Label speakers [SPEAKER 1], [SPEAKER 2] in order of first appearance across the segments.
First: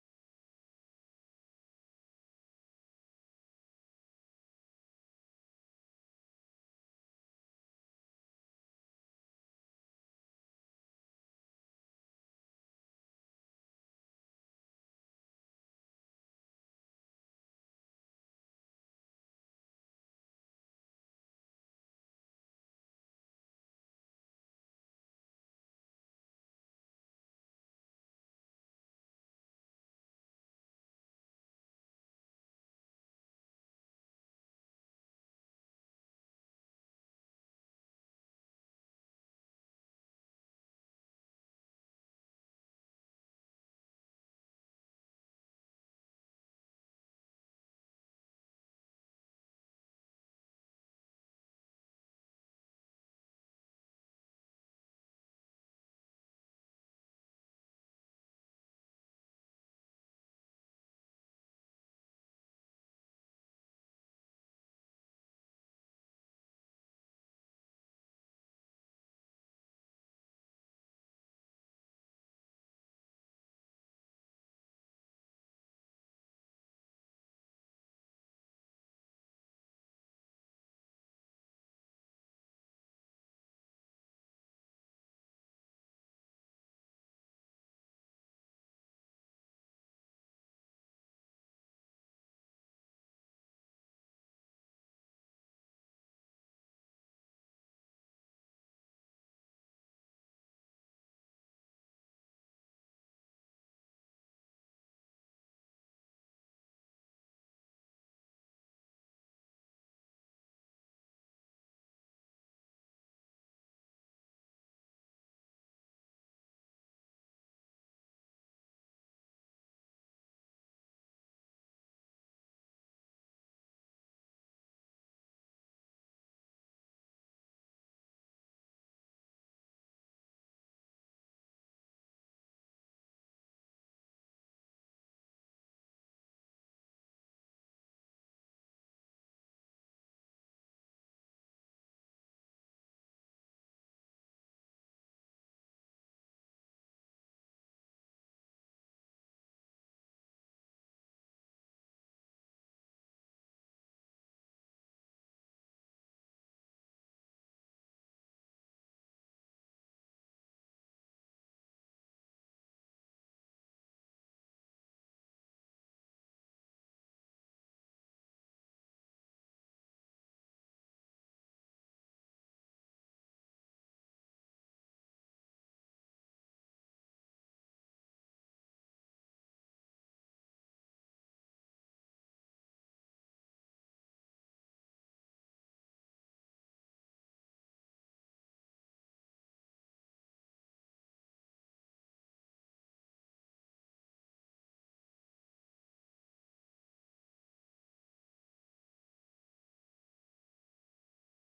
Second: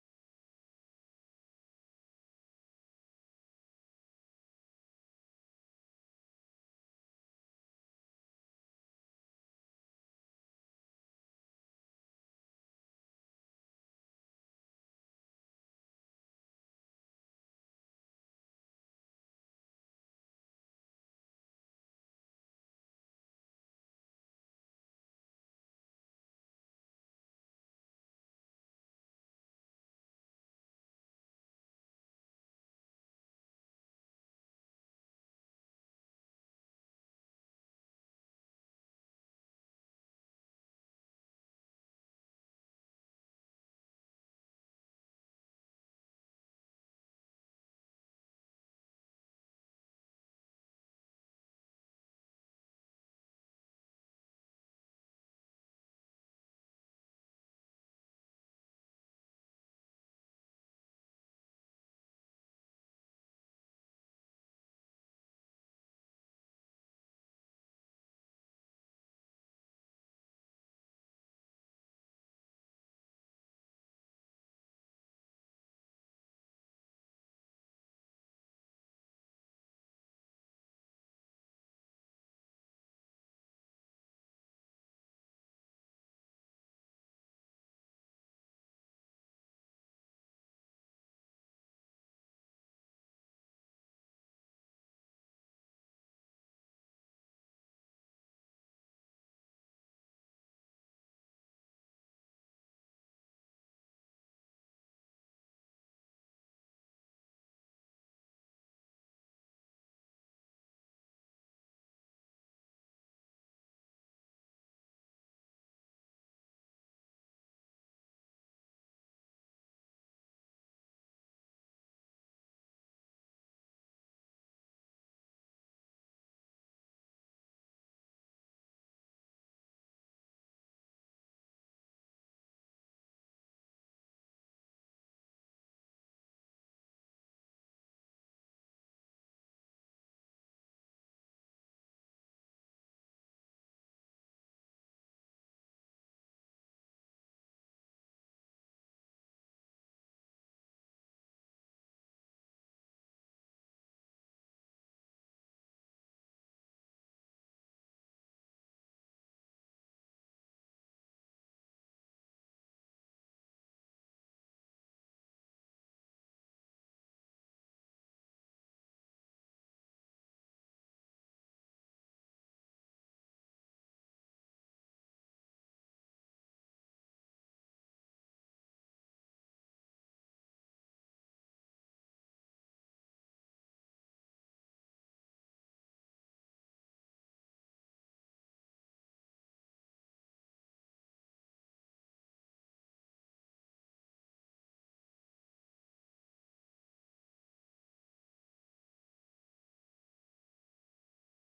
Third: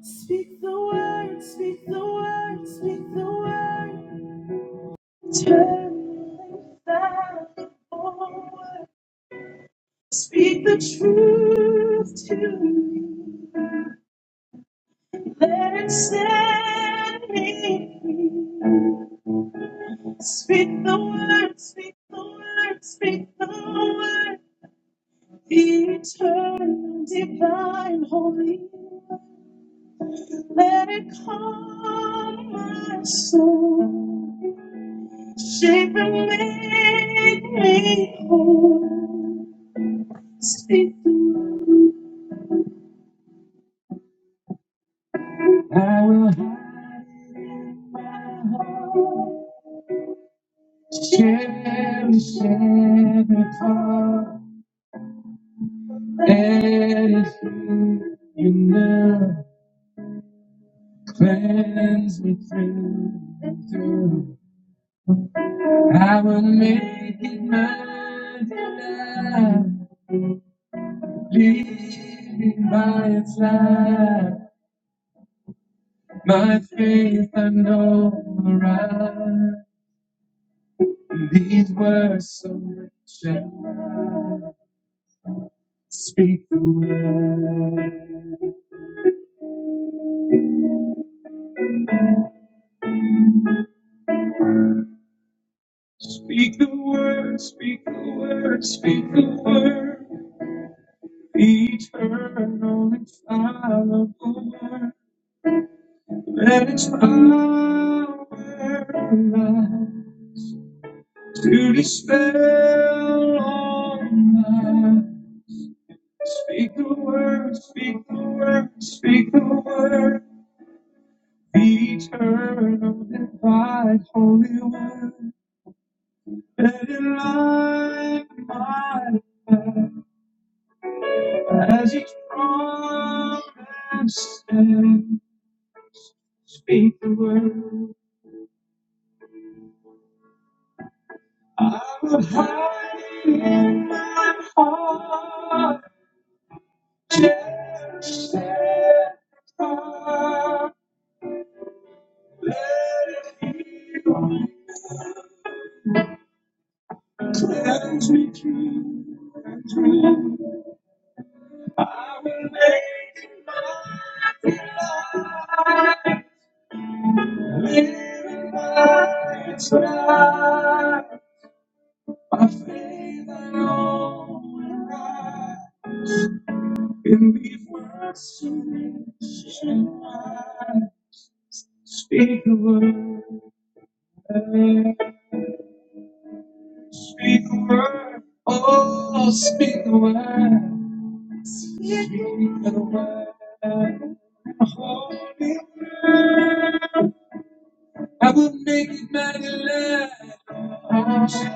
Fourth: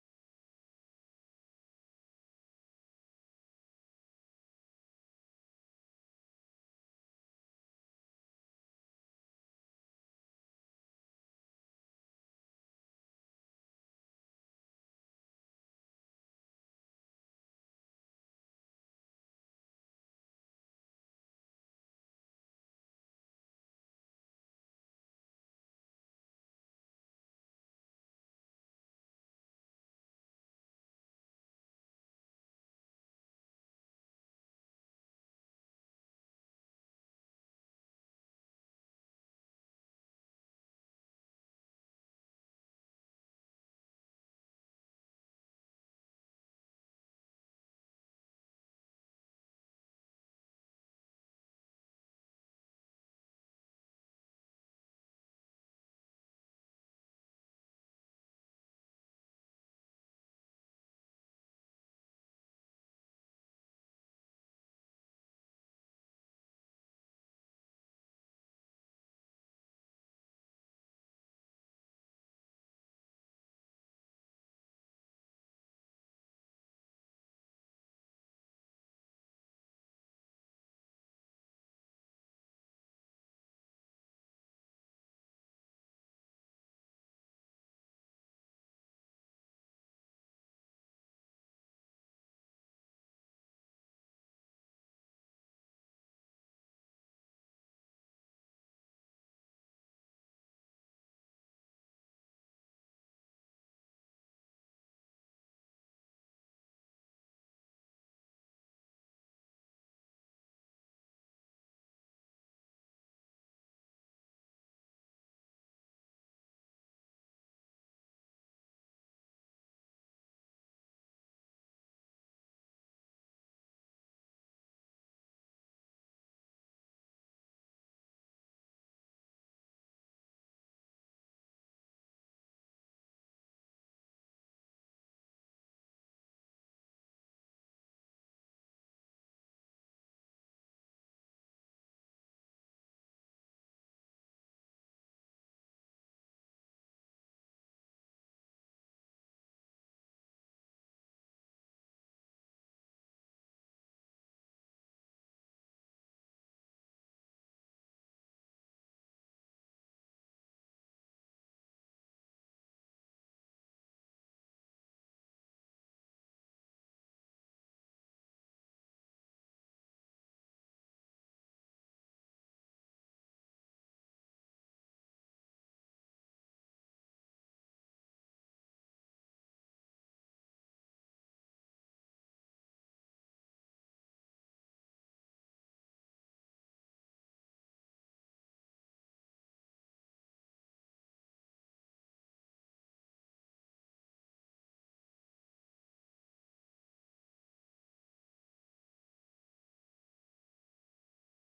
[SPEAKER 1] Speak the word, speak the word, speak the word. Turn back forward. Speak the truth to me. Let it set me free. Speak the word, speak the word, speak the word. Eternal, divine, holy. Let it calm my soul. She will make me whole. Speak the word. I will hide my heart. Cherish every part that is here. You know, cleanse me through and through. I will make it mine tonight. leaving by its light. My faith I know will rise. These words so rich and wild. Speak the word, speak the word, speak the word, speak the word. Eternal infallible word. Let its power arise to dispel all lies. Speak the word, speak the word, speak the word. Eternal, divine, holy one, let it light my path as each promise and speak the word. I will hide it in my heart, just set apart. Let it heal me, cleanse me through and through. I will will make it my its right. My faith alone will rise. In these words to me, Speak the word, speak the word, oh, speak the word, speak the word, holy. word. I will make it man alive. Speak the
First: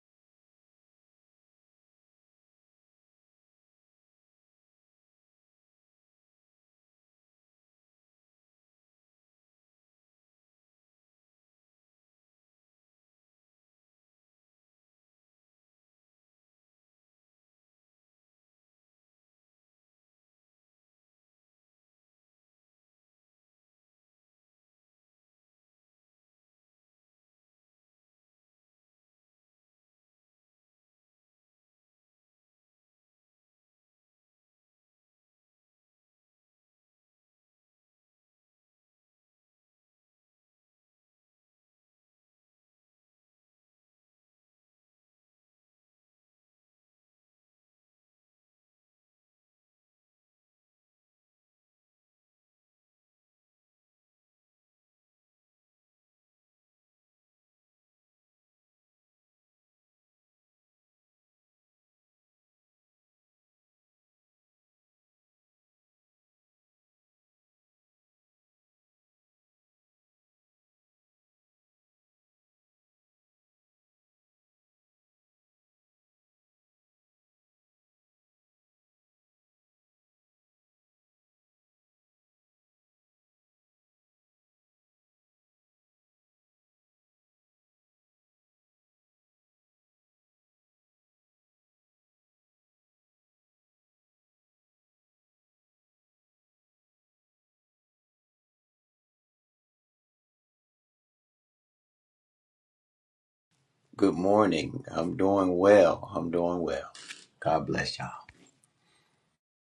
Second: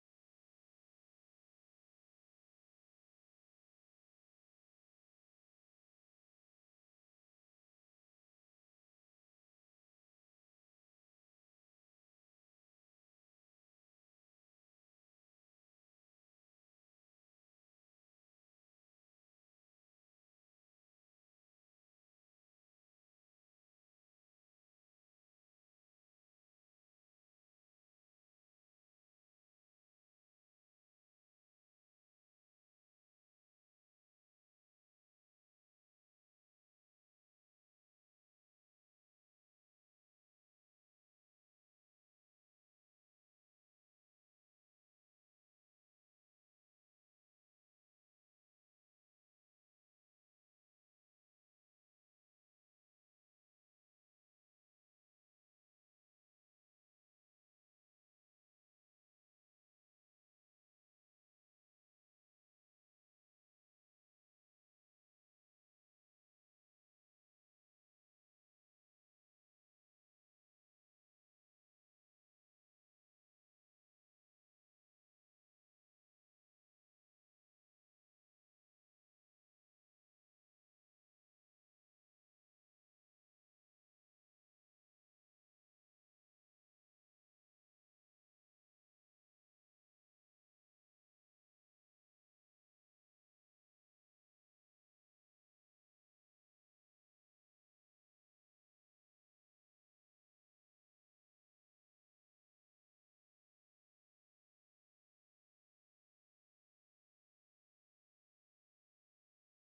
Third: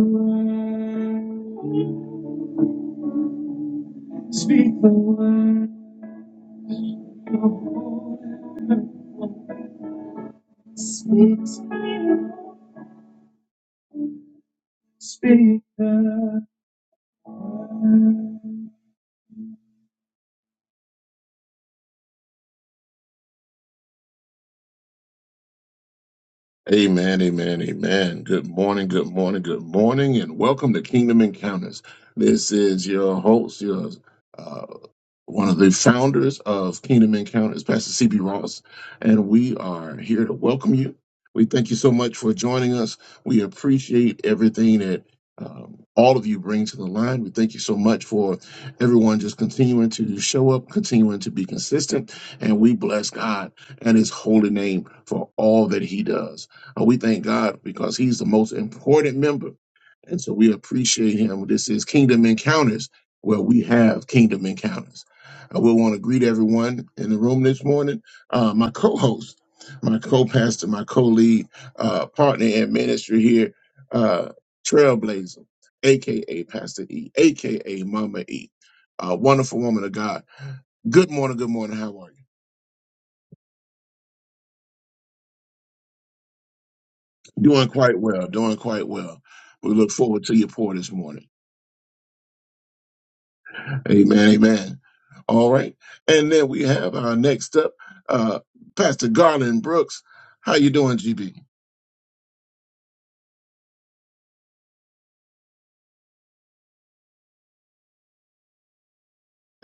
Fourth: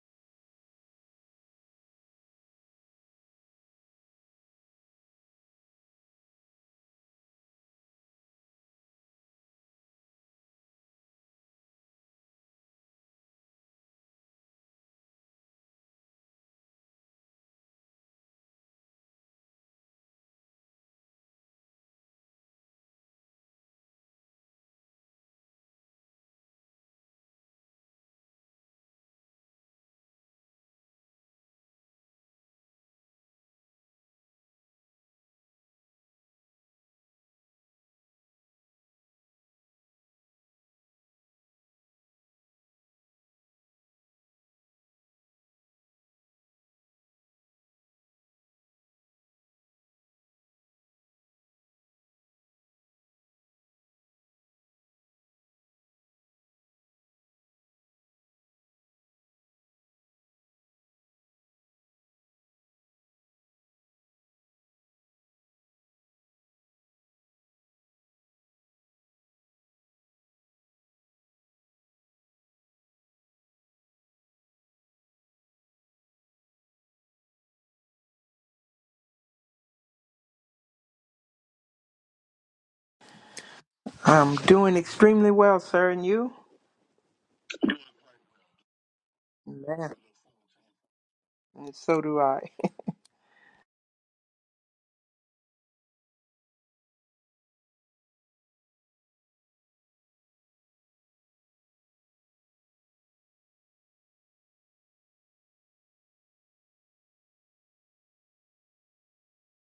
[SPEAKER 1] word, speak the word, speak, speak the word. Amen, amen, amen. Good morning, good morning, good morning, and welcome to Kingdom Encounters. This is your host, your uh, one of the founders of Kingdom Encounters, Pastor CB Ross, and we are here to welcome you. We thank you so much for joining us. We appreciate everything that um, all of you bring to the line. We thank you so much for everyone just continuing to show up, continuing to be consistent, and we bless God and His holy name for all that He does. Uh, we thank God because He's the most important member, and so we appreciate Him. This is Kingdom Encounters, where we have Kingdom Encounters. I would want to greet everyone in the room this morning. Uh, my co-host, my co-pastor, my co-lead, uh, partner in ministry here, uh, Trailblazer, aka Pastor E, aka Mama E, uh, wonderful woman of God. Good morning, good morning. How are
[SPEAKER 2] I'm doing extremely well, sir, and you?
[SPEAKER 1] you? Doing quite well. Doing quite well. We look
[SPEAKER 2] Man.
[SPEAKER 1] forward to your pour this morning.
[SPEAKER 2] And so do I.
[SPEAKER 1] Amen. Amen. All right, and then we have our next up, uh, Pastor Garland Brooks. How you doing, GB?
[SPEAKER 3] Good morning. I'm doing well. I'm doing well. God bless y'all.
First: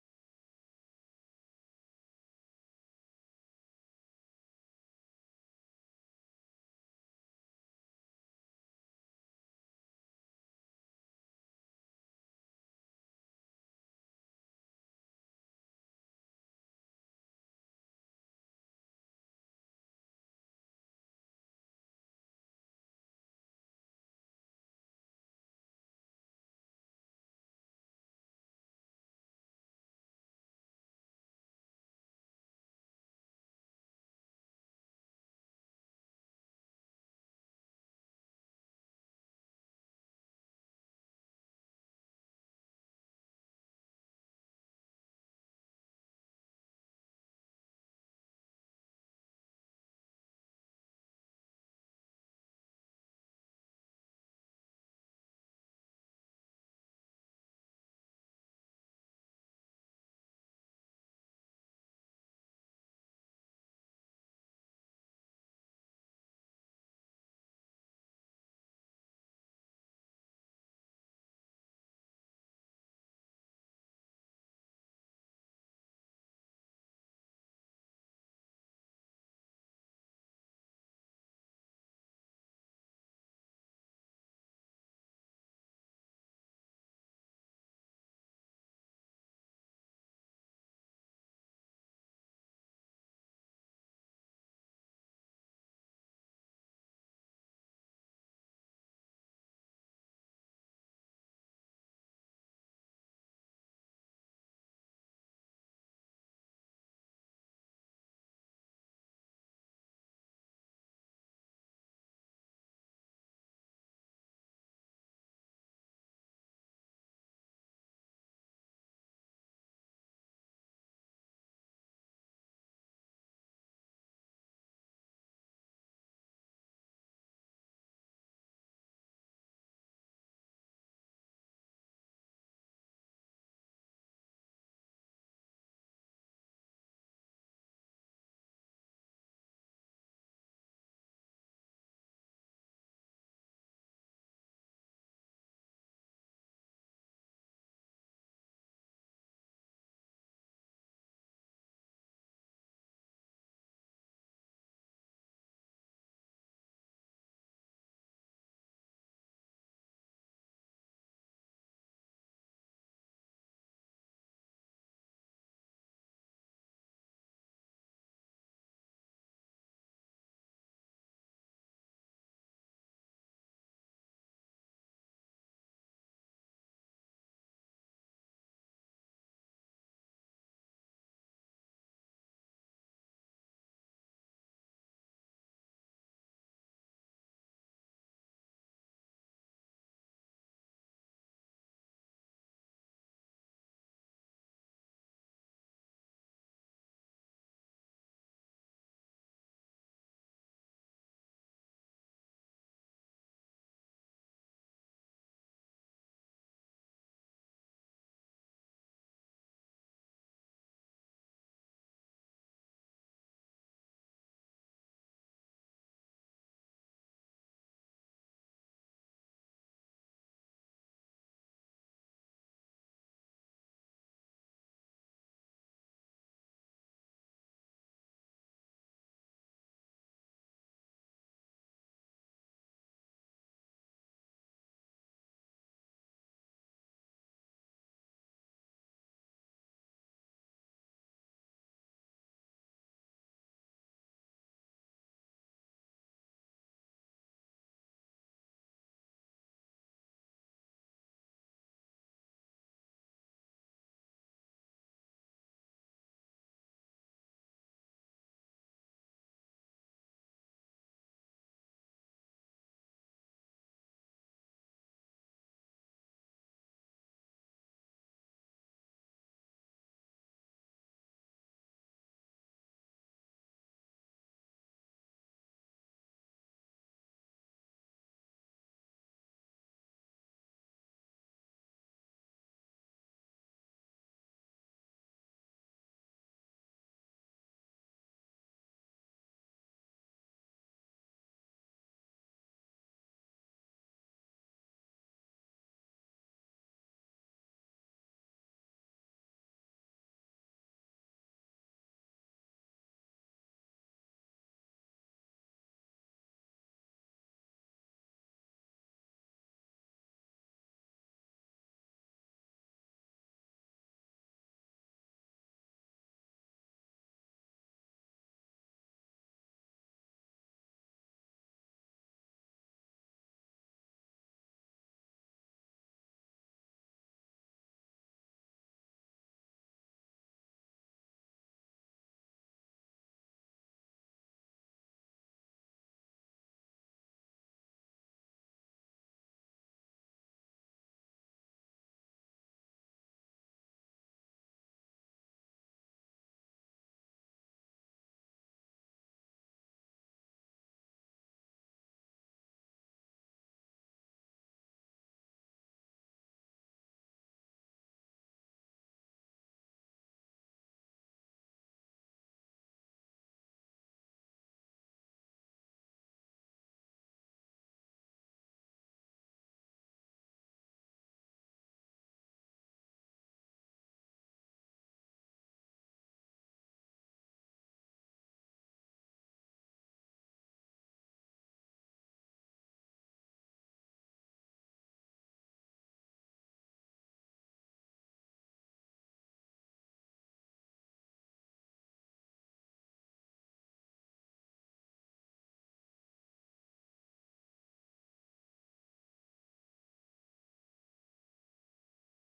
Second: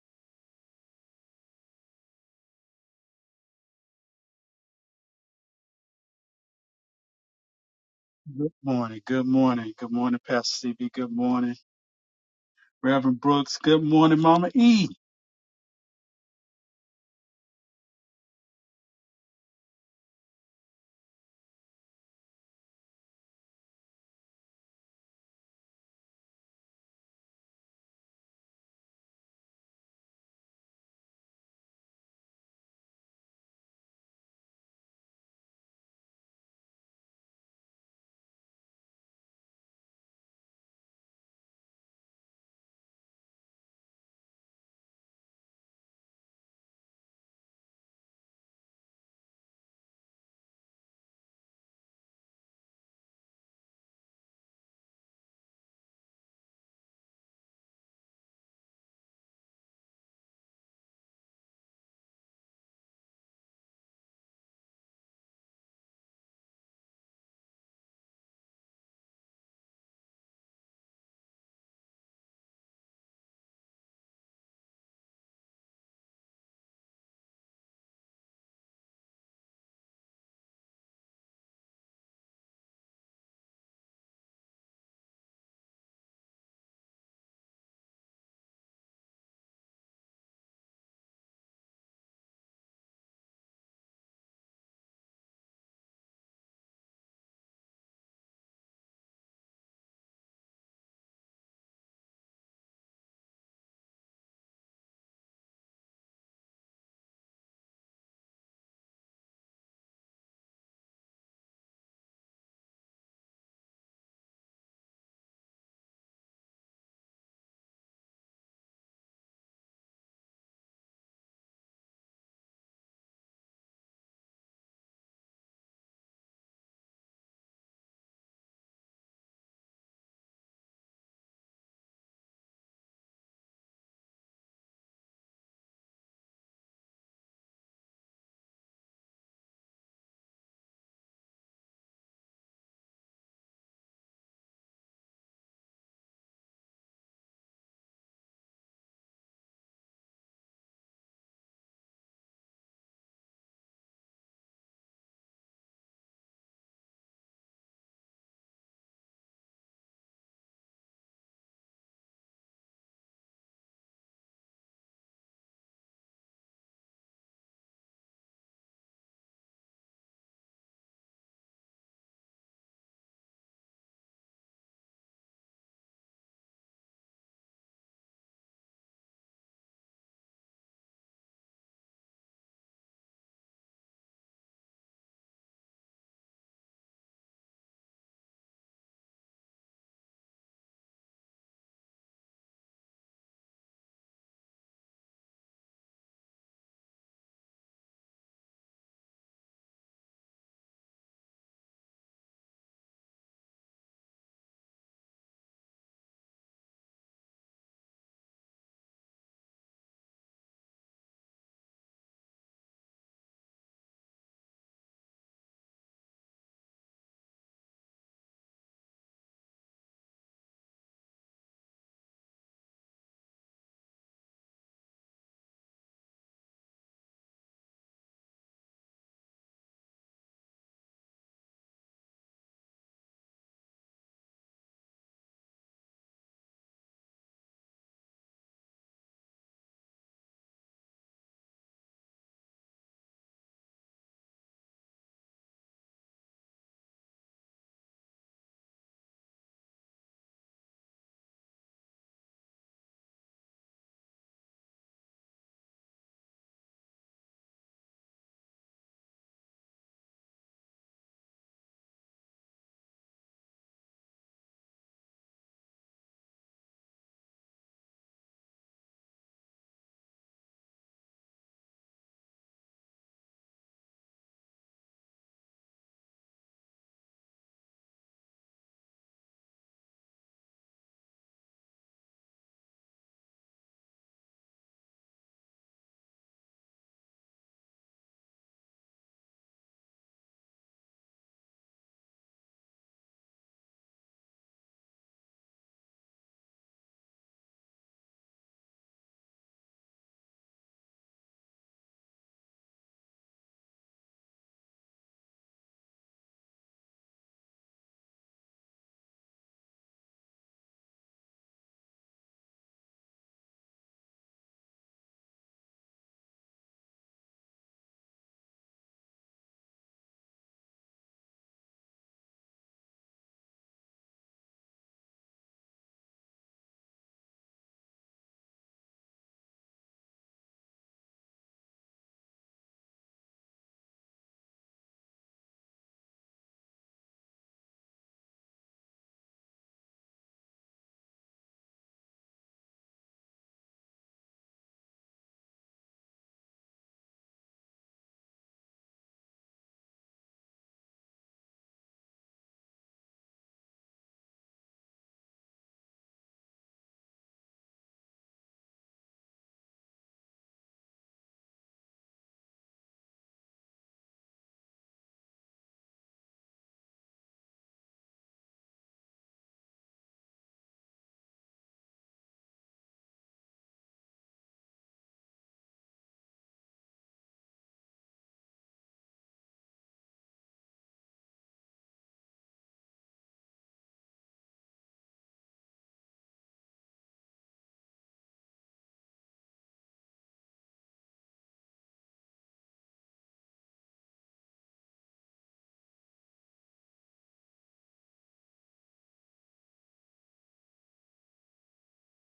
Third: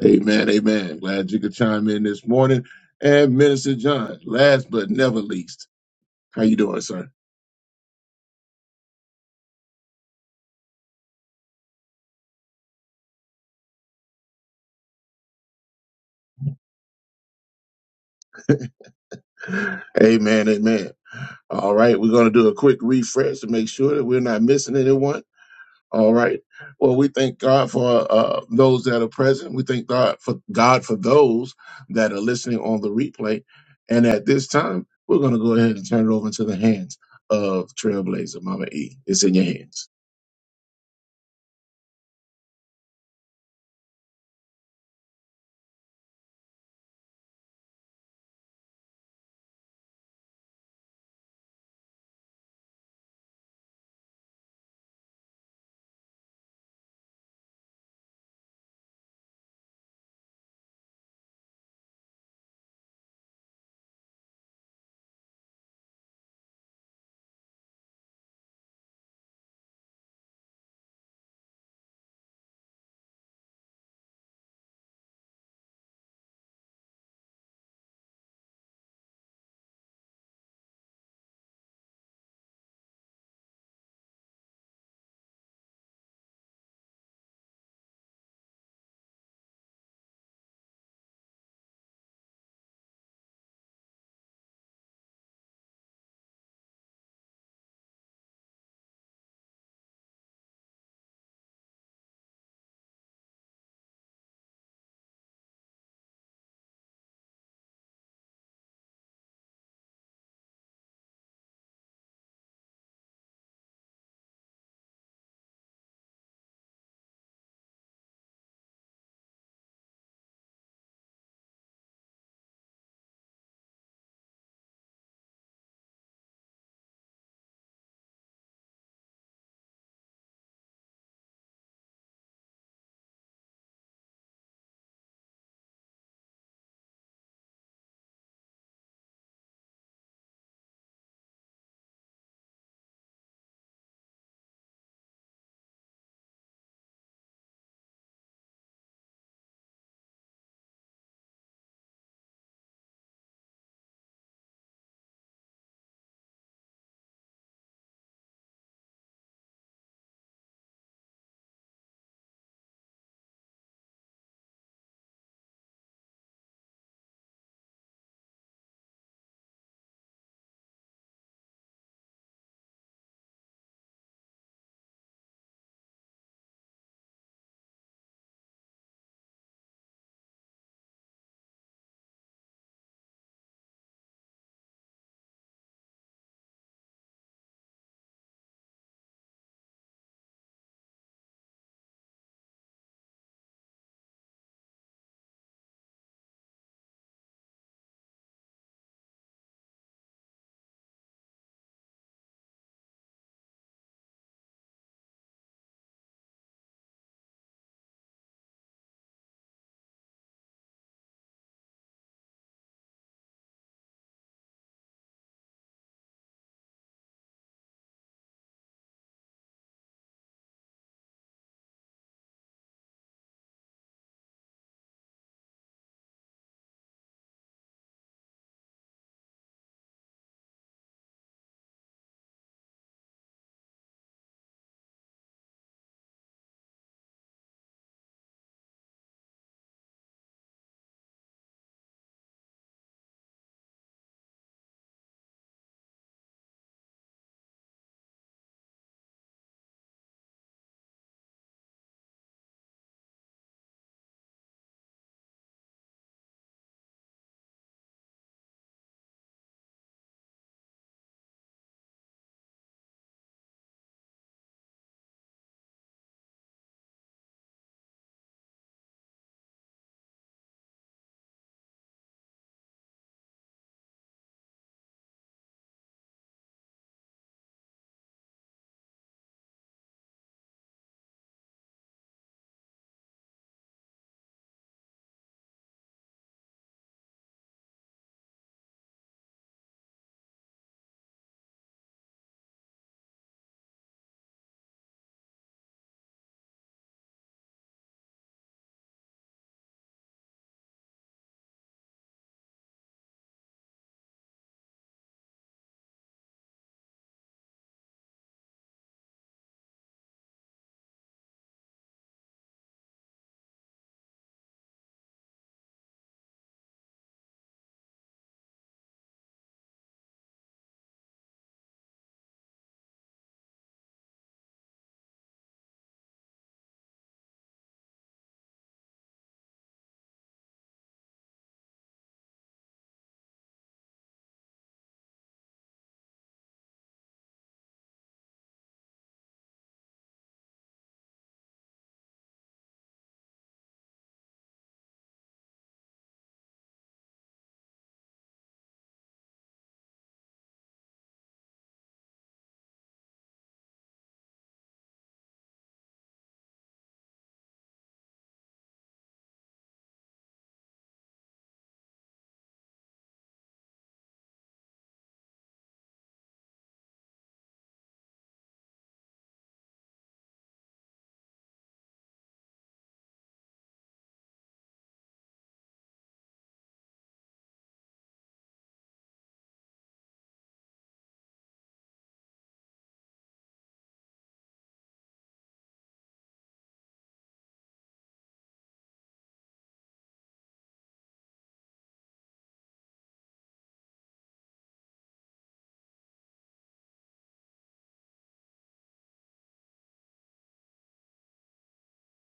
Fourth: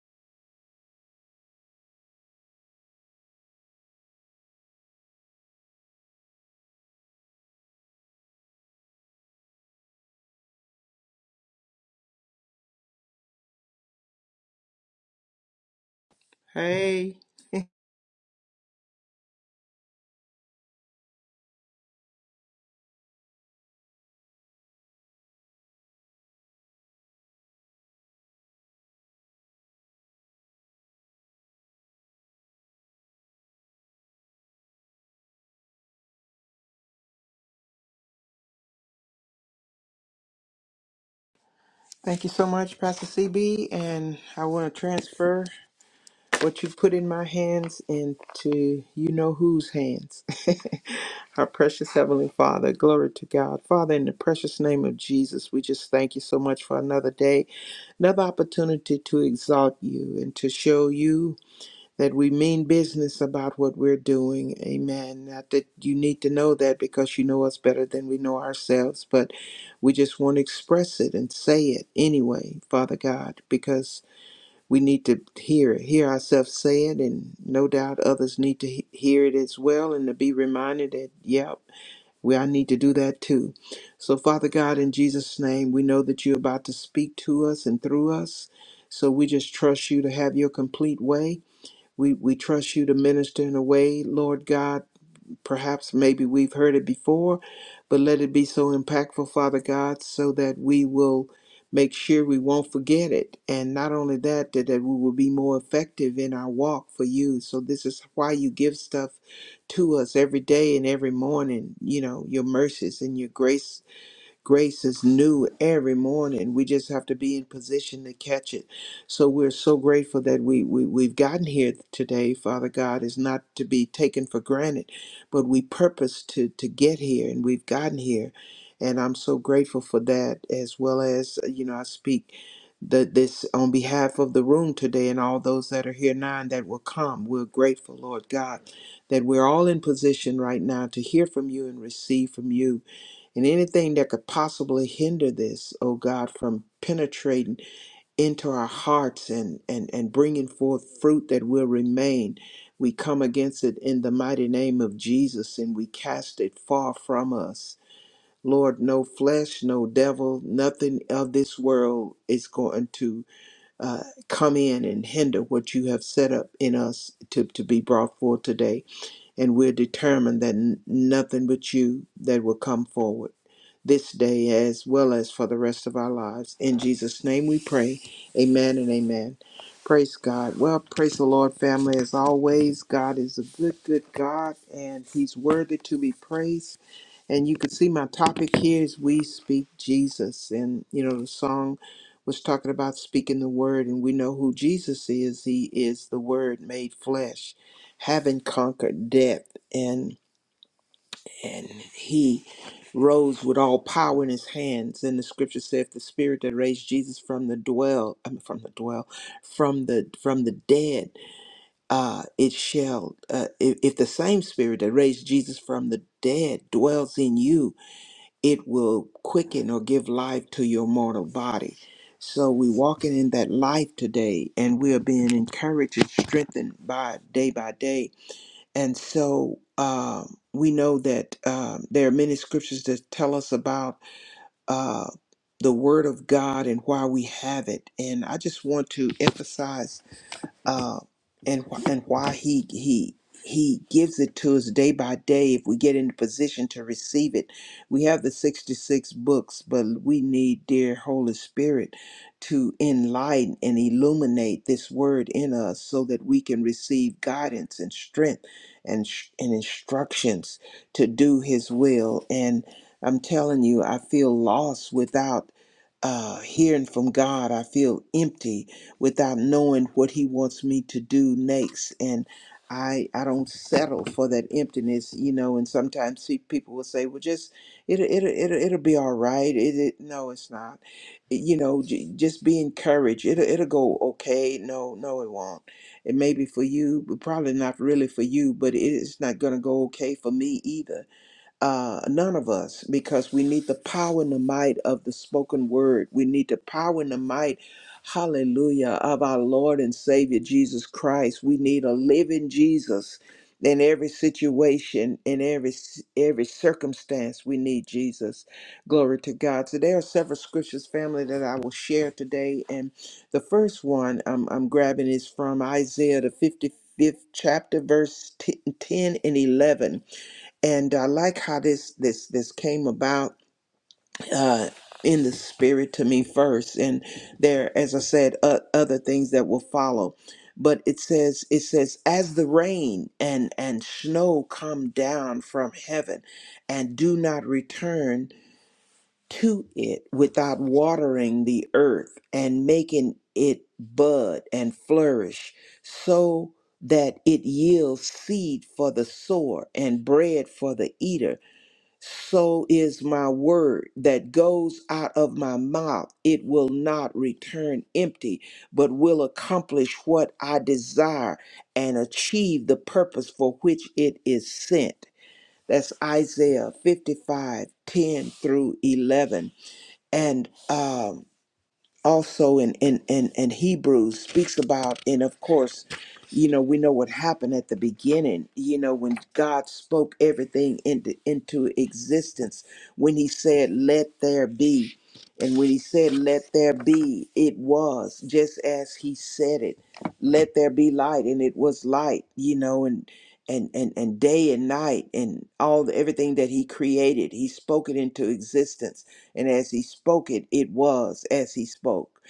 [SPEAKER 1] Amen. Amen. Glad you could chime in this morning. And Minister John, last but never least, how you doing, sir?
[SPEAKER 4] Good morning. Good morning. Good morning, Pastor CB. Good morning, Reverend Brooks. Good morning, Mama E.
[SPEAKER 2] Hey,
[SPEAKER 1] Amen. Amen. All right, we're going to do a quick refresh to make sure that we're not missing anyone. All right. Well, we thank God for uh, those that are present. We thank God for God for those that are listening on the replay. And at this time, we're going to go ahead and turn it over to the hands of Trailblazer Mama E. It's in your hands.
[SPEAKER 2] thank you so much, Pastor CB, and I want to transfer what you put in my hands into you know whose hands. Our precious Heavenly Father, glory to God. Father, in the precious name of Jesus, we just thank you so much for another day, another opportunity to exalt you and to show you. that we mean business about what we're doing. Amen. Not that you need to know that because you know us better than we know ourselves, but we just want to express it and say it anyway, Father God, because we need to hear it, hear ourselves say it, and no doubt others need to he- hear it as well and to be reminded that, yep, we, I need to do that too. So, Father God, in Jesus' name, we know that you're about to speak to us and through us. So, we just trust you to have your complete way we, we trust you to minister in a way, Lord God. Perhaps maybe we've heard it before, but let it be so impactful, Father God, so that we will make sure we won't forget it. And not only that, that, that we will be more effective in our walk for you. So this is why you give stuff to us every day and every morning, you know, your mercies and your grace Grace is new every morning. We just have to be in position to catch it. So we're so grateful that we, we we've gotten here today. Father God is not to be taken for granted, but we purpose to to get here, and we've gotten here. And I'm so grateful for that, as well as uh, you know, I speak the, this on behalf of the room today and all those that are here now and that will come. We're grateful, Lord God, that we're all in position right now to hear from you and receive from you and anything that could possibly hinder this, oh God, from penetrating into our hearts and, and, and bringing forth fruit that will remain, we come against it in the mighty name of Jesus and we cast it far from us. Lord, no flesh, no devil, nothing of this world is going to uh, come in and hinder what you have set up in us to, to be brought forth today. And we're determined that n- nothing but you that will come forward this day as well as for the rest of our lives. In Jesus' name we pray. Amen and amen. Praise God. Well, praise the Lord, family. As always, God is a good, good God, and He's worthy to be praised. And you can see my topic here is We Speak Jesus. And, you know, the song was talking about speaking the word, and we know who Jesus is. He is the word made flesh, having conquered death. And and he rose with all power in his hands. And the scripture said, "The spirit that raised Jesus from the dwell, I mean, from the dwell, from the from the dead, uh, it shall. Uh, if, if the same spirit that raised Jesus from the dead dwells in you, it will quicken or give life to your mortal body." So we walking in that life today, and we are being encouraged and strengthened by day by day and so um, we know that um, there are many scriptures that tell us about uh, the Word of God and why we have it. And I just want to emphasize uh, and wh- and why he he he gives it to us day by day if we get in the position to receive it. We have the 66 books, but we need dear Holy Spirit to enlighten and illuminate this word in us so that we can receive guidance and strength and sh- and instructions to do his will and I'm telling you I feel lost without uh hearing from God. I feel empty without knowing what he wants me to do next and I, I don't settle for that emptiness, you know. And sometimes see, people will say, "Well, just it'll it'll it'll, it'll be all right." It, it no, it's not. you know, j- just be encouraged. It'll it'll go okay. No, no, it won't. It may be for you, but probably not really for you. But it's not gonna go okay for me either uh, none of us, because we need the power and the might of the spoken word. We need the power and the might, hallelujah, of our Lord and Savior Jesus Christ. We need a living Jesus in every situation, in every every circumstance. We need Jesus. Glory to God. So there are several scriptures, family, that I will share today, and the first one I'm, I'm grabbing is from Isaiah the 55th chapter, verse 10 and 11 and I like how this this this came about uh, in the spirit to me first, and there, as I said, uh, other things that will follow. But it says it says as the rain and and snow come down from heaven, and do not return to it without watering the earth and making it bud and flourish, so that it yields seed for the sower and bread for the eater so is my word that goes out of my mouth. It will not return empty, but will accomplish what I desire and achieve the purpose for which it is sent. That's Isaiah 55 10 through 11. And um also in, in, in, in Hebrews speaks about, and of course, you know, we know what happened at the beginning, you know, when God spoke everything into, into existence, when he said, let there be. And when he said, let there be, it was just as he said it, let there be light. And it was light, you know, and, and, and, and day and night and all the, everything that he created, he spoke it into existence and as he spoke it, it was as he spoke.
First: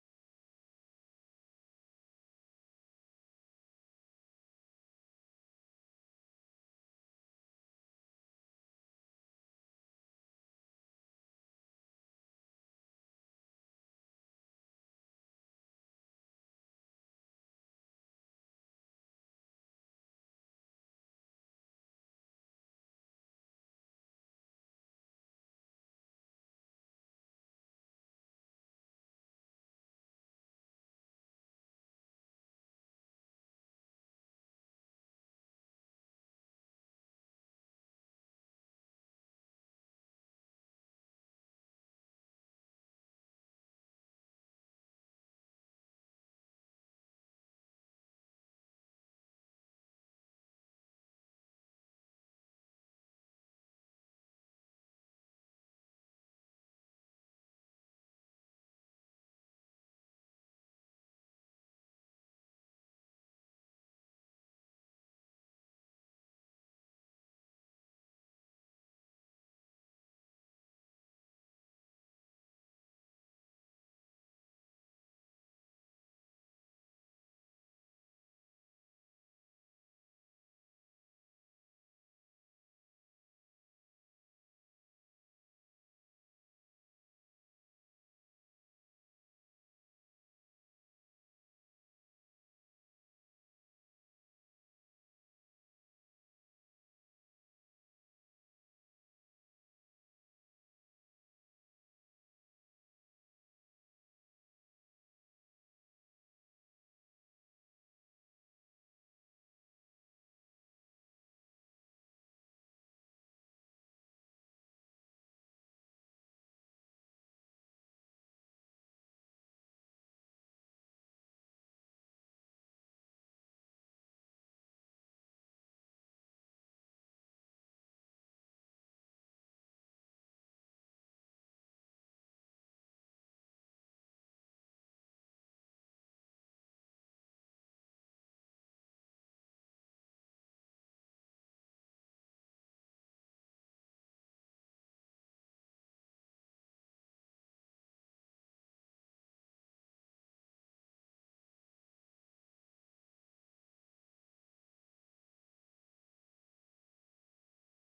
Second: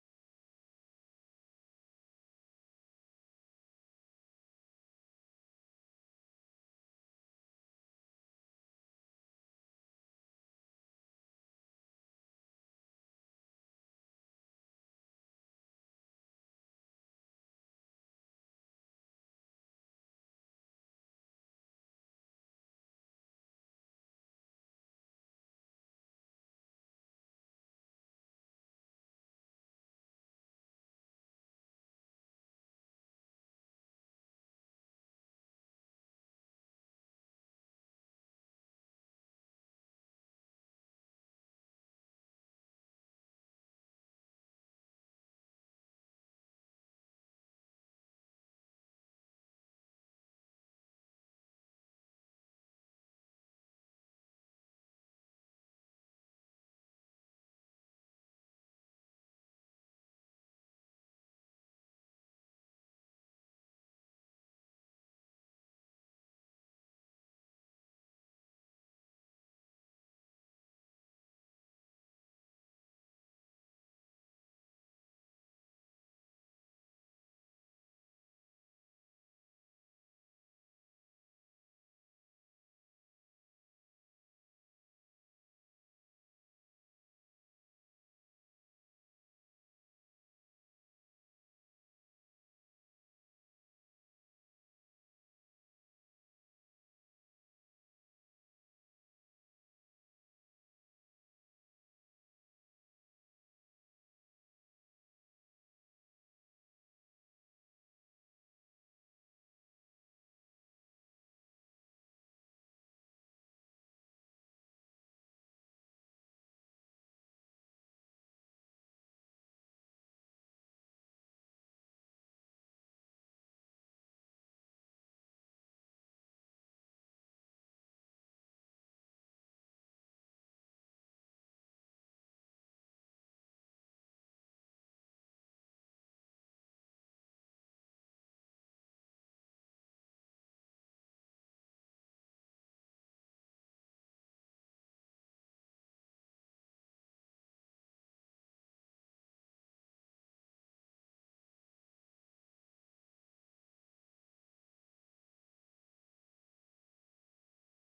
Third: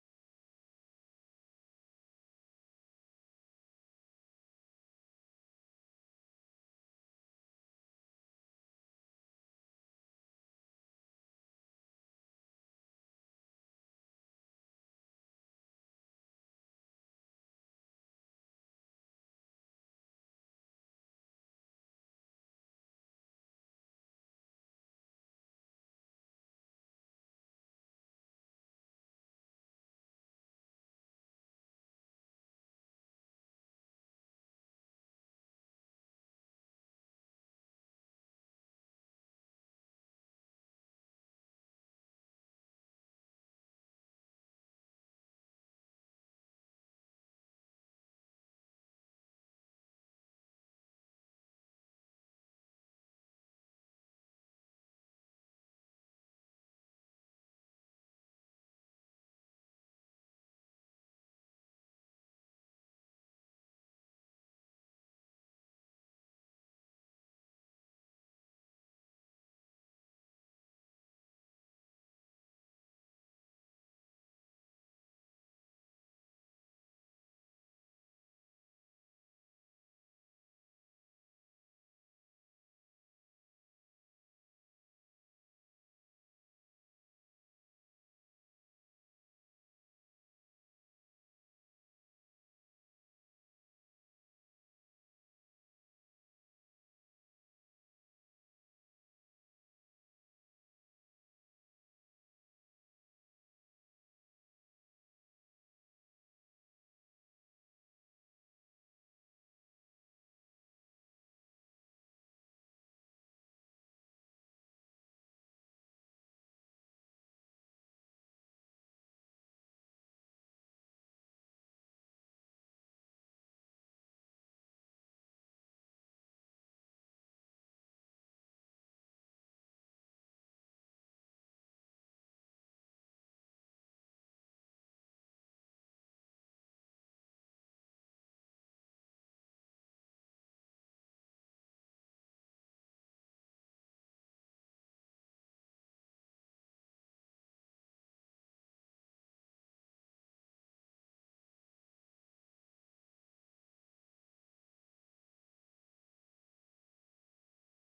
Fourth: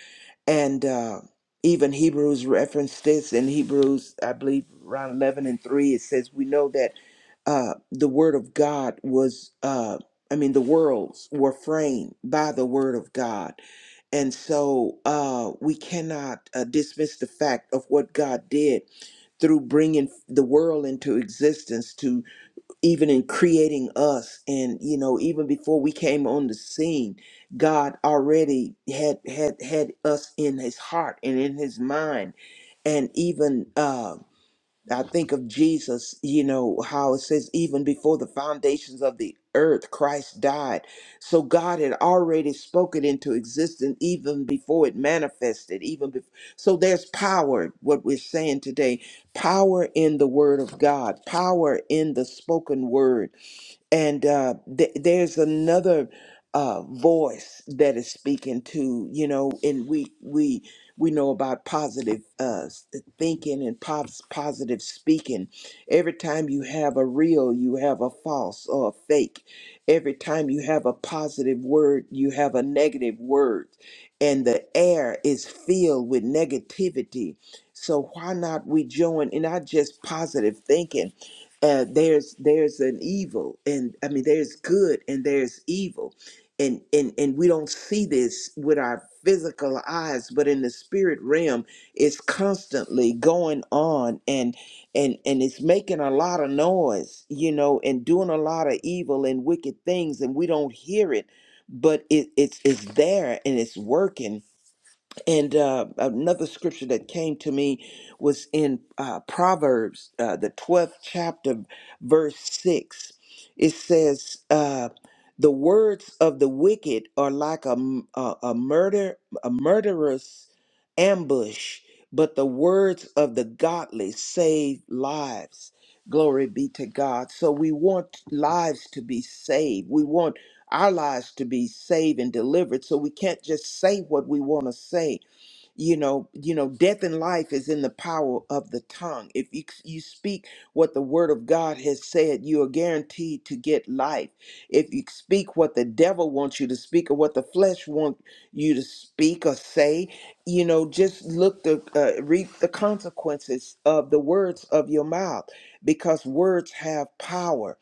[SPEAKER 2] And uh, even Hebrews referenced this in Hebrews, I believe, around 11 and 3. It says, We know that uh, the word of God was, uh, I mean, the worlds were framed by the word of God. And so uh, we cannot uh, dismiss the fact of what God did through bringing the world into existence To even in creating us and you know even before we came on the scene god already had had had us in his heart and in his mind and even uh i think of jesus you know how it says even before the foundations of the earth christ died so god had already spoken into existence even before it manifested even before so there's power what we're saying today power in the word of god power in the spoken word and uh, th- there's another uh, voice that is speaking to you know and we we we know about positive uh, s- thinking and pos- positive speaking every time you have a real you have a false or a fake every time you have a positive word you have a negative word and the air is filled with negativity so why not we join in not just positive thinking uh, there's there's an evil and i mean there's good and there's evil and and and we don't see this with our physical eyes but in the spirit realm it's constantly going on and and and it's making a lot of noise you know and doing a lot of evil and wicked things and we don't hear it but it, it's it's there and it's working and uh, another scripture that came to me was in uh, Proverbs, uh, the 12th chapter, verse 6. It says, uh, The words of the wicked are like a, m- a, a murder, a murderous ambush, but the words of the godly save lives. Glory be to God. So we want lives to be saved. We want our lives to be saved and delivered. So we can't just say what we want to say you know you know death and life is in the power of the tongue if you, you speak what the word of god has said you are guaranteed to get life if you speak what the devil wants you to speak or what the flesh wants you to speak or say you know just look the uh, reap the consequences of the words of your mouth because words have power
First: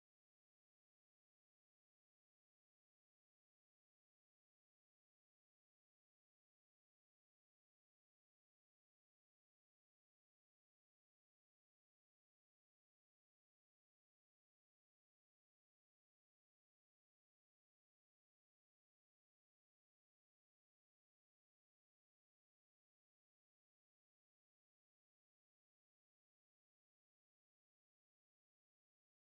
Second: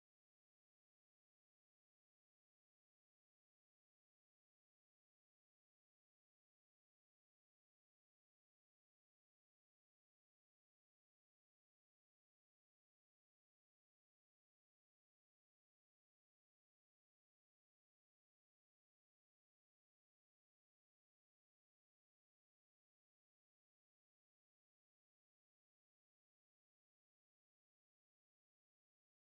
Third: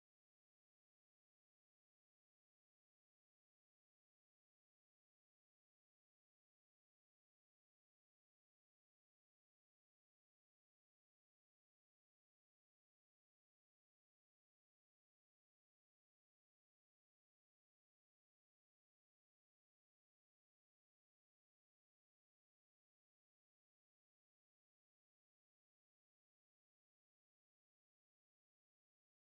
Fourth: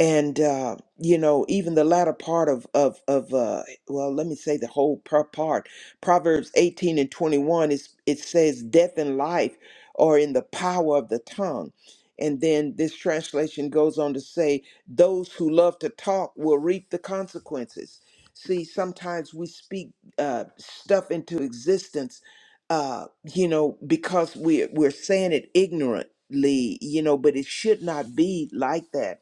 [SPEAKER 2] and uh, you know even the latter part of of of uh, well let me say the whole par- part Proverbs 18 and 21 is it says death and life are in the power of the tongue. And then this translation goes on to say those who love to talk will reap the consequences. See, sometimes we speak uh, stuff into existence, uh, you know, because we're we're saying it ignorantly, you know, but it should not be like that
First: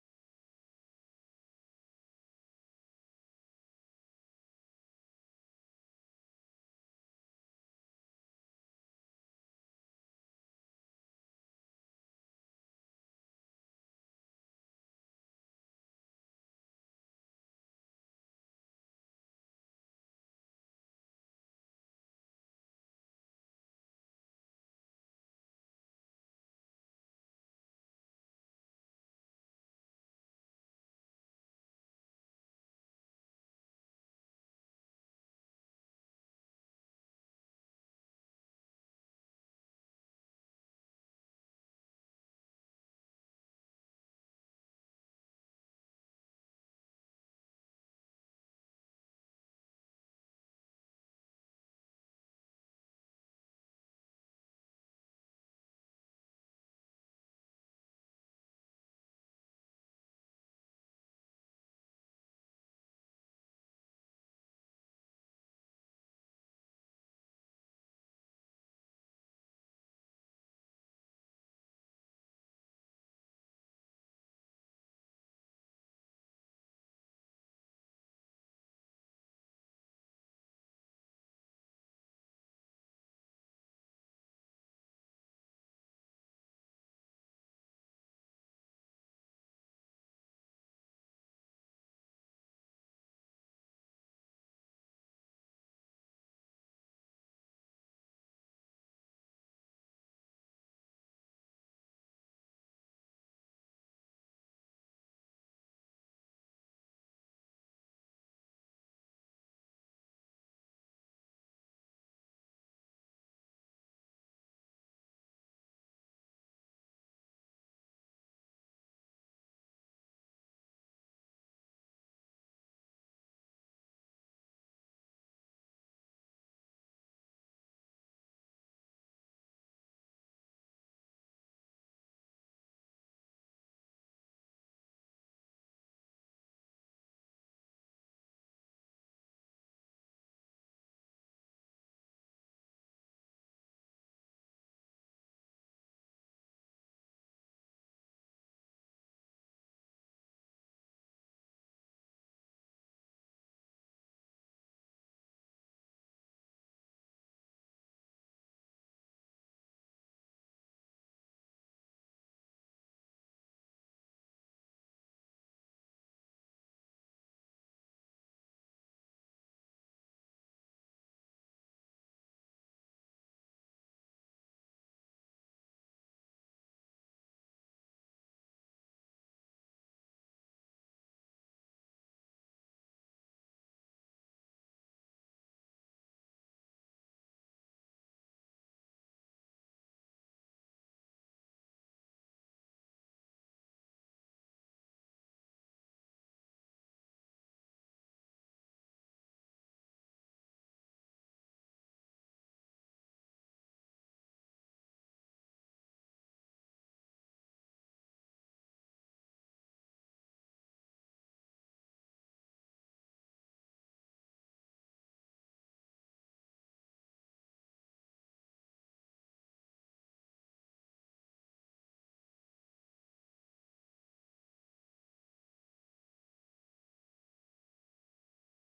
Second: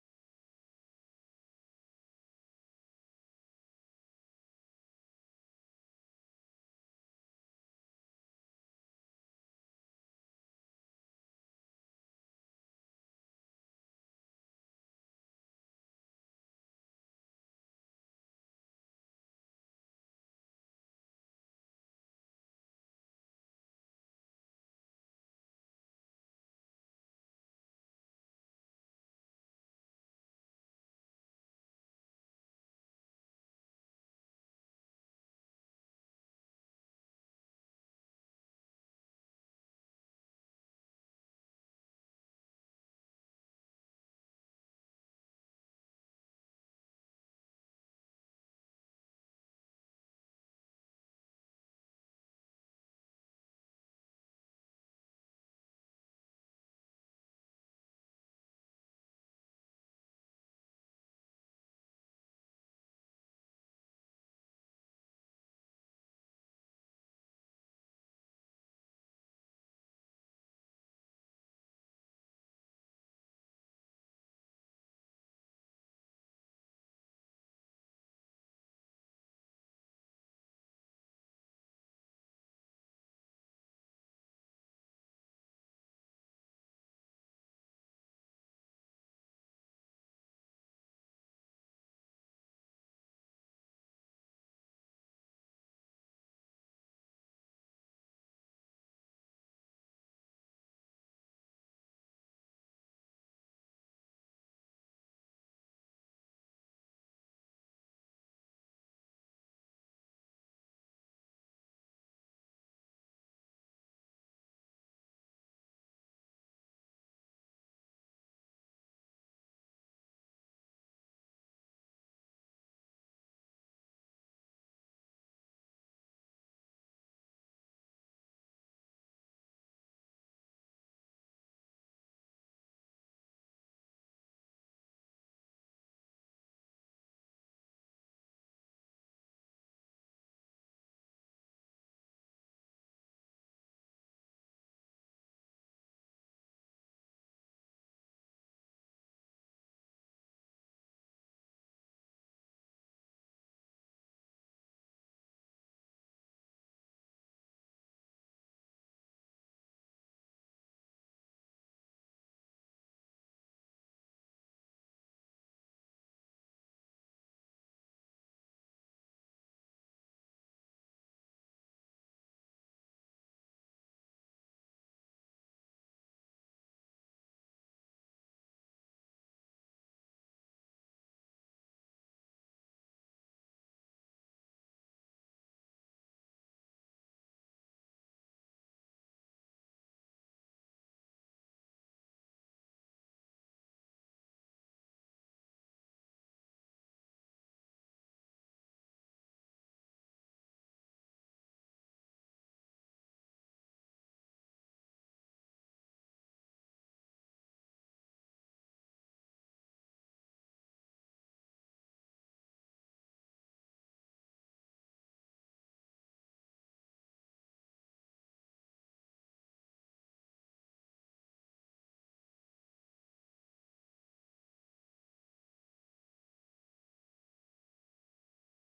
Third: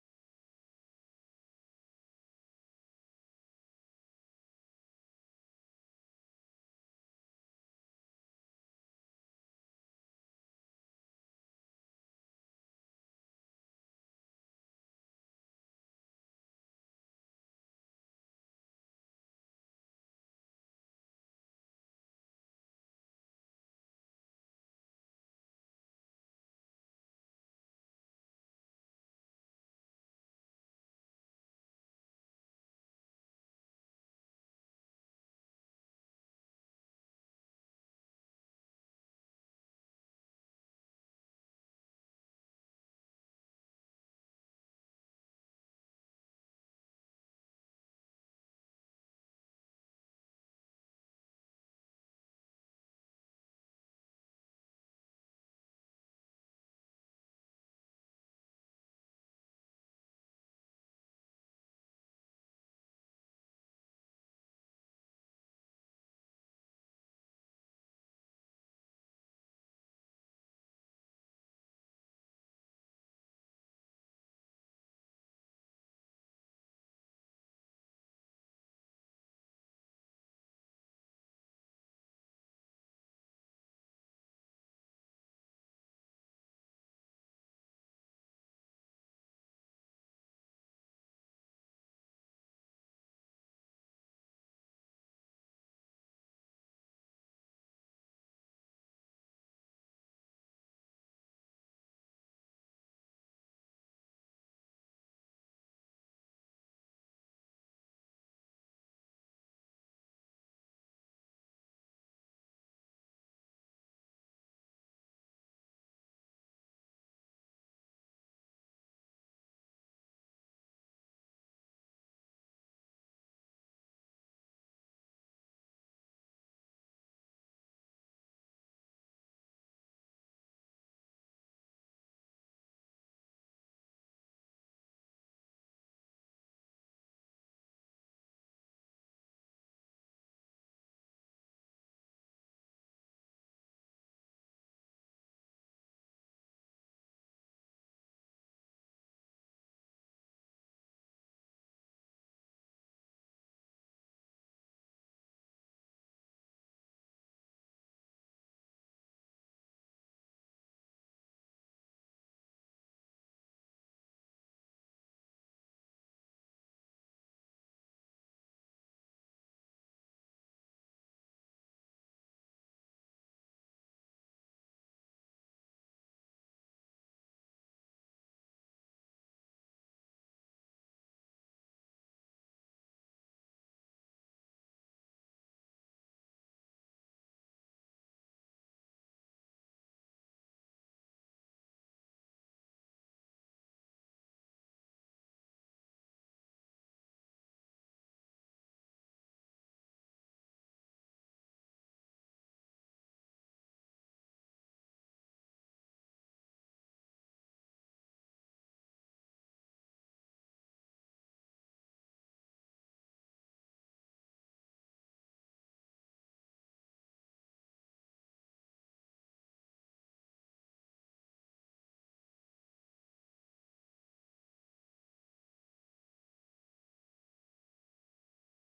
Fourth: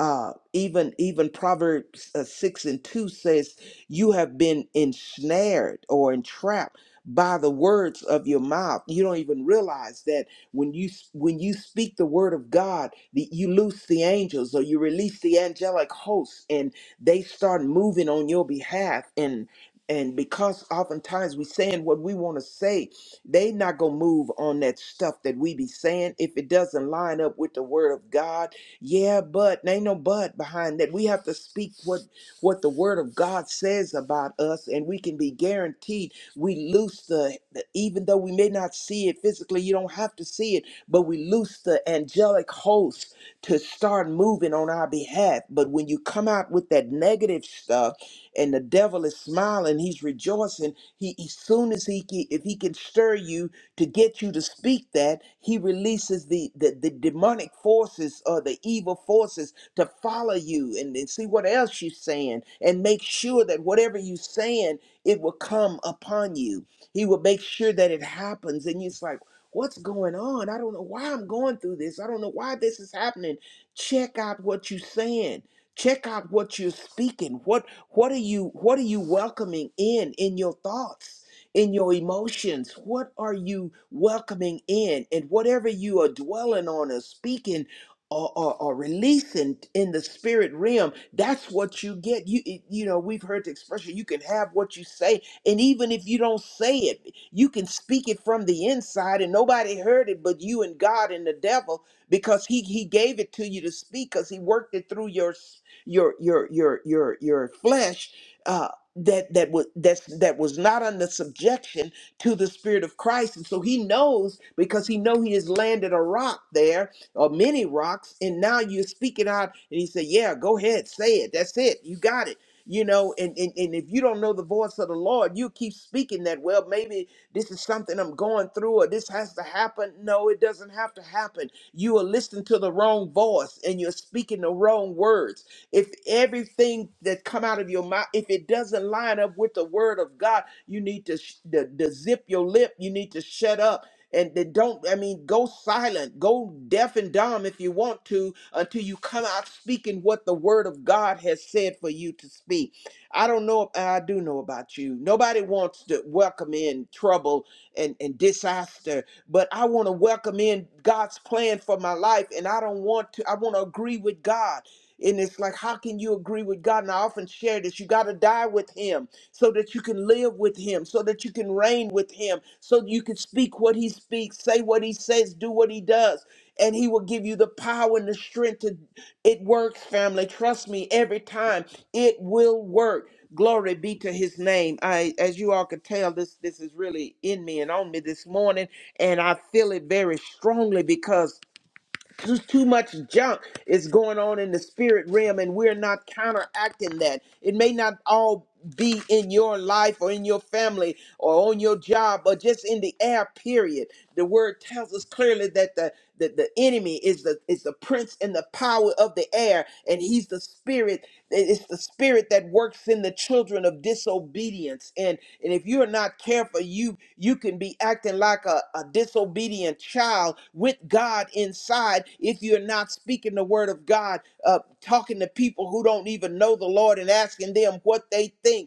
[SPEAKER 2] uh, even even Proverbs uh, six and two says you have been ensnared or entrapped by the words of your mouth. You don't even realize that when you when you speak the word of God, the, you loose the angels or you release the angelic hosts, and they start moving on your behalf. And and because oftentimes we saying what we want to say, they not gonna move on that stuff that we be saying if it doesn't line up with the word of God. Yeah, but there ain't no but behind that. We have to speak what what the Word of God says about us, and we can be guaranteed we loose the, the- even though we may not see it physically, you don't have to see it, but we loose the angelic host to start moving on our behalf. But when you come out with that negative stuff, and the devil is smiling, he's rejoicing. He, as soon as he can, if he can stir you to get you to speak that, he releases the the, the demonic forces or the evil forces to follow you and, and see what else you're saying and make sure that whatever you're saying, it will come upon you. He will make sure that it happens. And it's like, what's going on? I don't know why I'm going through this. I don't know why this is happening. Check out what you're saying. Check out what you're speaking. What what are you what are you welcoming in in your thoughts, in your emotions? What are you welcoming in? And whatever you are dwelling on or speaking or, or, or releasing in the spirit realm that's what you get you it- you know we've heard the expression you can have what you say and even if you don't say it you can speak it from the inside and nobody heard it but you and god and the devil because he he gave it to you to speak because he worked it through your s- your your your your your flesh uh that that was that's that was not under subjection to the spirit of christ and so he knows because he know he has landed a rock there or many rocks, and now you're speaking out. And he said, Yeah, go ahead, say it. That's it. You got it. You know, and, and, and if you don't know the voice of the Lord, you keep speaking that, well, maybe this is something I'm going through or this has to happen. No, it doesn't have to happen. You are listening to the wrong voice and you're speaking the wrong words. If everything that come out of your mouth, if it doesn't line up with the word of God, you need to, sh- to, to zip your lip. You need to shut up and they don't i mean go silent go deaf and dumb if you want to until you come out speaking what the word of god has said for you to speak i don't know i do know about you nobody wants to welcome in trouble and, and disaster but i want to welcome in god's plan for my life and i don't want to i want to agree with god and it's like how can you agree with god and i often share this you got to die with him so that you can live with him, so that you can reign with him, so you can speak what he speaks, say what he says, do what he does. And he will give you the power and the strength to it works, family. Trust me, every time it will work. Glory be to his name. I as you all can tell, this this is really in me and on me this morning, and I feel it very strongly because too, too much junk is going on in the spirit realm and we're not counteracting that it may not all be in your life or in your family or on your job or just in the air period the word tells us clearly that the the, the enemy is the is the prince and the power of the air and he's the spirit it- It's the spirit that works in the children of disobedience. And, and if you're not careful, you you can be acting like a, a disobedient child with God inside if you're not speaking the word of God, uh, talking to people who don't even know the Lord and asking them what they think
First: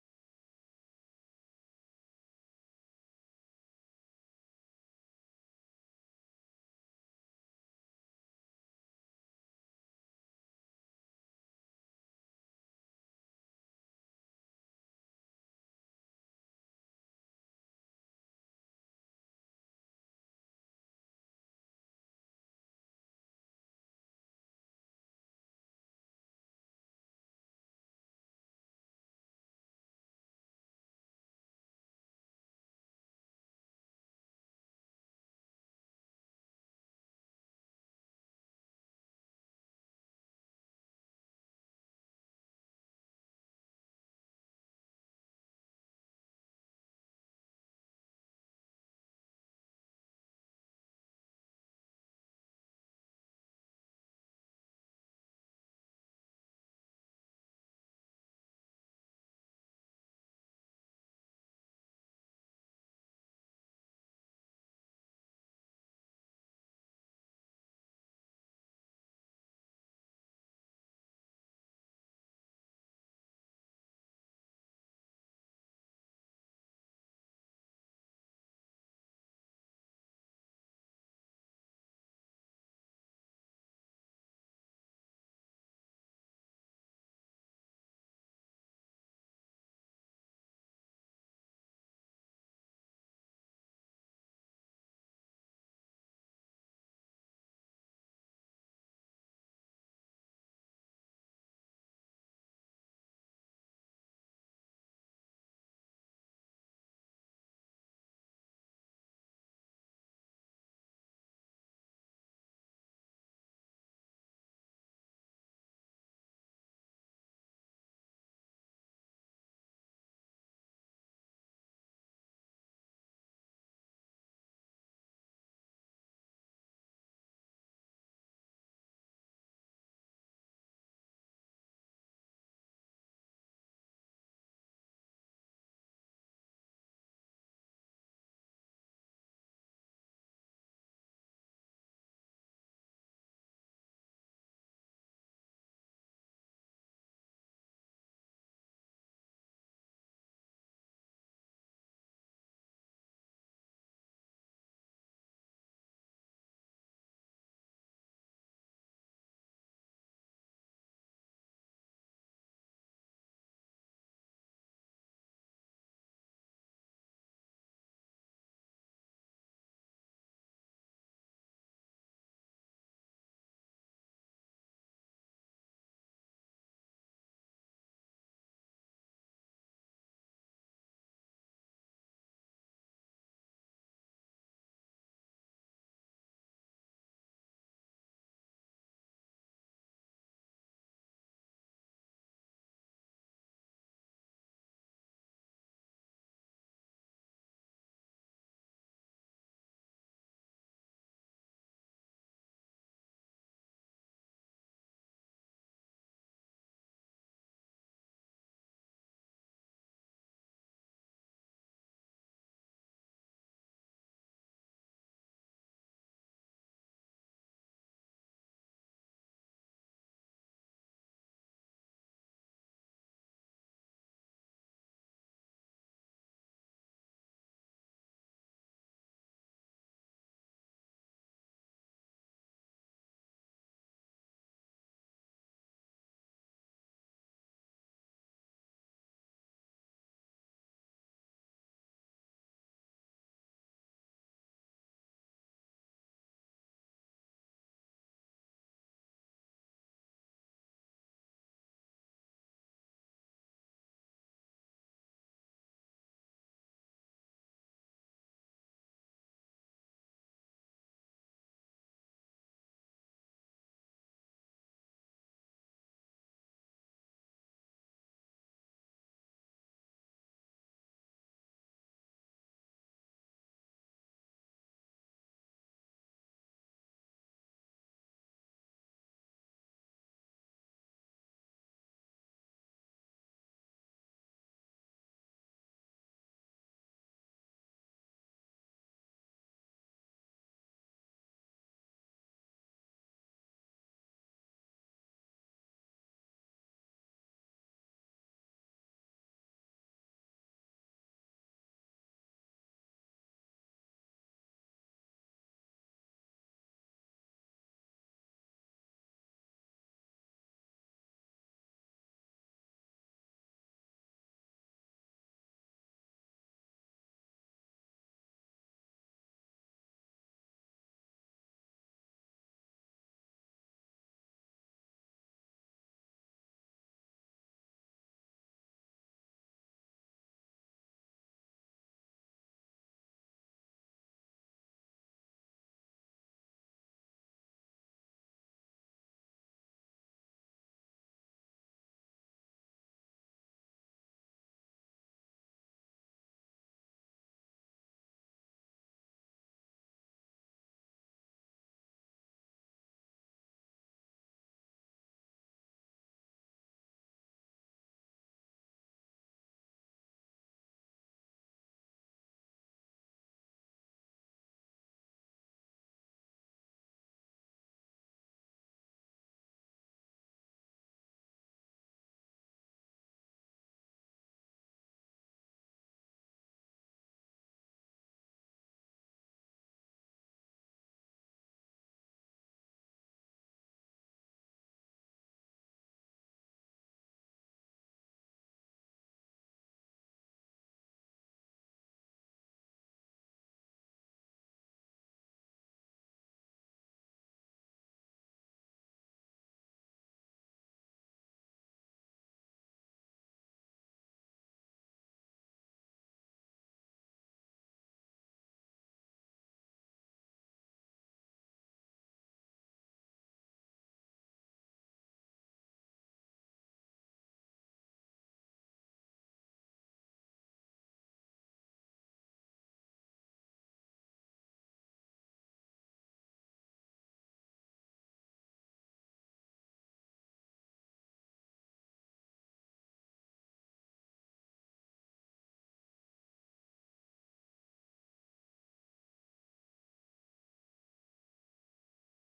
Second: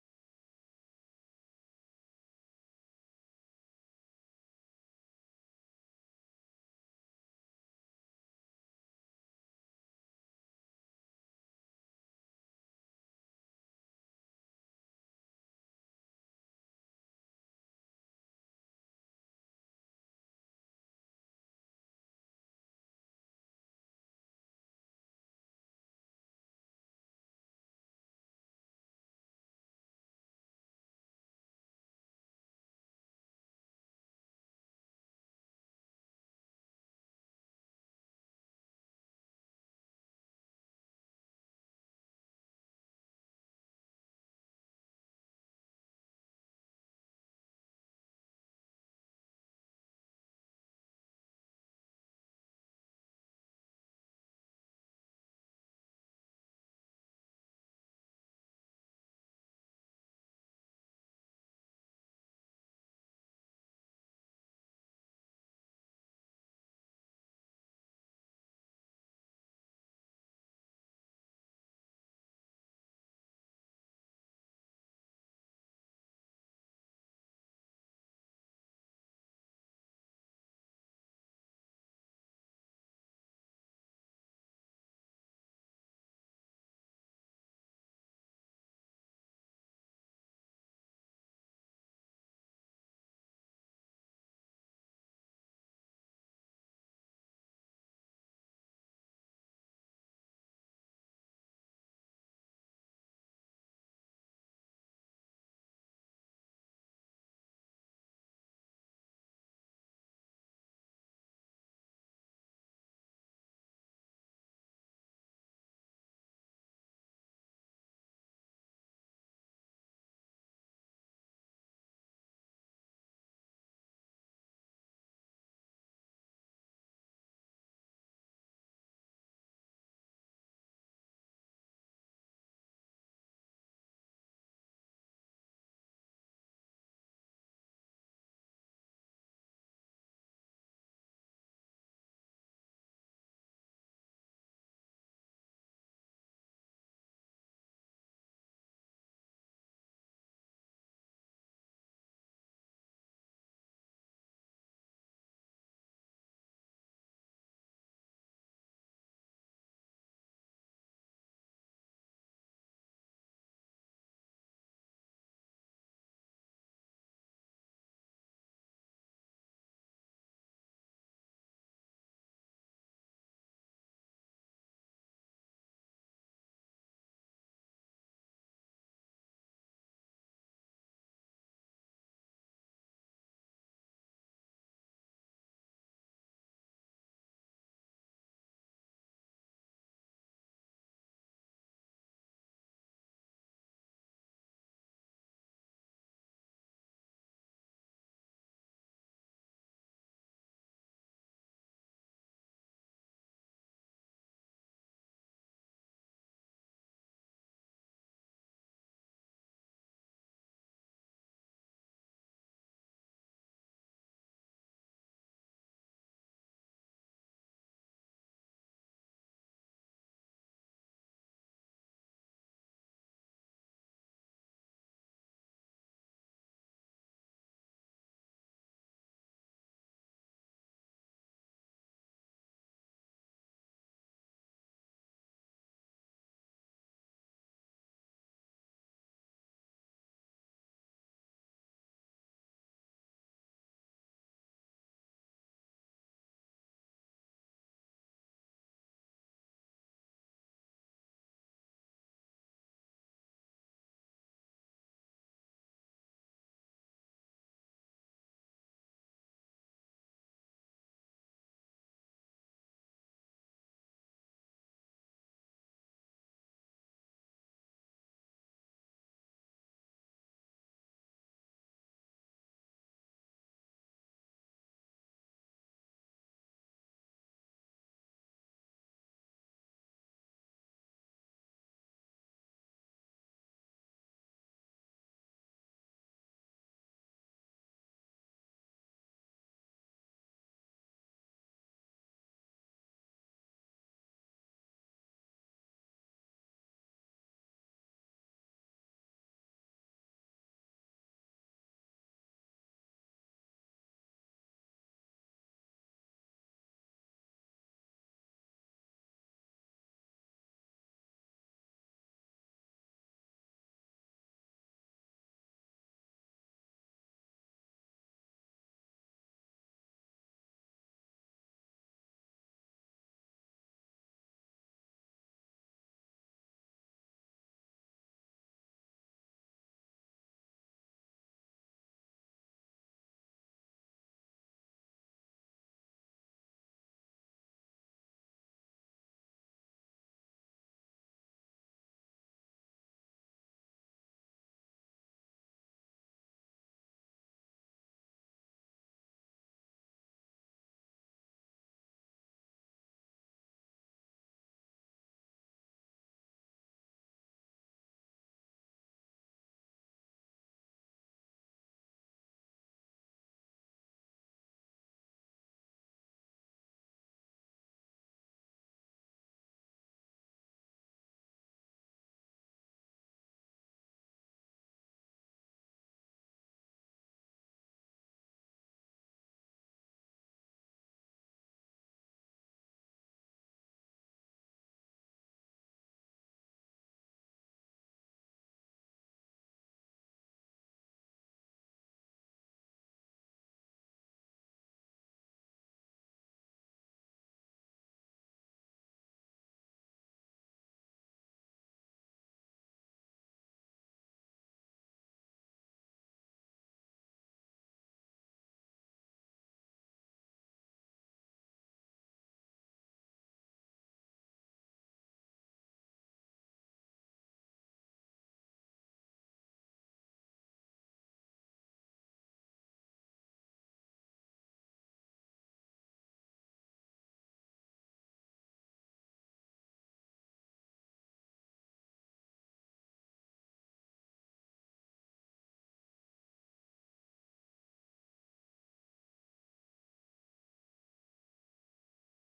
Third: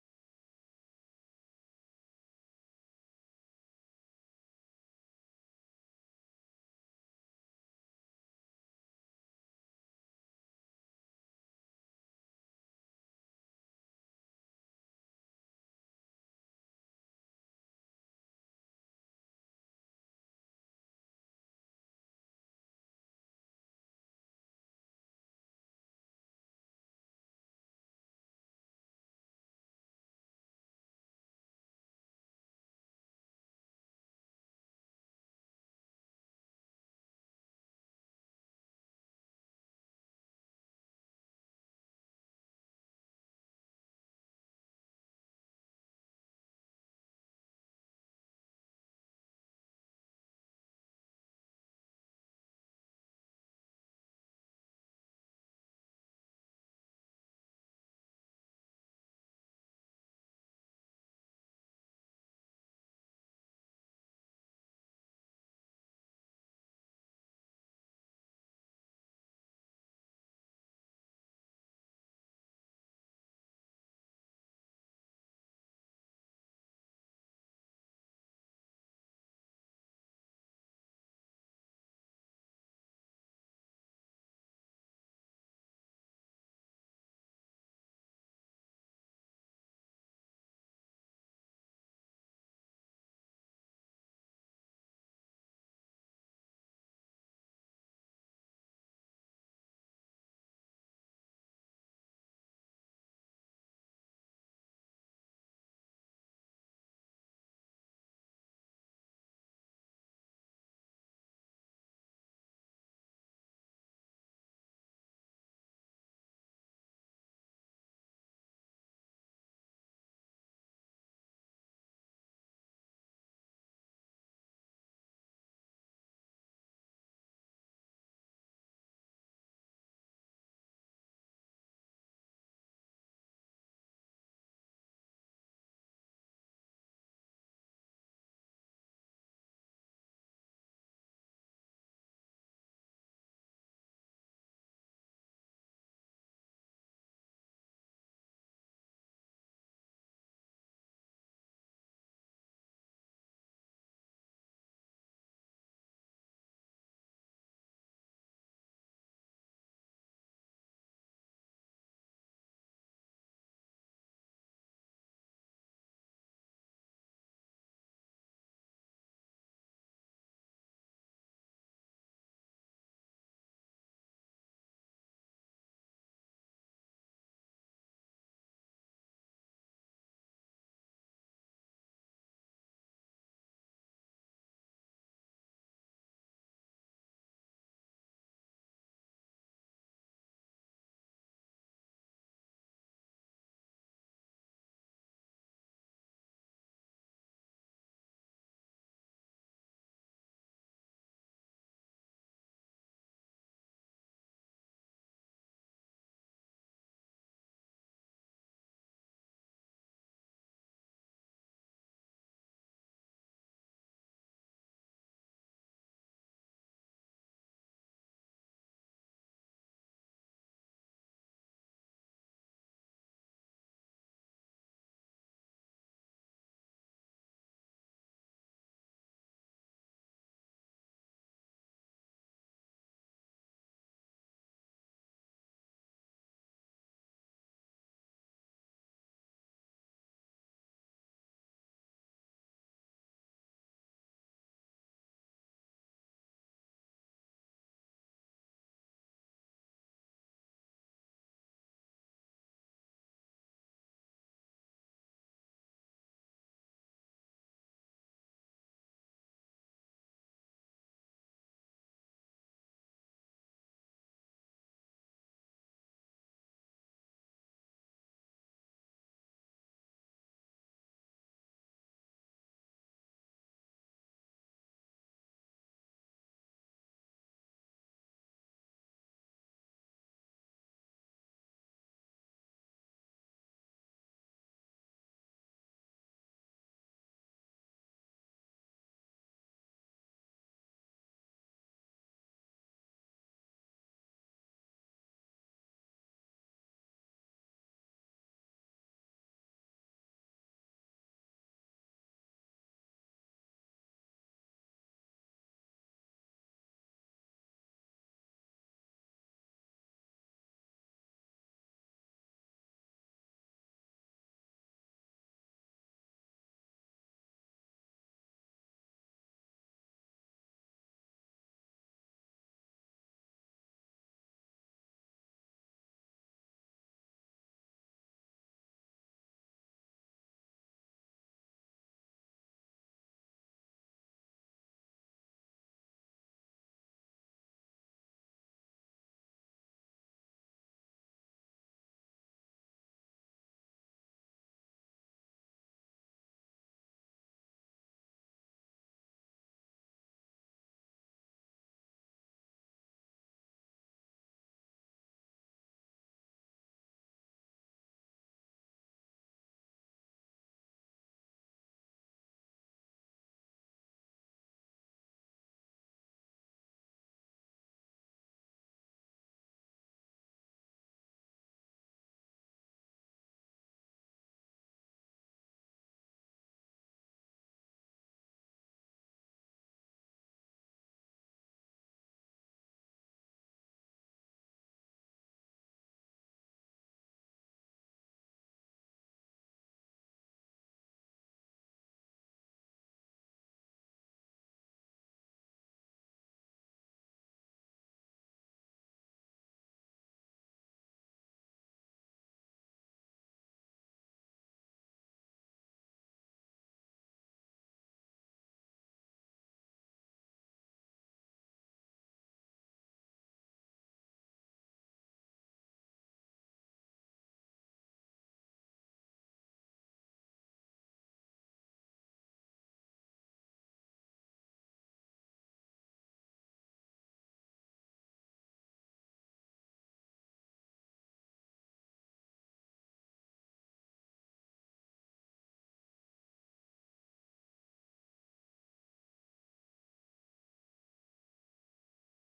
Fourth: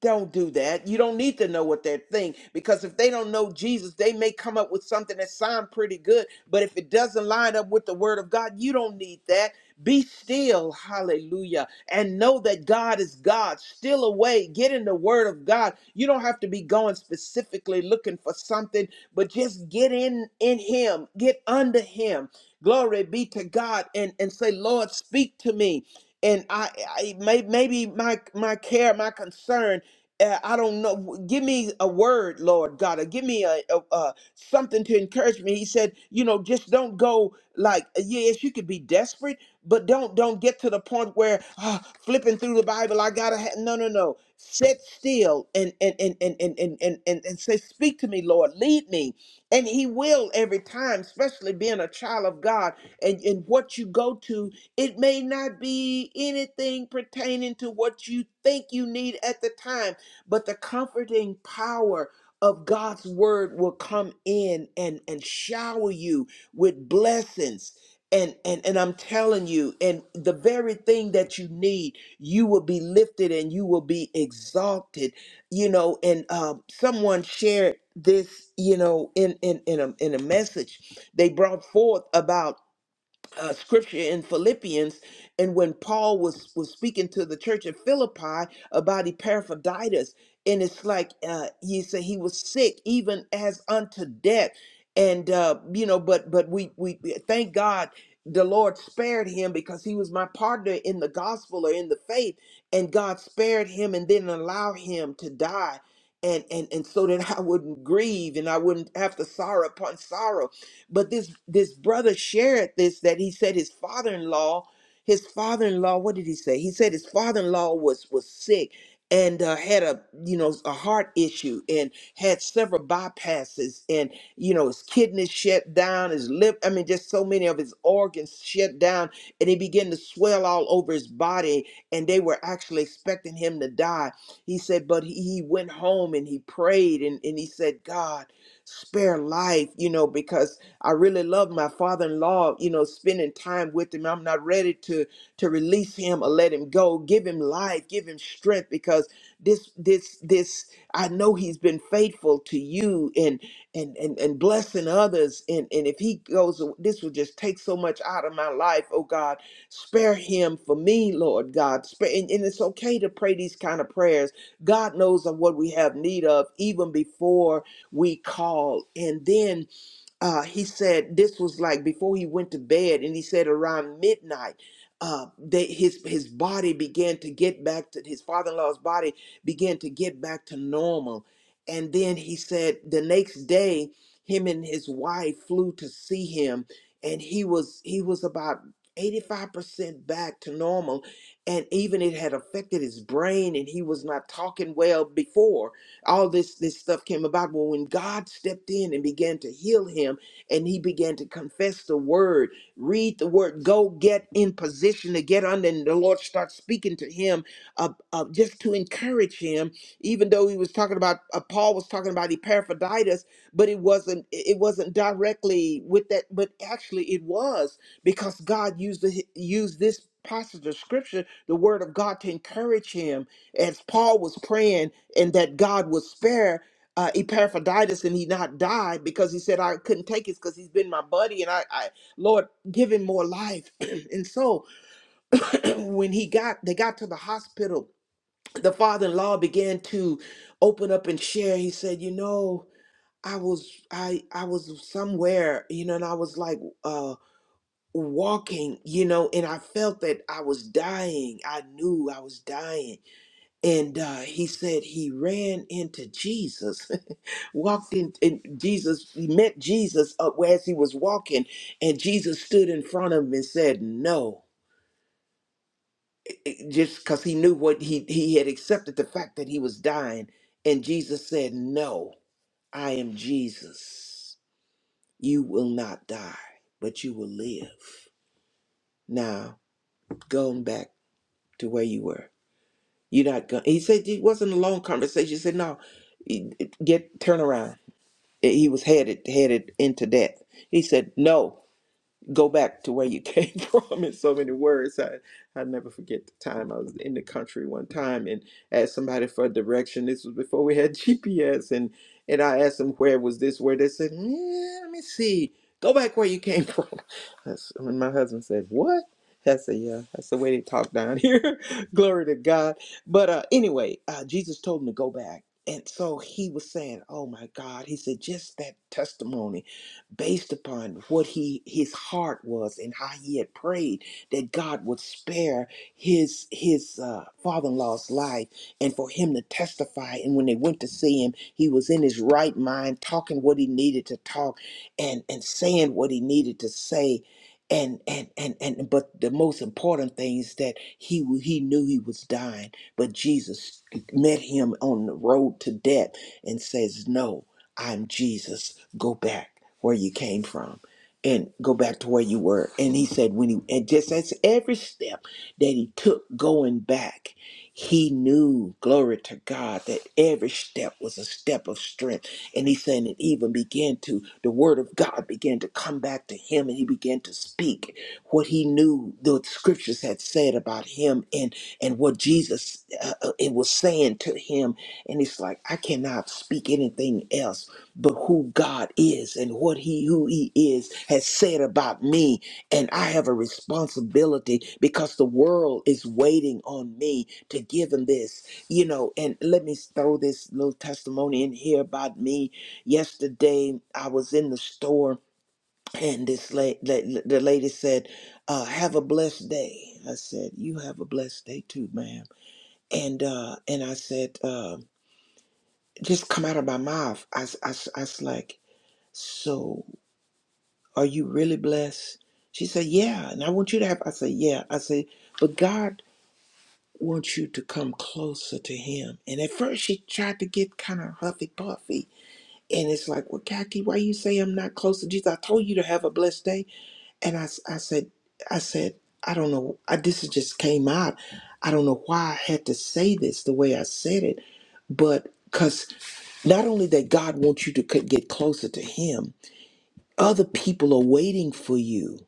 [SPEAKER 2] don't do that. You don't need to know what they're thinking because if they don't know Jesus, they may come up with something that sounds pretty good, but if it doesn't line up with the word of God, you don't need that. Be still, hallelujah, and know that God is God. Still away, get in the word of God. You don't have to be going specifically looking for something, but just get in in him, get under him. Glory be to God and and say, "Lord, speak to me." And I, I may, maybe my my care, my concern uh, I don't know. Give me a word, Lord God, or give me a, a, a something to encourage me. He said, you know, just don't go like, uh, yes, you could be desperate, but don't don't get to the point where ah, flipping through the Bible. I gotta ha-. no, no, no. Sit still and and and and and and and and and say, speak to me, Lord, lead me, and He will every time. Especially being a child of God, and and what you go to, it may not be anything pertaining to what you think you need at the time but the comforting power of God's word will come in and and shower you with blessings and and and I'm telling you and the very thing that you need you will be lifted and you will be exalted you know and um someone shared this you know in in in a in a message they brought forth about uh, scripture in Philippians, and when Paul was was speaking to the church at Philippi about Epaphroditus, and it's like uh, he said he was sick even as unto death, and uh, you know, but but we we we- thank God the Lord spared him because he was my partner in the gospel or in the faith, and God spared him and didn't allow him to die. And, and, and so that I wouldn't grieve and I wouldn't have to sorrow upon sorrow. But this this brother shared this that he said his father-in-law, his father-in-law, what did he say? He said his father-in-law was was sick and uh, had a you know a heart issue and had several bypasses and you know his kidneys shut down his lip i mean just so many of his organs shut down and he began to swell all over his body and they were actually expecting him to die he said but he, he went home and he prayed and, and he said god spare life you know because I really love my father-in-law, you know, spending time with him. I'm not ready to to release him or let him go. Give him life, give him strength because this this this I know he's been faithful to you and and and, and blessing others and and if he goes this will just take so much out of my life, oh God. Spare him for me, Lord God. Spare and, and it's okay to pray these kind of prayers. God knows of what we have need of even before we call. And then uh, he said this was like before he went to bed, and he said around midnight, uh, they, his his body began to get back to his father-in-law's body began to get back to normal, and then he said the next day, him and his wife flew to see him, and he was he was about. 85% back to normal and even it had affected his brain and he was not talking well before all this this stuff came about well when god stepped in and began to heal him and he began to confess the word read the word go get in position to get under and the lord starts speaking to him uh, uh, just to encourage him even though he was talking about uh, paul was talking about epaphroditus but it wasn't it wasn't directly with that but actually it was because god used the used this passage of scripture the word of god to encourage him as paul was praying and that God would spare uh, Epaphroditus and he not die because he said I couldn't take it because he's been my buddy and I, I Lord give him more life. and so when he got they got to the hospital, the father-in-law began to open up and share. He said, you know, I was I I was somewhere, you know, and I was like uh walking, you know, and I felt that I was dying. I knew I was dying and uh, he said he ran into Jesus, walked in, and Jesus, he met Jesus up as he was walking, and Jesus stood in front of him and said, No, It- just because he knew what he, he had accepted the fact that he was dying. And Jesus said, No, I am Jesus. You will not die, but you will live. Now, going back to where you were, you're not going. He said, It wasn't a long conversation. He said, No, get turn around he was headed headed into death. He said, "No, go back to where you came from in so many words. I I never forget the time I was in the country one time and asked somebody for a direction. This was before we had GPS, and and I asked them where was this, where they said, "Mm, let me see, go back where you came from. That's, and my husband said, what? I said, yeah, that's the way they talk down here. Glory to God. But uh, anyway, uh, Jesus told him to go back. And so he was saying, Oh my God. He said, Just that testimony based upon what he his heart was and how he had prayed that God would spare his his uh, father-in-law's life and for him to testify and when they went to see him he was in his right mind talking what he needed to talk and and saying what he needed to say and and and and but the most important thing is that he w- he knew he was dying but Jesus met him on the road to death and says no I'm Jesus go back where you came from and go back to where you were. And he said, when he, and just as every step that he took going back, he knew, glory to God, that every step was a step of strength. And he said, it even began to, the word of God began to come back to him and he began to speak what he knew the scriptures had said about him and, and what Jesus uh, uh, it was saying to him. And it's like, I cannot speak anything else but who God is and what he who he is has said about me and I have a responsibility because the world is waiting on me to give him this you know and let me throw this little testimony in here about me yesterday I was in the store and this la- la- the lady said uh, have a blessed day I said you have a blessed day too ma'am and uh and I said uh just come out of my mouth I, s- I, s- I was like so, are you really blessed? She said, Yeah. And I want you to have, I said, Yeah. I said, But God wants you to come closer to Him. And at first, she tried to get kind of huffy puffy. And it's like, Well, Kaki, why you say I'm not close to Jesus? I told you to have a blessed day. And I, s- I said, I said, I don't know. I, this is just came out. I don't know why I had to say this the way I said it, but because not only that God wants you to c- get closer to Him, other people are waiting for you.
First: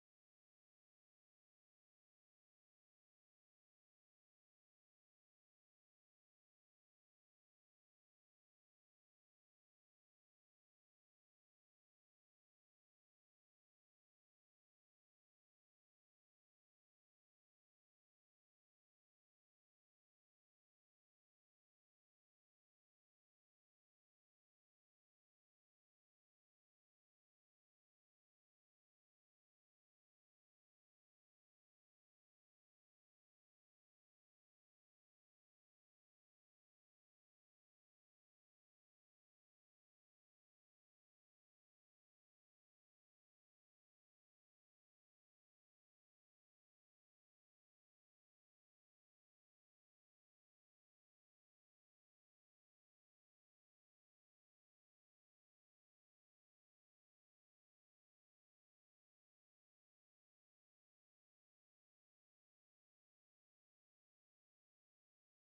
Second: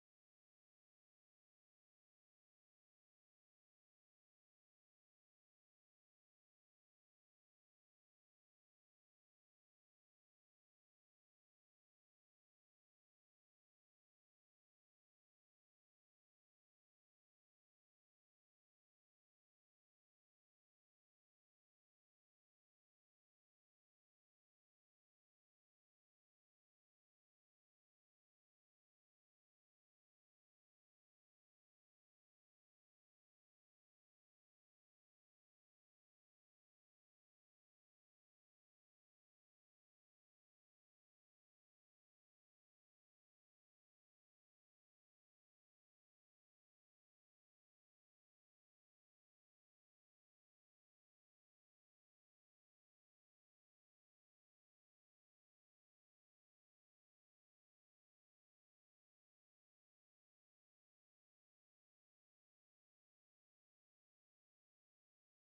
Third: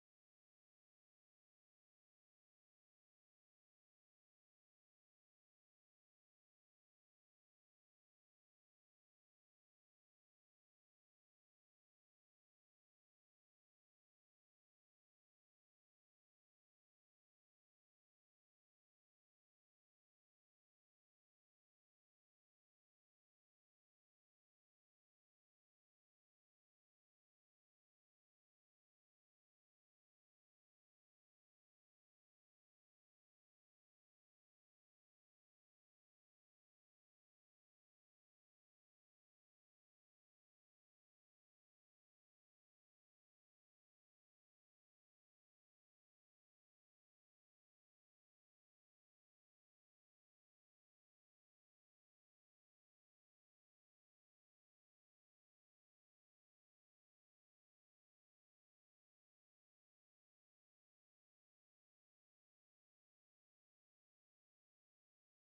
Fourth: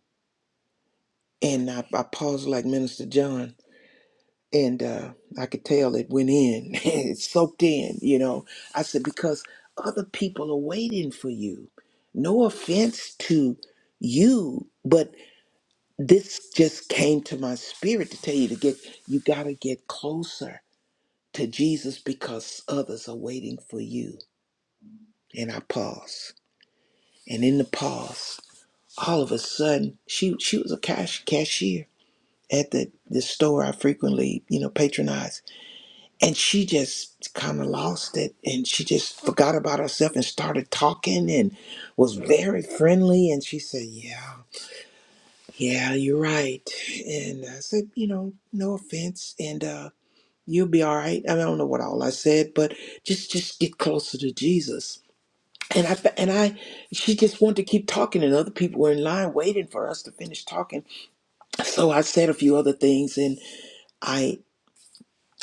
[SPEAKER 2] And I, I paused like Minister John, and uh, I could tell it went in, it soaked in, you know. I said, because other people are waiting for you. No offense to you, but this just came to my spirit to tell you to get, you got to get closer to Jesus because others are waiting for you. And I paused. And in the pause, all of a sudden, she she was a cash cashier at the, the store I frequently, you know, patronize. And she just kind of lost it and she just forgot about herself and started talking and was very friendly. And she said, Yeah, yeah, you're right. And I said, You know, no offense. And, uh, You'll be all right. I, mean, I don't know what all I said, but just just get closer to Jesus. And I fe- and I, she just wanted to keep talking, and other people were in line waiting for us to finish talking. So I said a few other things, and I.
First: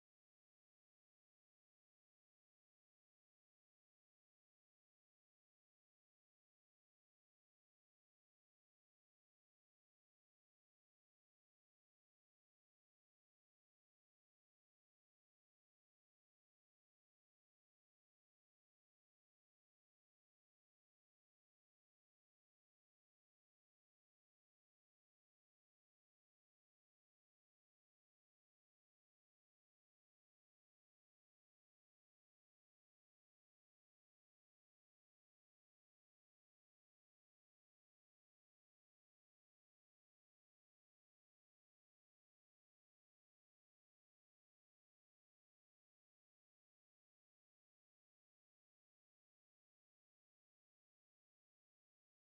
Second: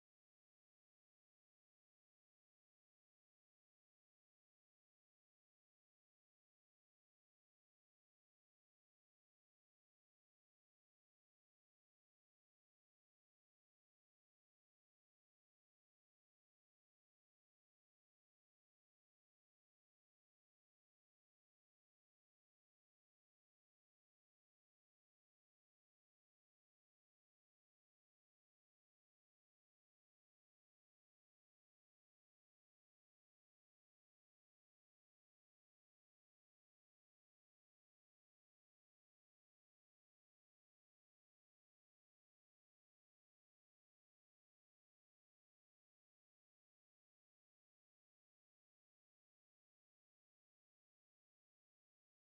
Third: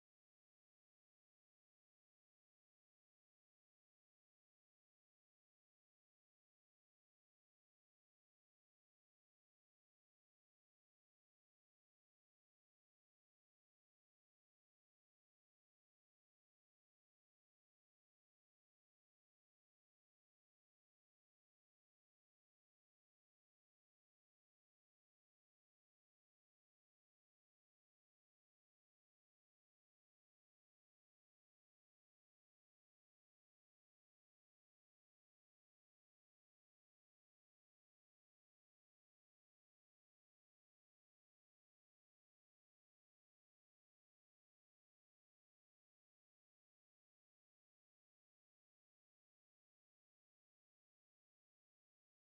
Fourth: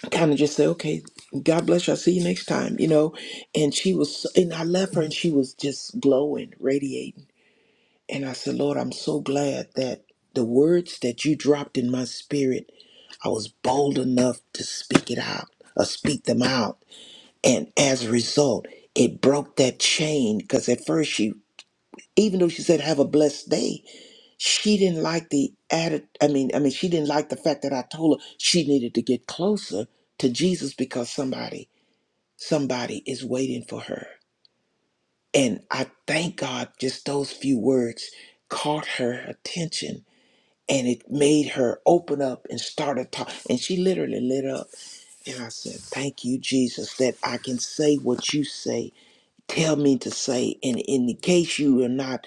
[SPEAKER 2] kind of just say, okay, God bless you. I'll see you next time, you know. And she was, so, and I left her and she was just glowing, radiating. And I said, Lord, I'm so glad that the words that you dropped in my spirit, I was bold enough to speak it out or speak them out. And as a result, it broke that chain because at first she, even though she said have a blessed day, she didn't like the added. I mean, I mean, she didn't like the fact that I told her she needed to get closer to Jesus because somebody somebody is waiting for her. And I thank God just those few words caught her attention and it made her open up and started talking. And she literally lit up. And I said, Thank you, Jesus, that I can say what you say tell me to say. And, in the case you are not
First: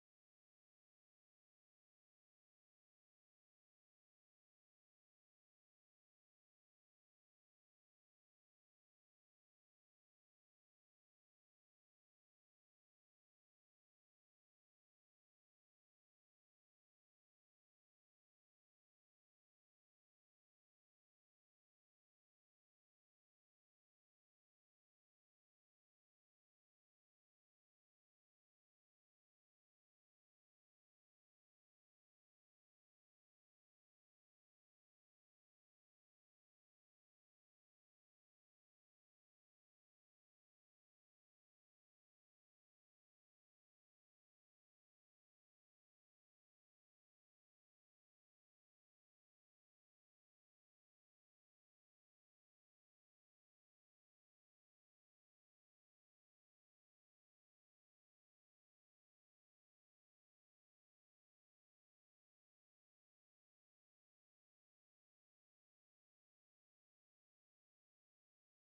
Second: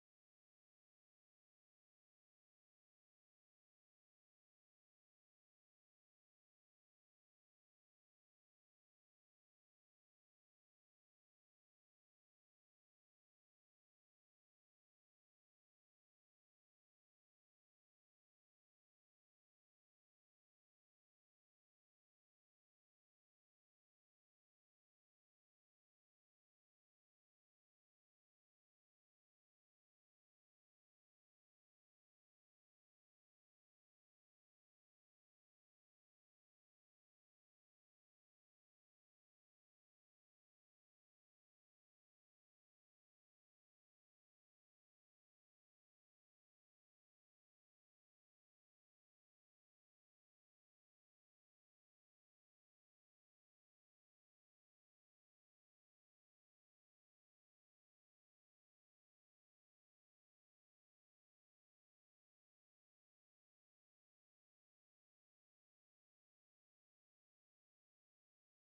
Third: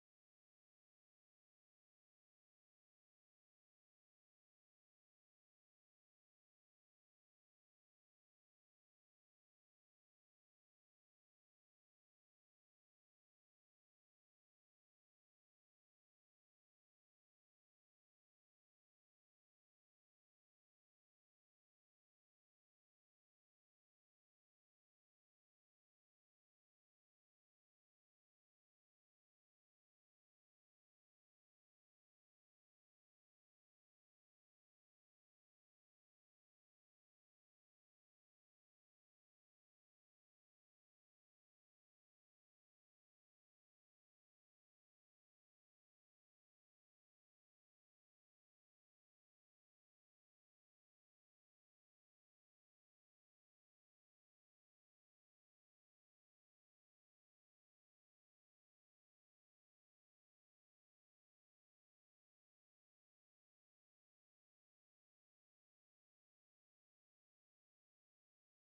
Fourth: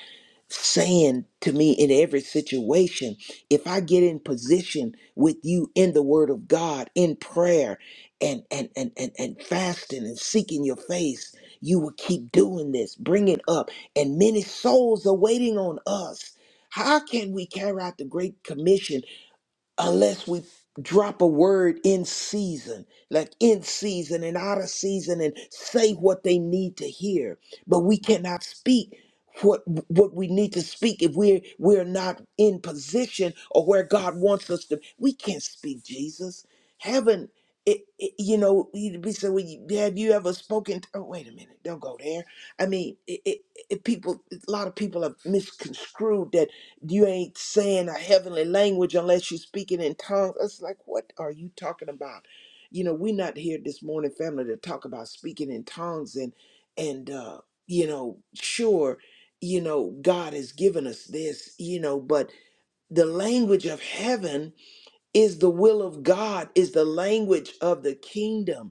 [SPEAKER 2] saying to me in every situation, if I get in position with you in the word of God, in prayer and and and and, and fasting and seeking your face, you will keep doing this, bring it up. And many souls are waiting on us. How can we carry out the Great Commission unless we drop a word in season, like in season and out of season, and say what they need to hear. But we cannot speak what what we need to speak if we're we're not in position or where God wants us to. We can't speak Jesus. Heaven. It, it, you know, you- we say, well, you- have you ever spoken? To, oh, wait a minute, don't go there. I mean, it, it, it, people, a lot of people have misconstrued that you ain't saying a heavenly language unless you're speaking in tongues. It's like, what are you talking about? You know, we're not here this morning, family, to talk about speaking in tongues and and uh, you know, sure, you know, God has given us this, you know, but the language of heaven is the will of God, is the language of the kingdom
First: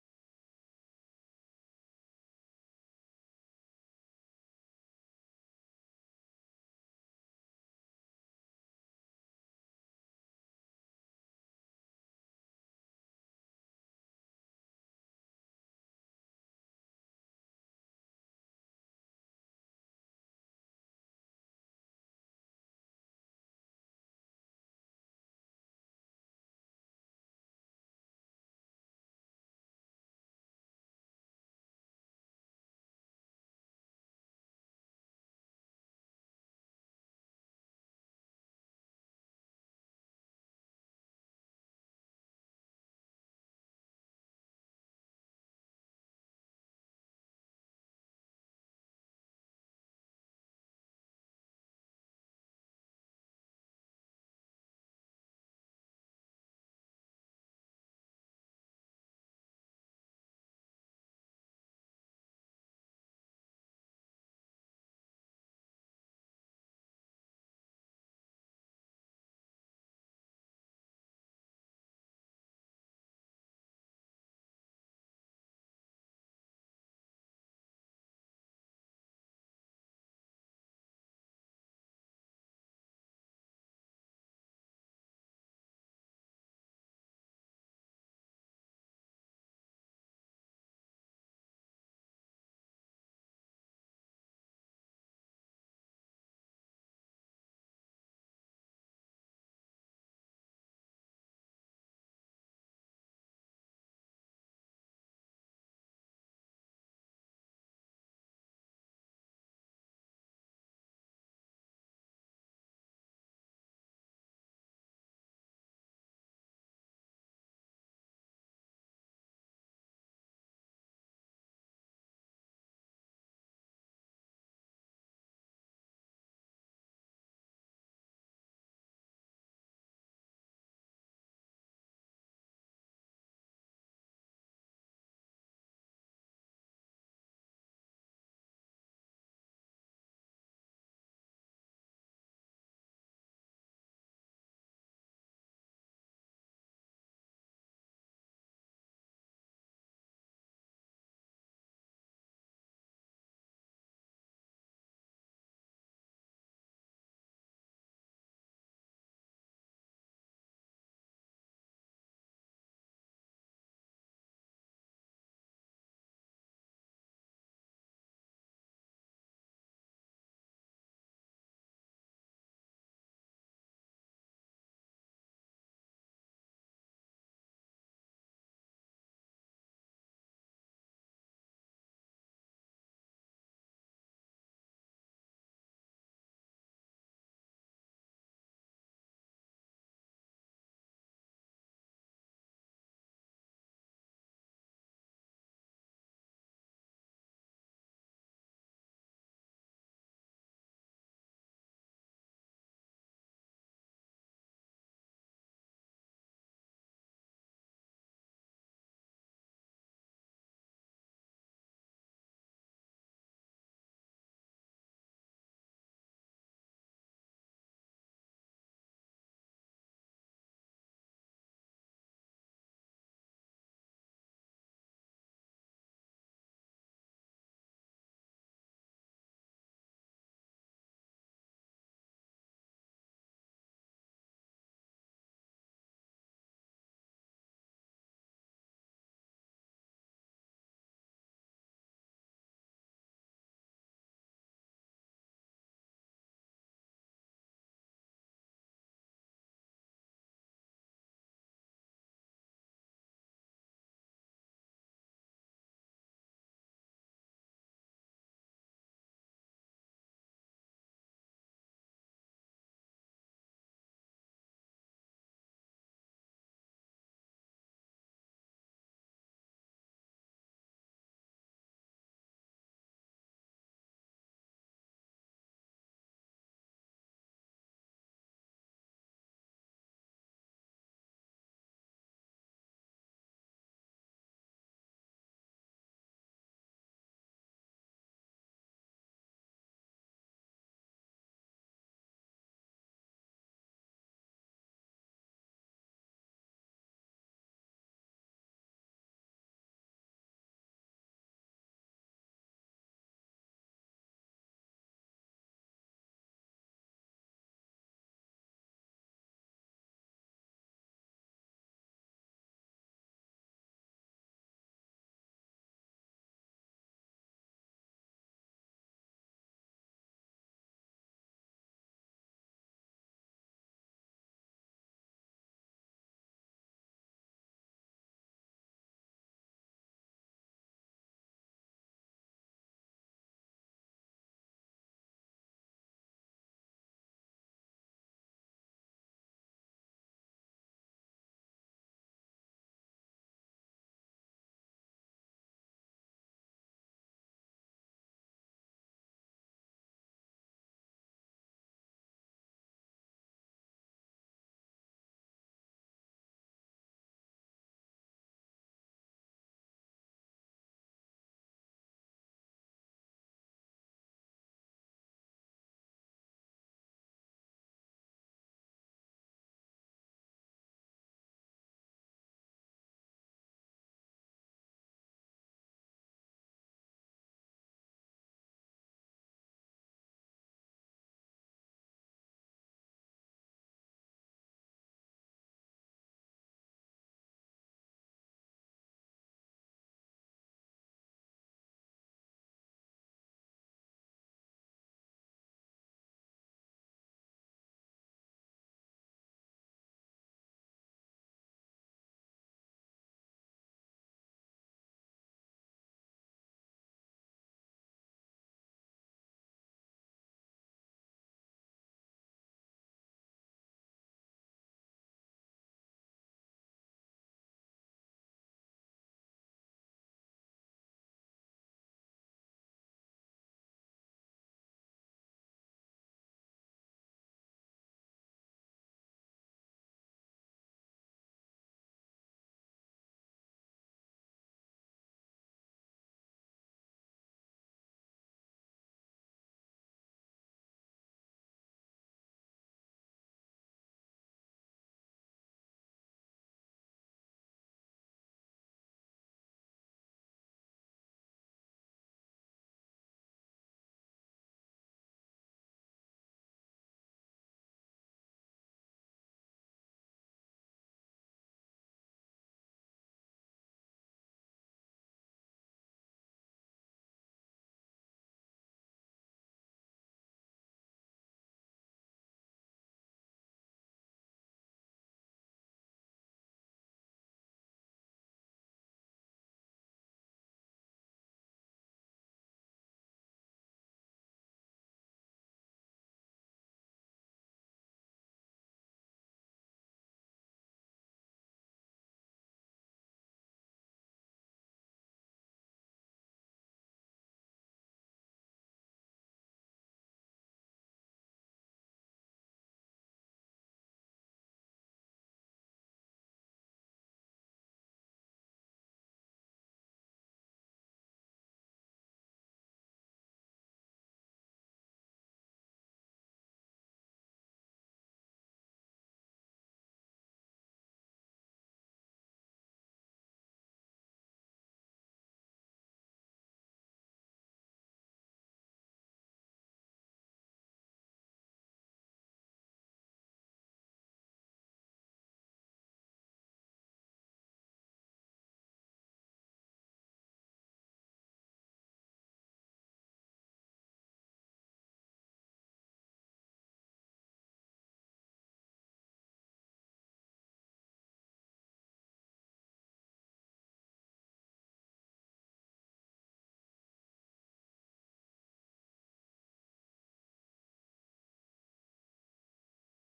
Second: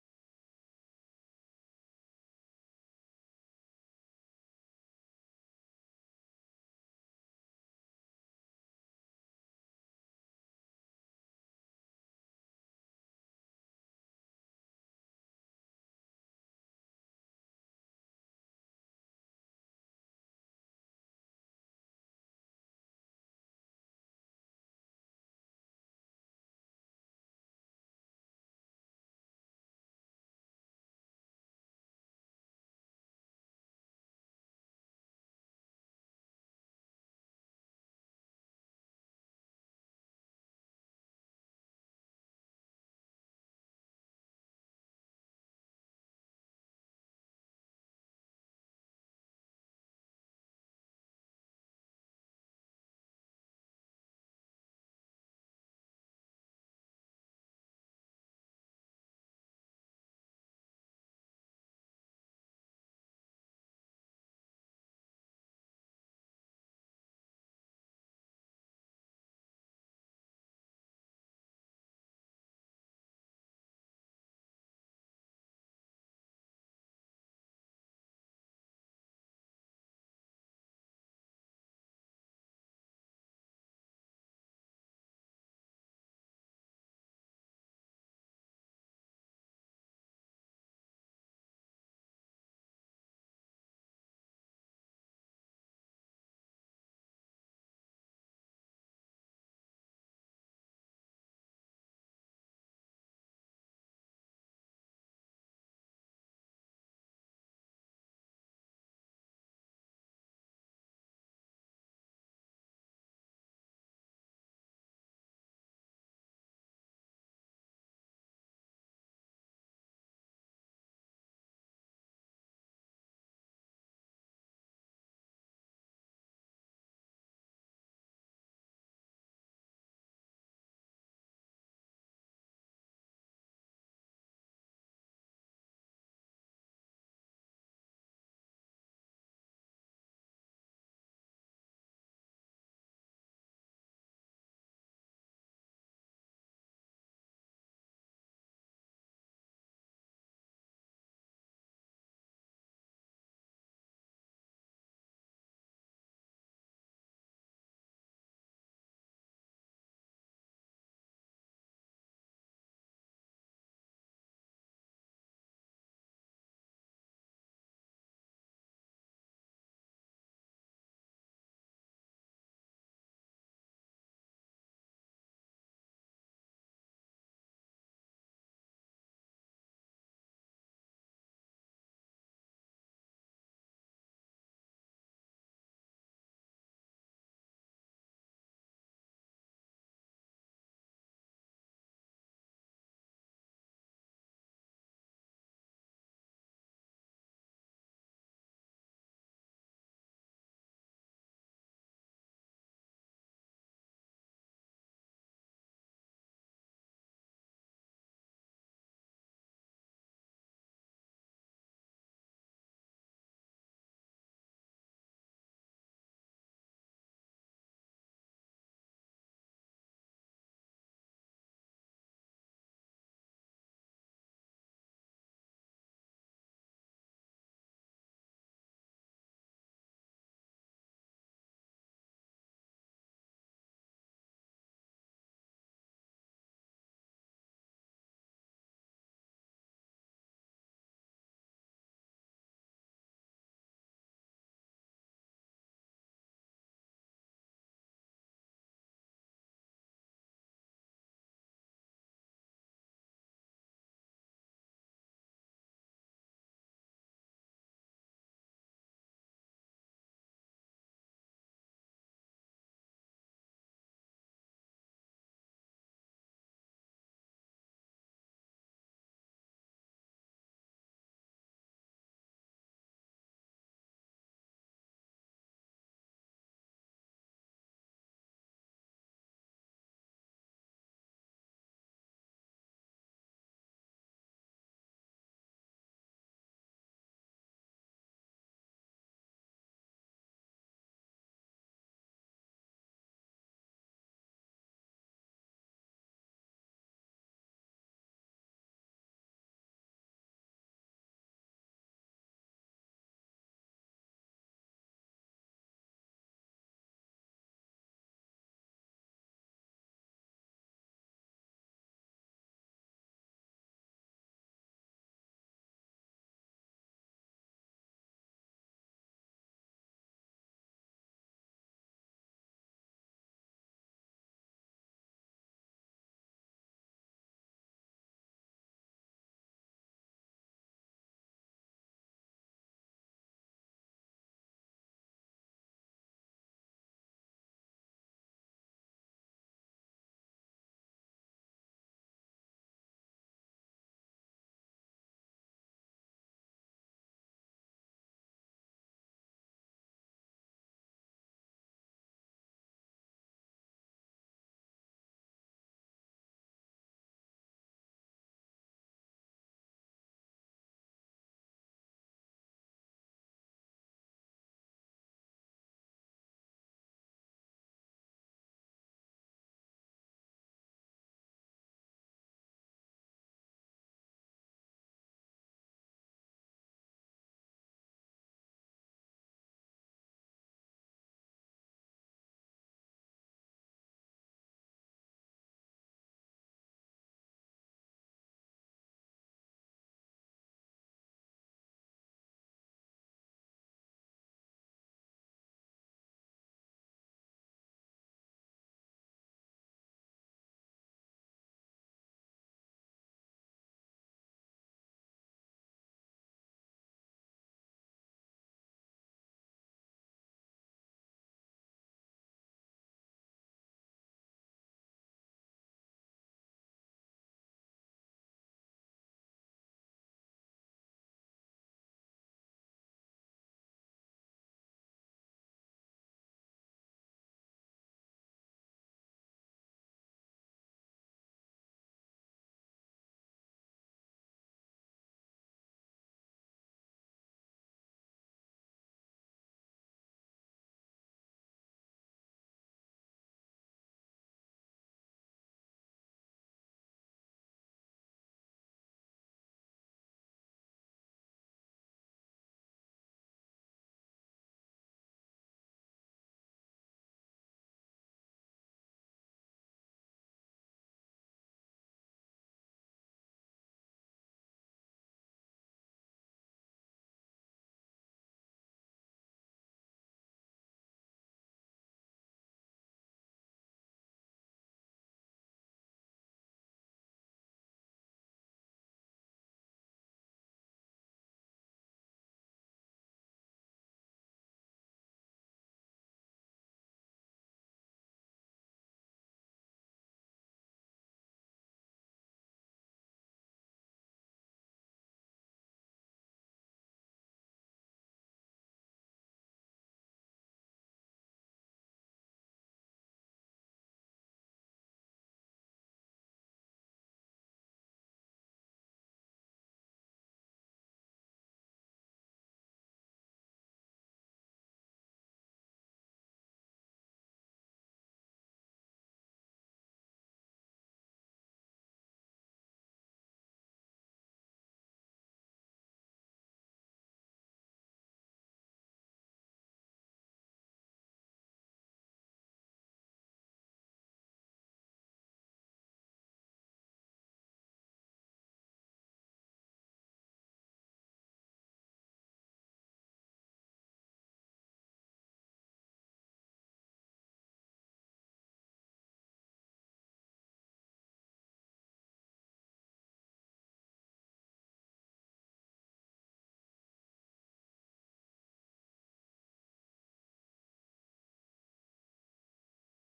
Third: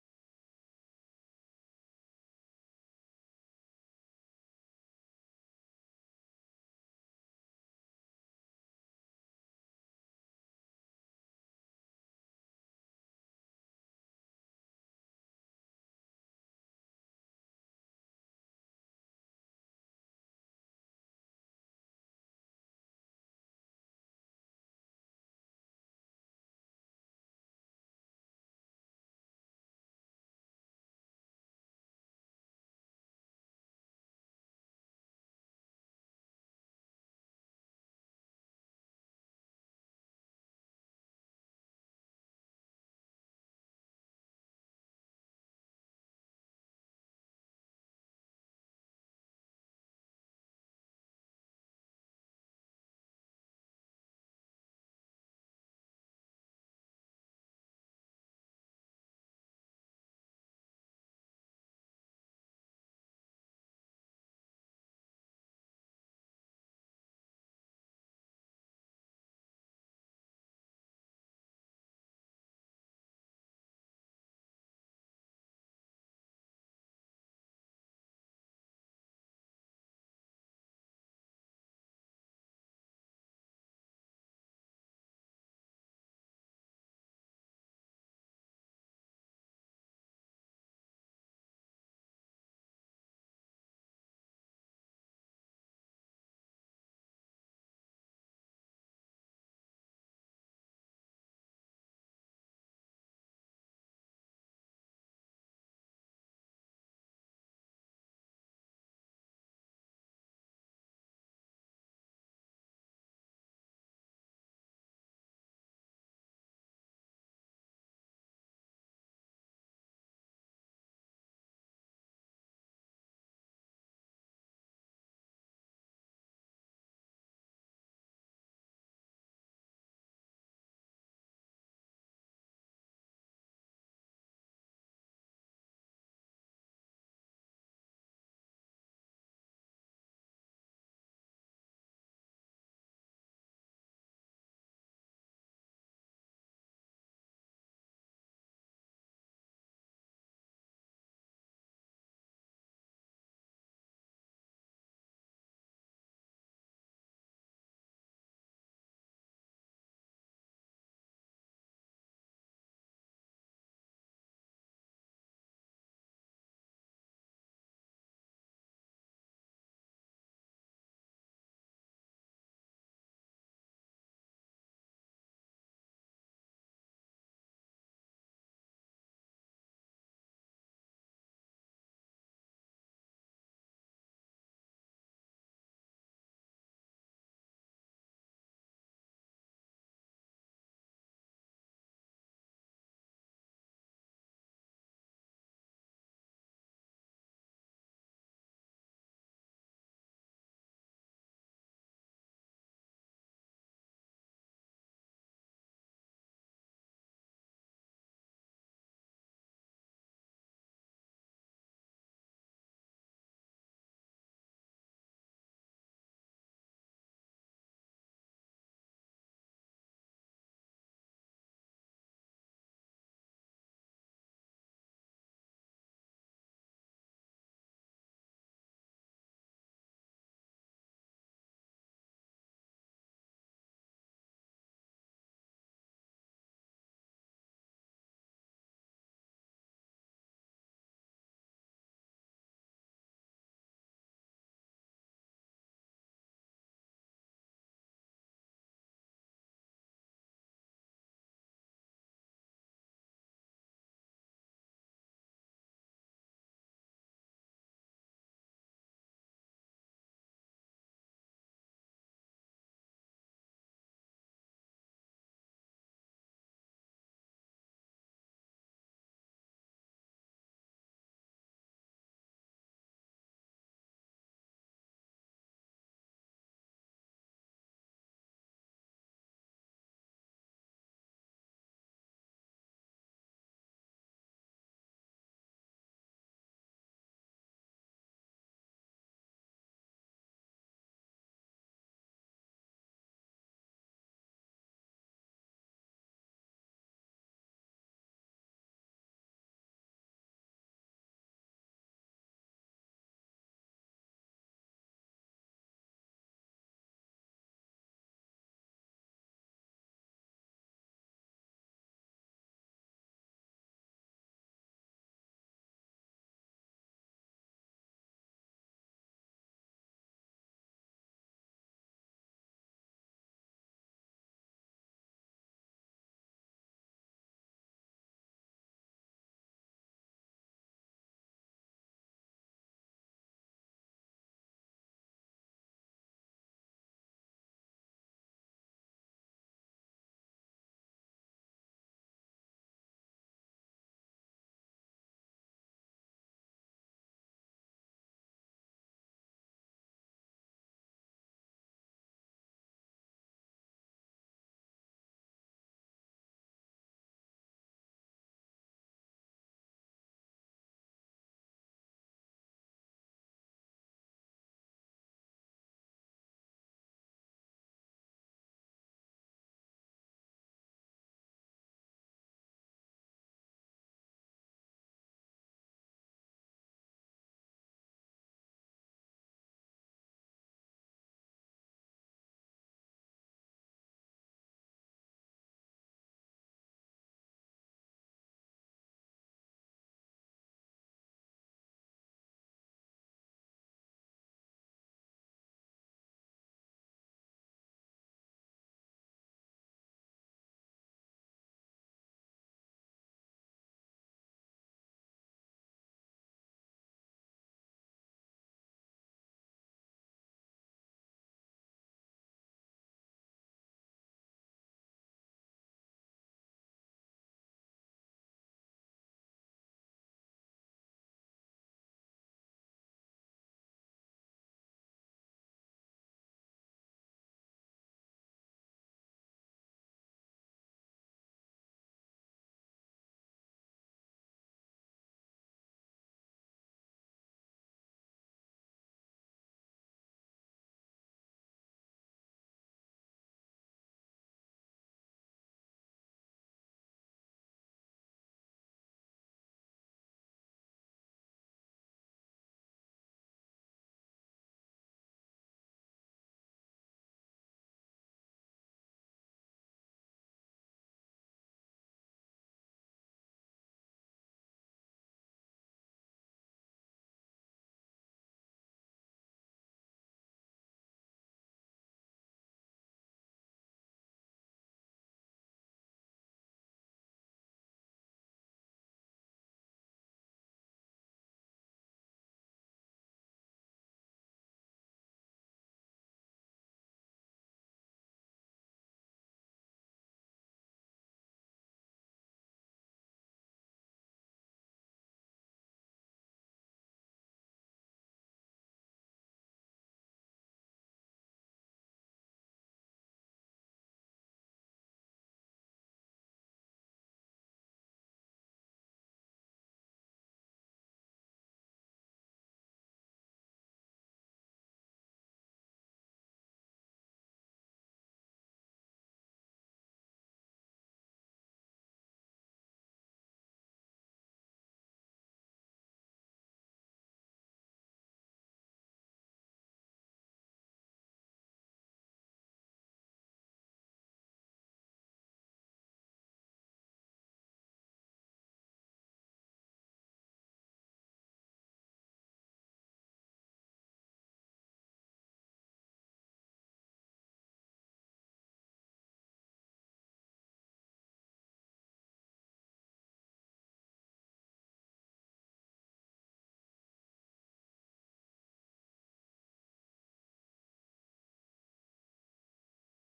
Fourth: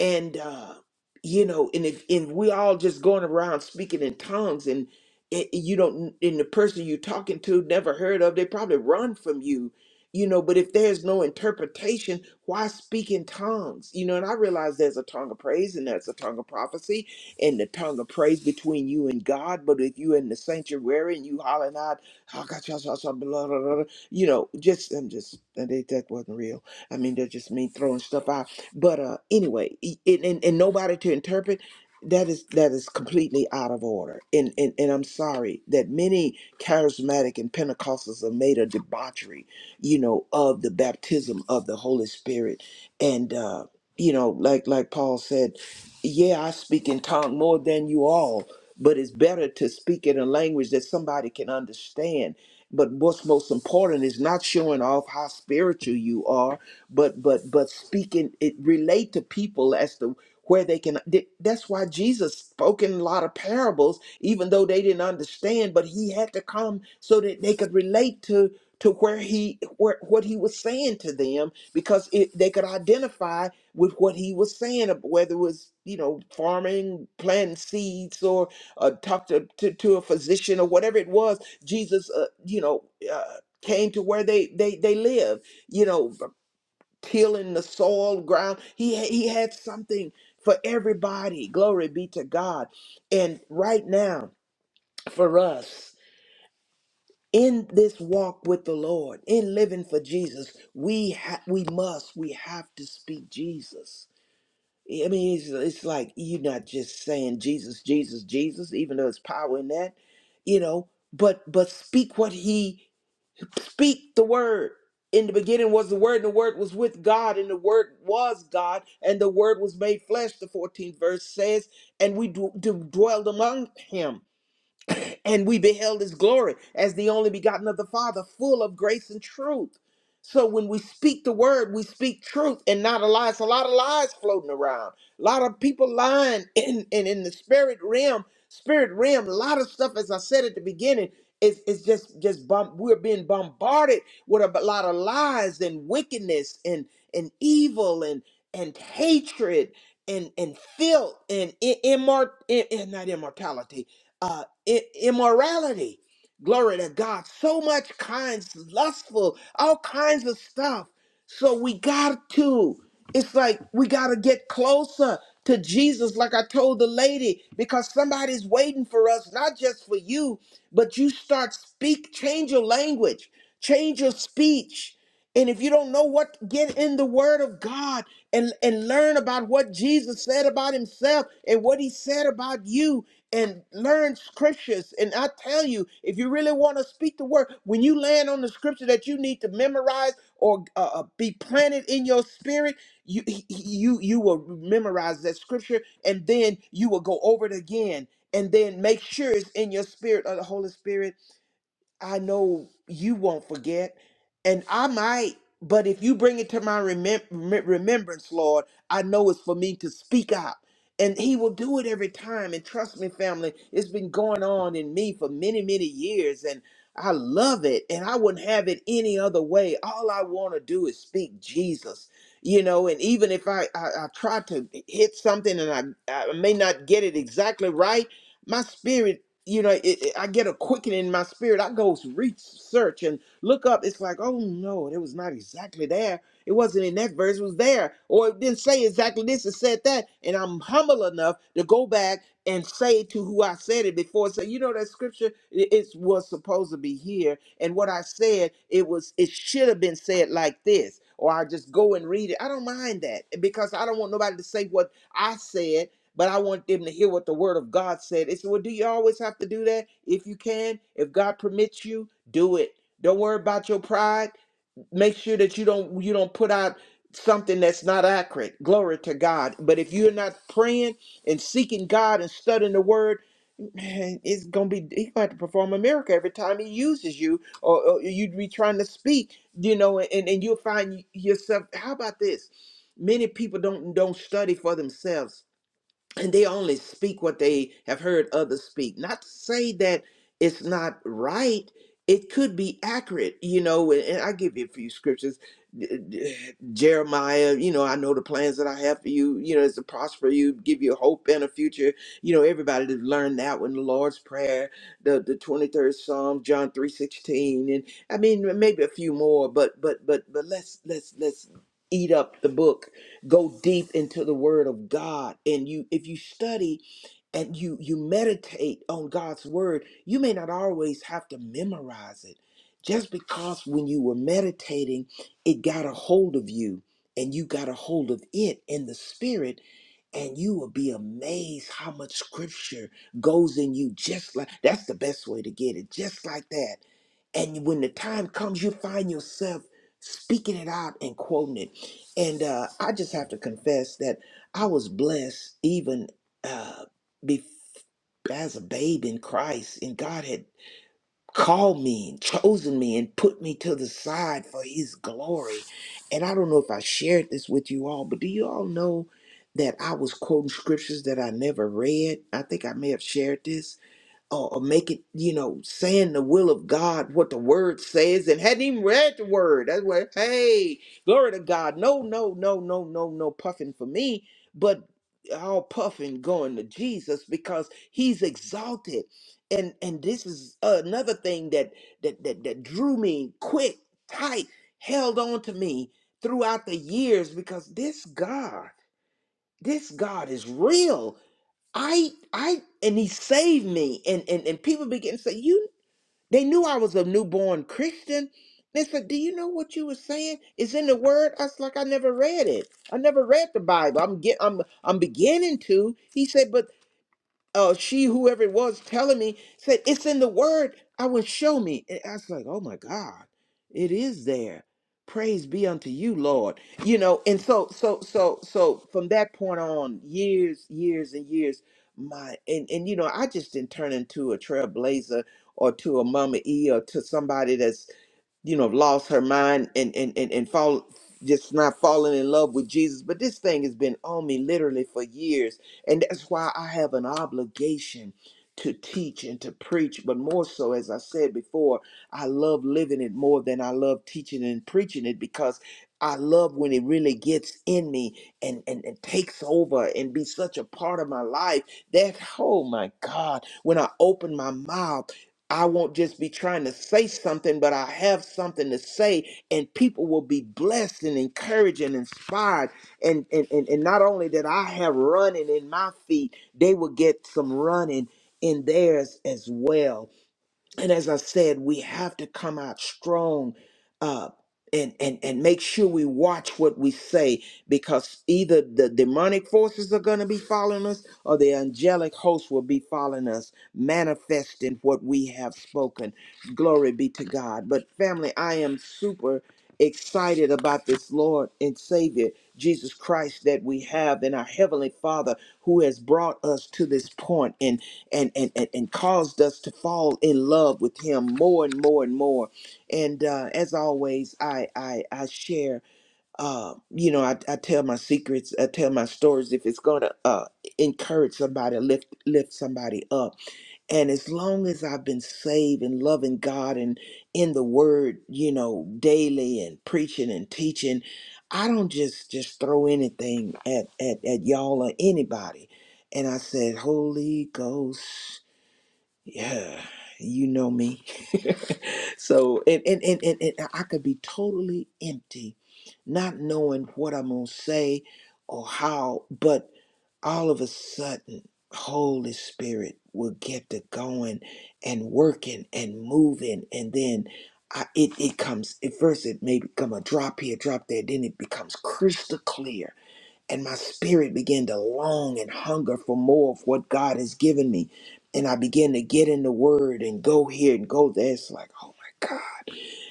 [SPEAKER 2] and uh you know and if and we all just going around speaking in tongues and it, you don't and the person you're talking to never heard of they probably run from you you know but if there's no interpretation why speak in tongues you know and i realize there's a tongue of praise and there's a tongue of prophecy and the tongue of praise between you and god but if you in the sanctuary and you hollering out "Ah, gotcha, gotcha, gotcha, blah, blah, blah," you know just i'm just that that wasn't real i mean they're just me throwing stuff out but uh, anyway, e- and, and, and nobody to interpret that is that is completely out of order. And, and and I'm sorry that many charismatic and Pentecostals have made a debauchery, you know, of the baptism of the Holy Spirit. And uh, you know, like like Paul said, yeah, I speak in tongue more than you all, but it's better to speak in a language that somebody can understand. But what's most important is not showing off how spiritual you are but but but speaking it relate to people as to where they can th- that's why jesus spoke in a lot of parables even though they didn't understand but he had to come so that they could relate to to where he where what he was saying to them because it, they could identify with what he was saying ab- whether it was you know farming planting seeds or uh, talk to, to to a physician or whatever it was jesus uh, you know uh, came to where they they they live you know tilling the soil ground. He he had something for everybody. Glory be to God. And right now for us in this walk with the Lord, in living for Jesus, we ha- we must we have to speak Jesus. I mean, it's, it's like you're not just saying Jesus, Jesus, Jesus, even though it's power in that, you know. But but speak what he Speak the word. In the beginning was the word, and the word was with God, and the word was God, and the word was made flesh. The 14th verse says, and we d- d- dwelled among him and we beheld his glory as the only begotten of the Father, full of grace and truth. So when we speak the word, we speak truth and not a lie. It's a lot of lies floating around. A lot of people lying in in, in the spirit realm, spirit realm, a lot of stuff, as I said at the beginning, it's it's just just bomb, we're being bombarded with a lot of lies and wickedness and and evil and and hatred and and filth and i- immort and not immortality uh, i- immorality. Glory to God. So much kinds, lustful, all kinds of stuff. So we got to, it's like we got to get closer to Jesus, like I told the lady, because somebody's waiting for us, not just for you, but you start speak, change your language, change your speech. And if you don't know what, get in the word of God and, and learn about what Jesus said about himself and what he said about you and learn scriptures. And I tell you, if you really want to speak the word, when you land on the scripture that you need to memorize or uh, uh, be planted in your spirit, you he- he- you you will memorize that scripture, and then you will go over it again, and then make sure it's in your spirit or the Holy Spirit I know you won't forget, and I might. But if you bring it to my remem- rem- remembrance, Lord, I know it's for me to speak out. And He will do it every time. And trust me, family, it's been going on in me for many, many years. And I love it. And I wouldn't have it any other way. All I want to do is speak Jesus, you know. And even if I, I, I try to hit something and I, I may not get it exactly right, my spirit you know, it, it- I get a quickening in my spirit. I go research and look up. It's like, oh no, it was not exactly there. It wasn't in that verse. It was there, or it didn't say exactly this. It said that, and I'm humble enough to go back and say to who I said it before. So you know that scripture it, it was supposed to be here, and what I said it was it should have been said like this. Or I just go and read it. I don't mind that because I don't want nobody to say what I said but I want them to hear what the word of God said. It's well, do you always have to do that? If you can, if God permits you, do it. Don't worry about your pride. Make sure that you don't you don't put out something that's not accurate. Glory to God. But if you're not praying and seeking God and studying the word, man, it's gonna be he's gonna have to perform a miracle every time he uses you or, or you'd be trying to speak, you know, and, and you'll find yourself, how about this? Many people don't don't study for themselves and they only speak what they have heard others speak not to say that it's not right it could be accurate you know and, and i give you a few scriptures D- d- jeremiah you know i know the plans that i have for you you know it's to prosper you give you hope and a future you know everybody to learn that one the lord's prayer the the 23rd psalm john 316 and i mean maybe a few more but but but but let's let's let's eat up the book go deep into the word of god and you if you study and you you meditate on god's word you may not always have to memorize it just because when you were meditating it got a hold of you and you got a hold of it in the spirit and you will be amazed how much scripture goes in you just like that's the best way to get it just like that and when the time comes you find yourself speaking it out and quoting it and uh, i just have to confess that i was blessed even uh, bef- as a babe in christ and god had called me and chosen me and put me to the side for his glory. And I don't know if I shared this with you all, but do you all know that I was quoting scriptures that I never read? I think I may have shared this or, or make it, you know, saying the will of God, what the word says, and hadn't even read the word. That's why, hey, glory to God. No, no, no, no, no, no puffing for me, but all puffing going to Jesus because he's exalted. And and this is another thing that that that, that drew me quick, tight, held on to me throughout the years because this God, this God is real I I and he saved me. And and, and people began to say, You they knew I was a newborn Christian. They said, Do you know what you were saying? It's in the word. I was like, I never read it. I never read the Bible. I'm get I'm I'm beginning to. He said, but uh, she, whoever it was, telling me, said, It's in the word. I will show me. And I was like, Oh my God, it is there. Praise be unto you, Lord. You know, and so, so, so, so from that point on, years, years, and years, my, and, and, you know, I just didn't turn into a trailblazer or to a mama E or to somebody that's you know, lost her mind and and and, and fall just not falling in love with Jesus. But this thing has been on me literally for years. And that's why I have an obligation to teach and to preach. But more so, as I said before, I love living it more than I love teaching and preaching it because I love when it really gets in me and, and, and takes over and be such a part of my life. That oh my God, when I open my mouth. I won't just be trying to say something, but I have something to say, and people will be blessed and encouraged and inspired. And and, and, and not only that I have running in my feet, they will get some running in theirs as well and as I said, we have to come out strong uh, and, and, and make sure we watch what we say because either the demonic forces are going to be following us or the angelic host will be following us, manifesting what we have spoken. Glory be to God. But, family, I am super excited about this Lord and Savior, Jesus Christ, that we have in our Heavenly Father who has brought us to this point and, and and and caused us to fall in love with him more and more and more and uh as always i i i share uh you know i, I tell my secrets i tell my stories if it's gonna uh encourage somebody lift lift somebody up and as long as i've been saved and loving god and in the word you know daily and preaching and teaching i don't just just throw anything at at, at y'all or anybody and i said holy ghost yeah, you know me. so and and, and and and I could be totally empty, not knowing what I'm gonna say or how, but all of a sudden, Holy Spirit will get to going and working and moving, and then I, it it comes. At first, it may become a drop here, drop there. Then it becomes crystal clear and my spirit began to long and hunger for more of what God has given me. And I began to get in the word and go here and go there. It's like, oh my God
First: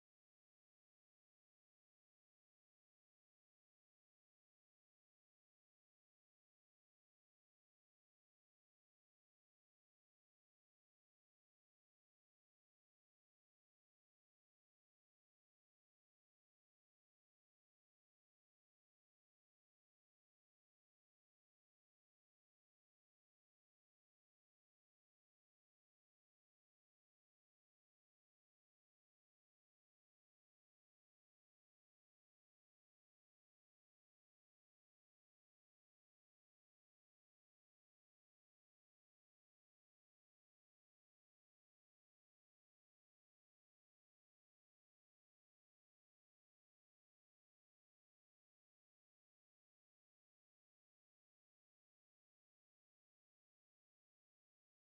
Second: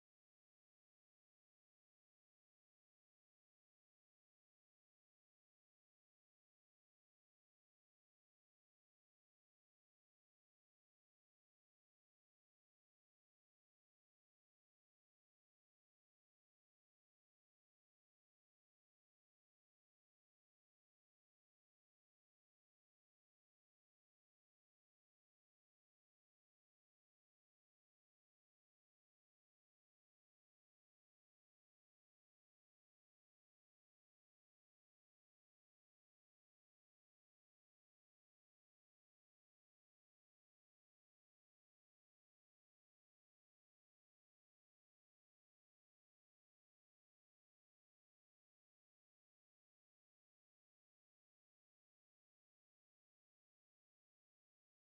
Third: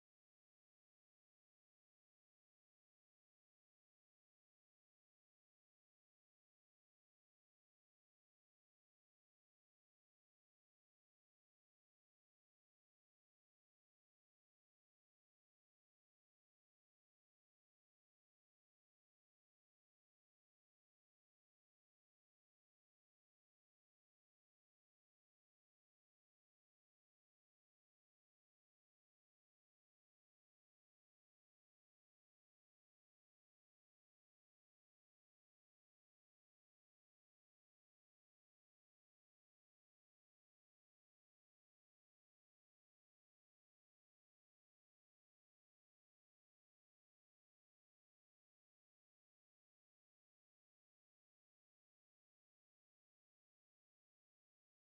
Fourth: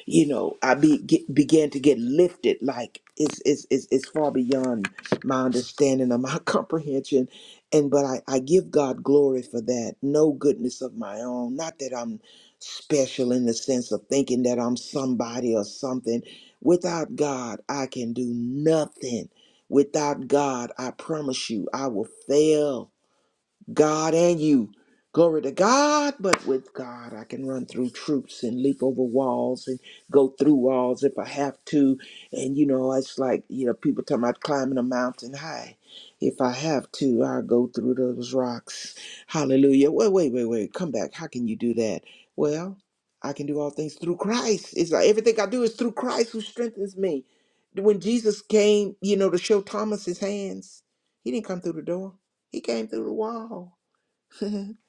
[SPEAKER 2] you know, I be, get, began to get lifted. Like it's, it's, it's, it's far beyond my understanding or my comprehension. And but I, I give God glory for that. No goodness of my own. Not that I'm special in the sense of thinking that I'm somebody or something. Without God, I can do nothing. Without God, I promise you, I will fail. God and you. Glory to God, but with God, I can run through troops and leap over walls and go through walls if I have to. And you know, it's like, you know, people talking about climbing a mountain high. If I have to, I'll go through those rocks. Hallelujah. Wait, wait, wait, wait. Come back. How can you do that? Well, I can do all things through Christ. It's like everything I do is through Christ who strengthens me. When Jesus came, you know, to show Thomas his hands, he didn't come through the door. He came through the wall, not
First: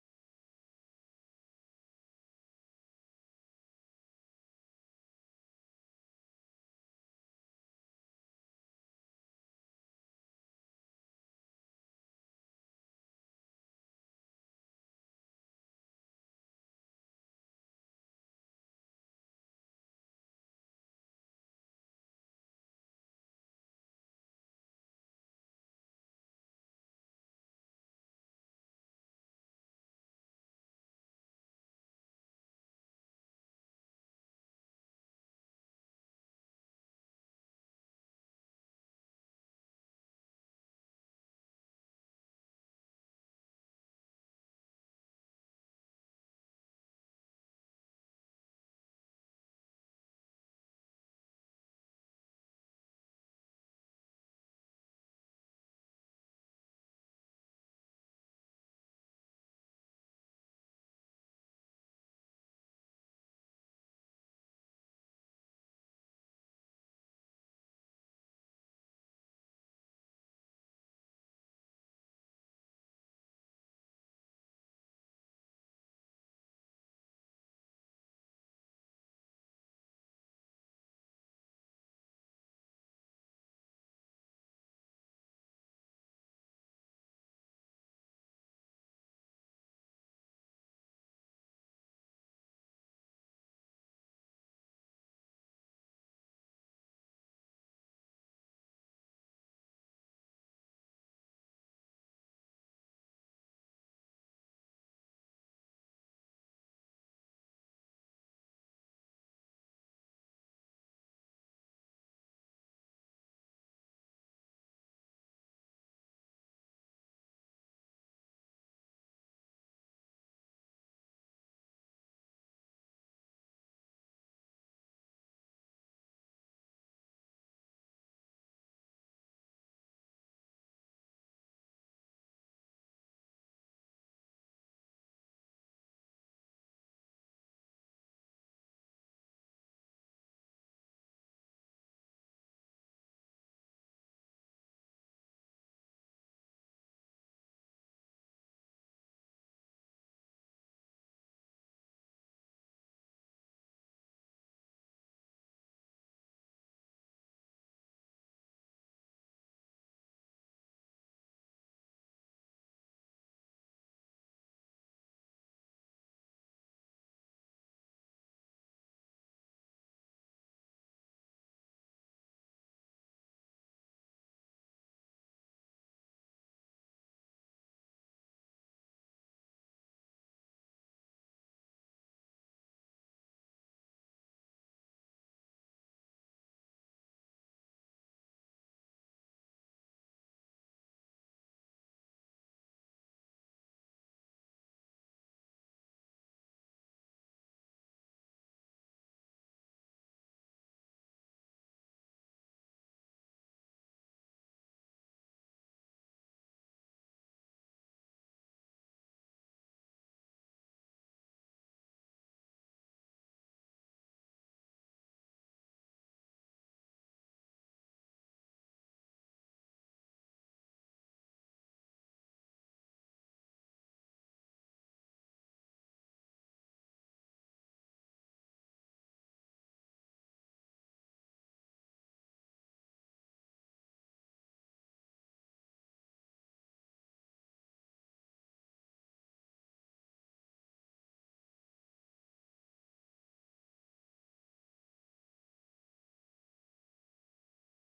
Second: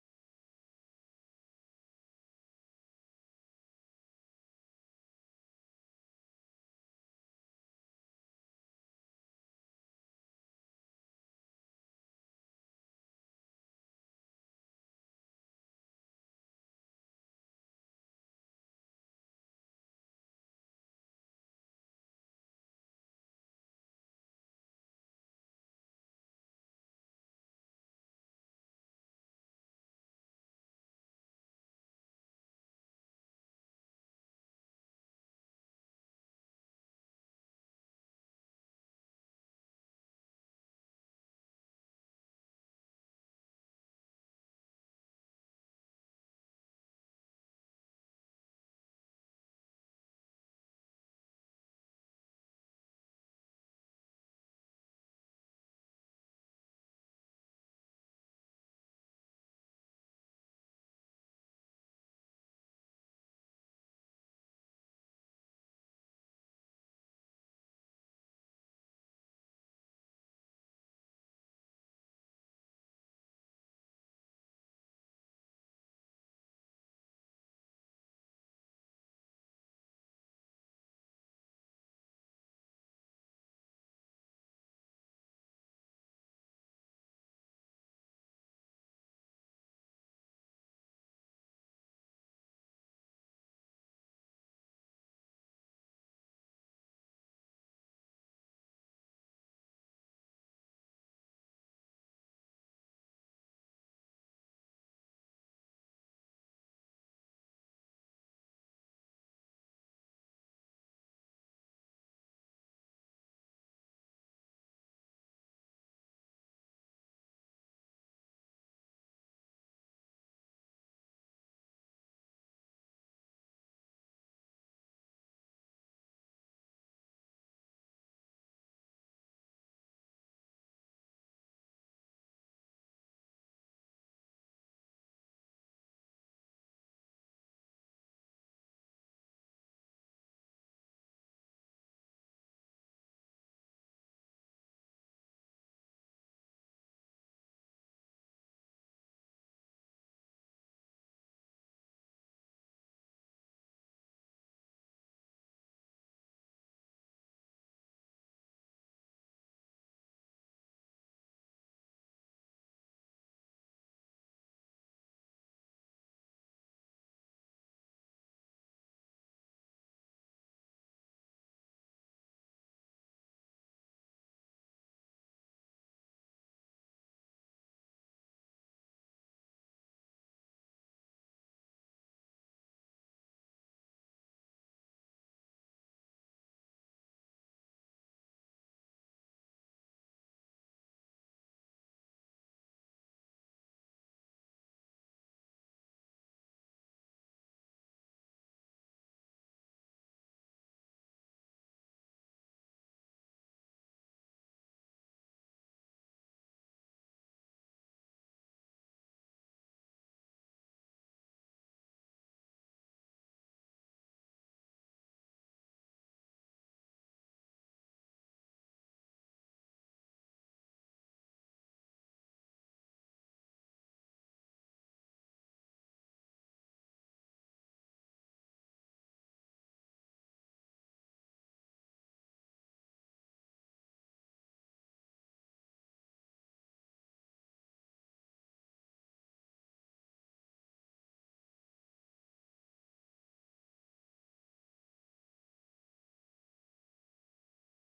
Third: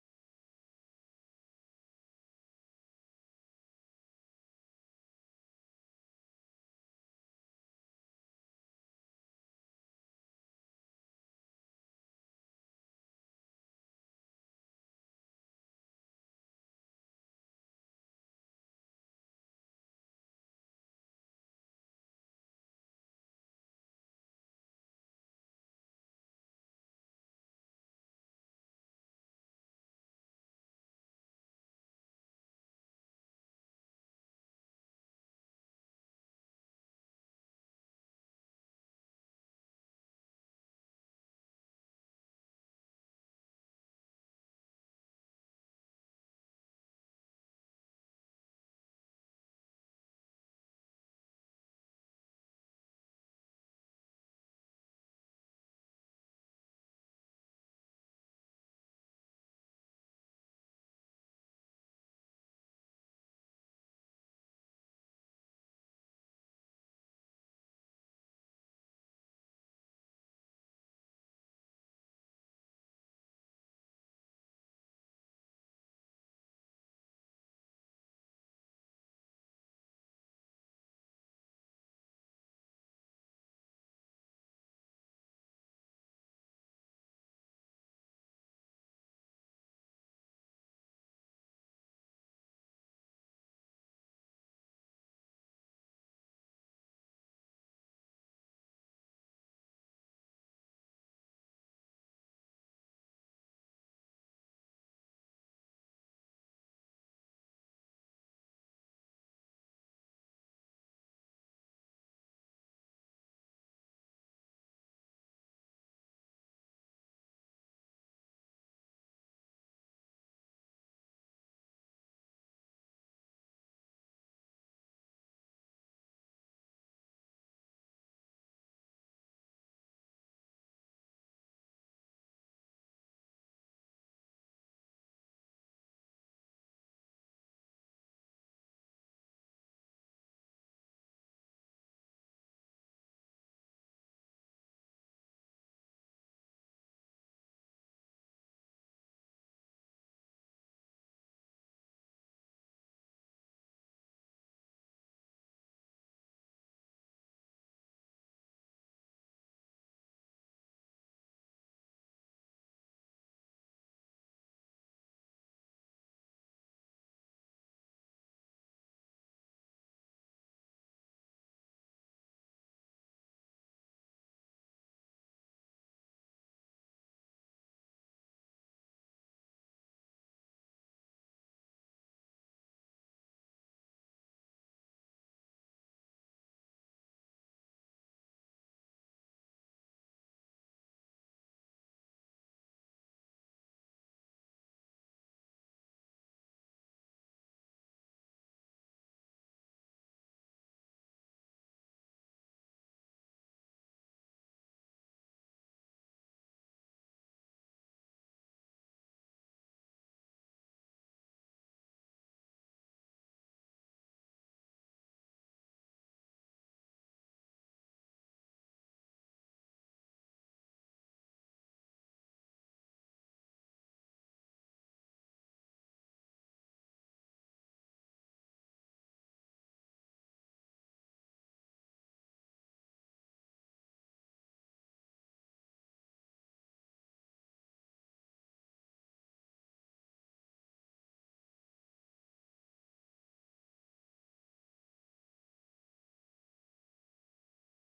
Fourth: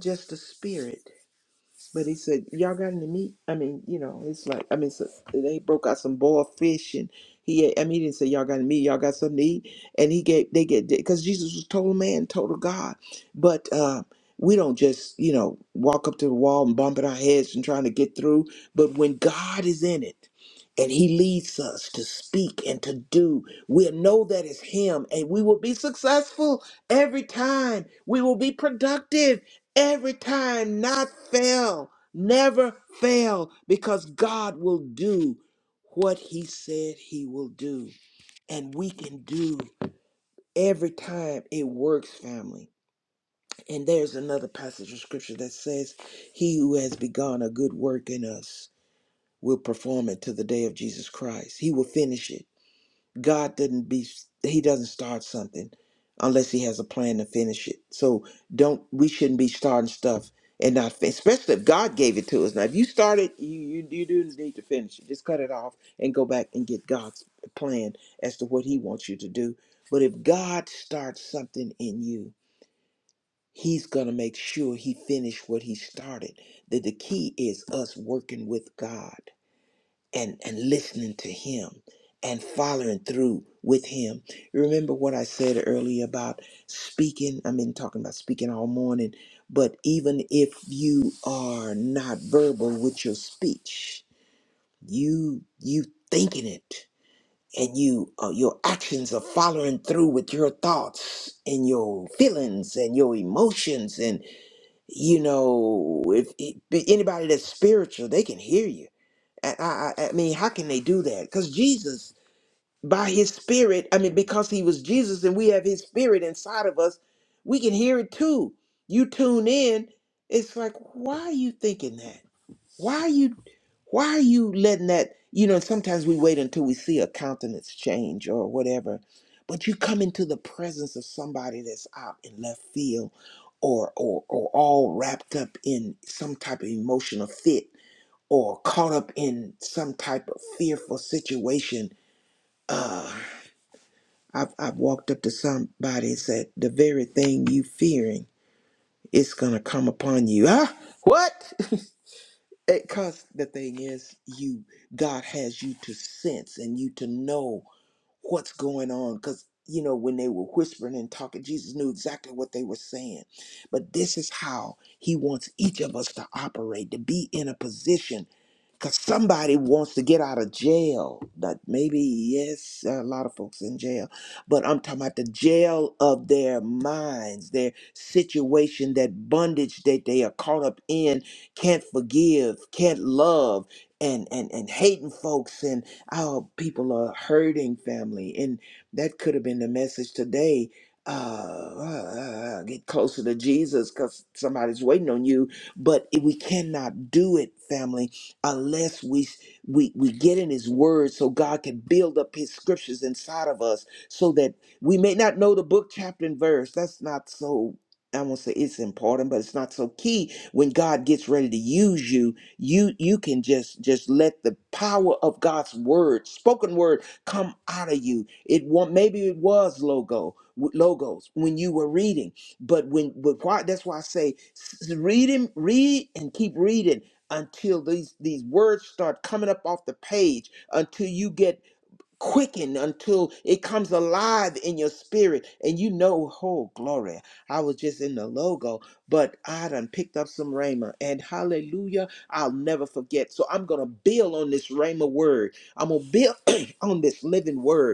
[SPEAKER 2] just the spirit. But he said, "Y'all got any meat?" I mean, you know, it's like I mean, so they broke out some boiled fish, and he. ate- I mean, he didn't say, "Y'all got any meat? Y'all got something to eat?" And he gave they get because Jesus was total man, total God. But uh, we don't just you know walk up to the wall and bumping our heads and trying to get through. But when God is in it. And he leads us to speak and to do. We'll know that it's him, and we will be successful every time. We will be productive every time, not fail, never fail, because God will do what He said He will do. And we can do every time it works, family. And there's another passage of scripture that says, He who has begun a good work in us will perform it to the day of Jesus Christ. He will finish it. God doesn't be he doesn't start something unless he has a plan to finish it. So don't we shouldn't be starting stuff and not fin- especially if God gave it to us. Now if you started you you, you do need to finish it. Just cut it off and go back and get God's plan as to what he wants you to do. But if God starts something in you, he's going to make sure he finished what he started. That the key is us working with God and and listening to him and following through with him You remember what i said earlier about speaking i've been talking about speaking all morning but even if you are not verbal with your speech you you thinking it and you uh, your actions are following through with your thoughts and your feelings and your emotions and you know if, if anybody that's spiritual they can hear you I, I, I mean, how can they do that? Because Jesus, by his spirit, I mean, because he was Jesus and we have his spirit inside of us, we can hear it too. You tune in, it's like, why are you thinking that? Why are you why are you letting that you know, sometimes we wait until we see a countenance change or whatever. But you come into the presence of somebody that's out in left field or or or all wrapped up in some type of emotional fit or caught up in some type of fearful situation, uh, I've, I've walked up to somebody and said, the very thing you fearing is going to come upon you. Huh? What? Because the thing is, you, God has you to sense and you to know what's going on. Because, you know, when they were whispering and talking, Jesus knew exactly what they were saying. But this is how he wants each of us to operate, to be in a position because somebody wants to get out of jail. That maybe yes, a lot of folks in jail, but I'm talking about the jail of their minds, their situation, that bondage that they are caught up in, can't forgive, can't love, and and and hating folks, and our people are hurting family, and that could have been the message today. Uh, uh, uh, uh, get closer to Jesus because somebody's waiting on you, but we cannot do it, family unless we we we get in his word so God can build up his scriptures inside of us so that we may not know the book chapter and verse that's not so I won't say it's important but it's not so key when God gets ready to use you you you can just just let the power of God's word spoken word come out of you it won't maybe it was logo logos when you were reading but when but why that's why I say s- read him read and keep reading until these these words start coming up off the page until you get quickened until it comes alive in your spirit and you know oh glory i was just in the logo but i done picked up some rhema and hallelujah i'll never forget so i'm gonna build on this rhema word i'm gonna build on this living word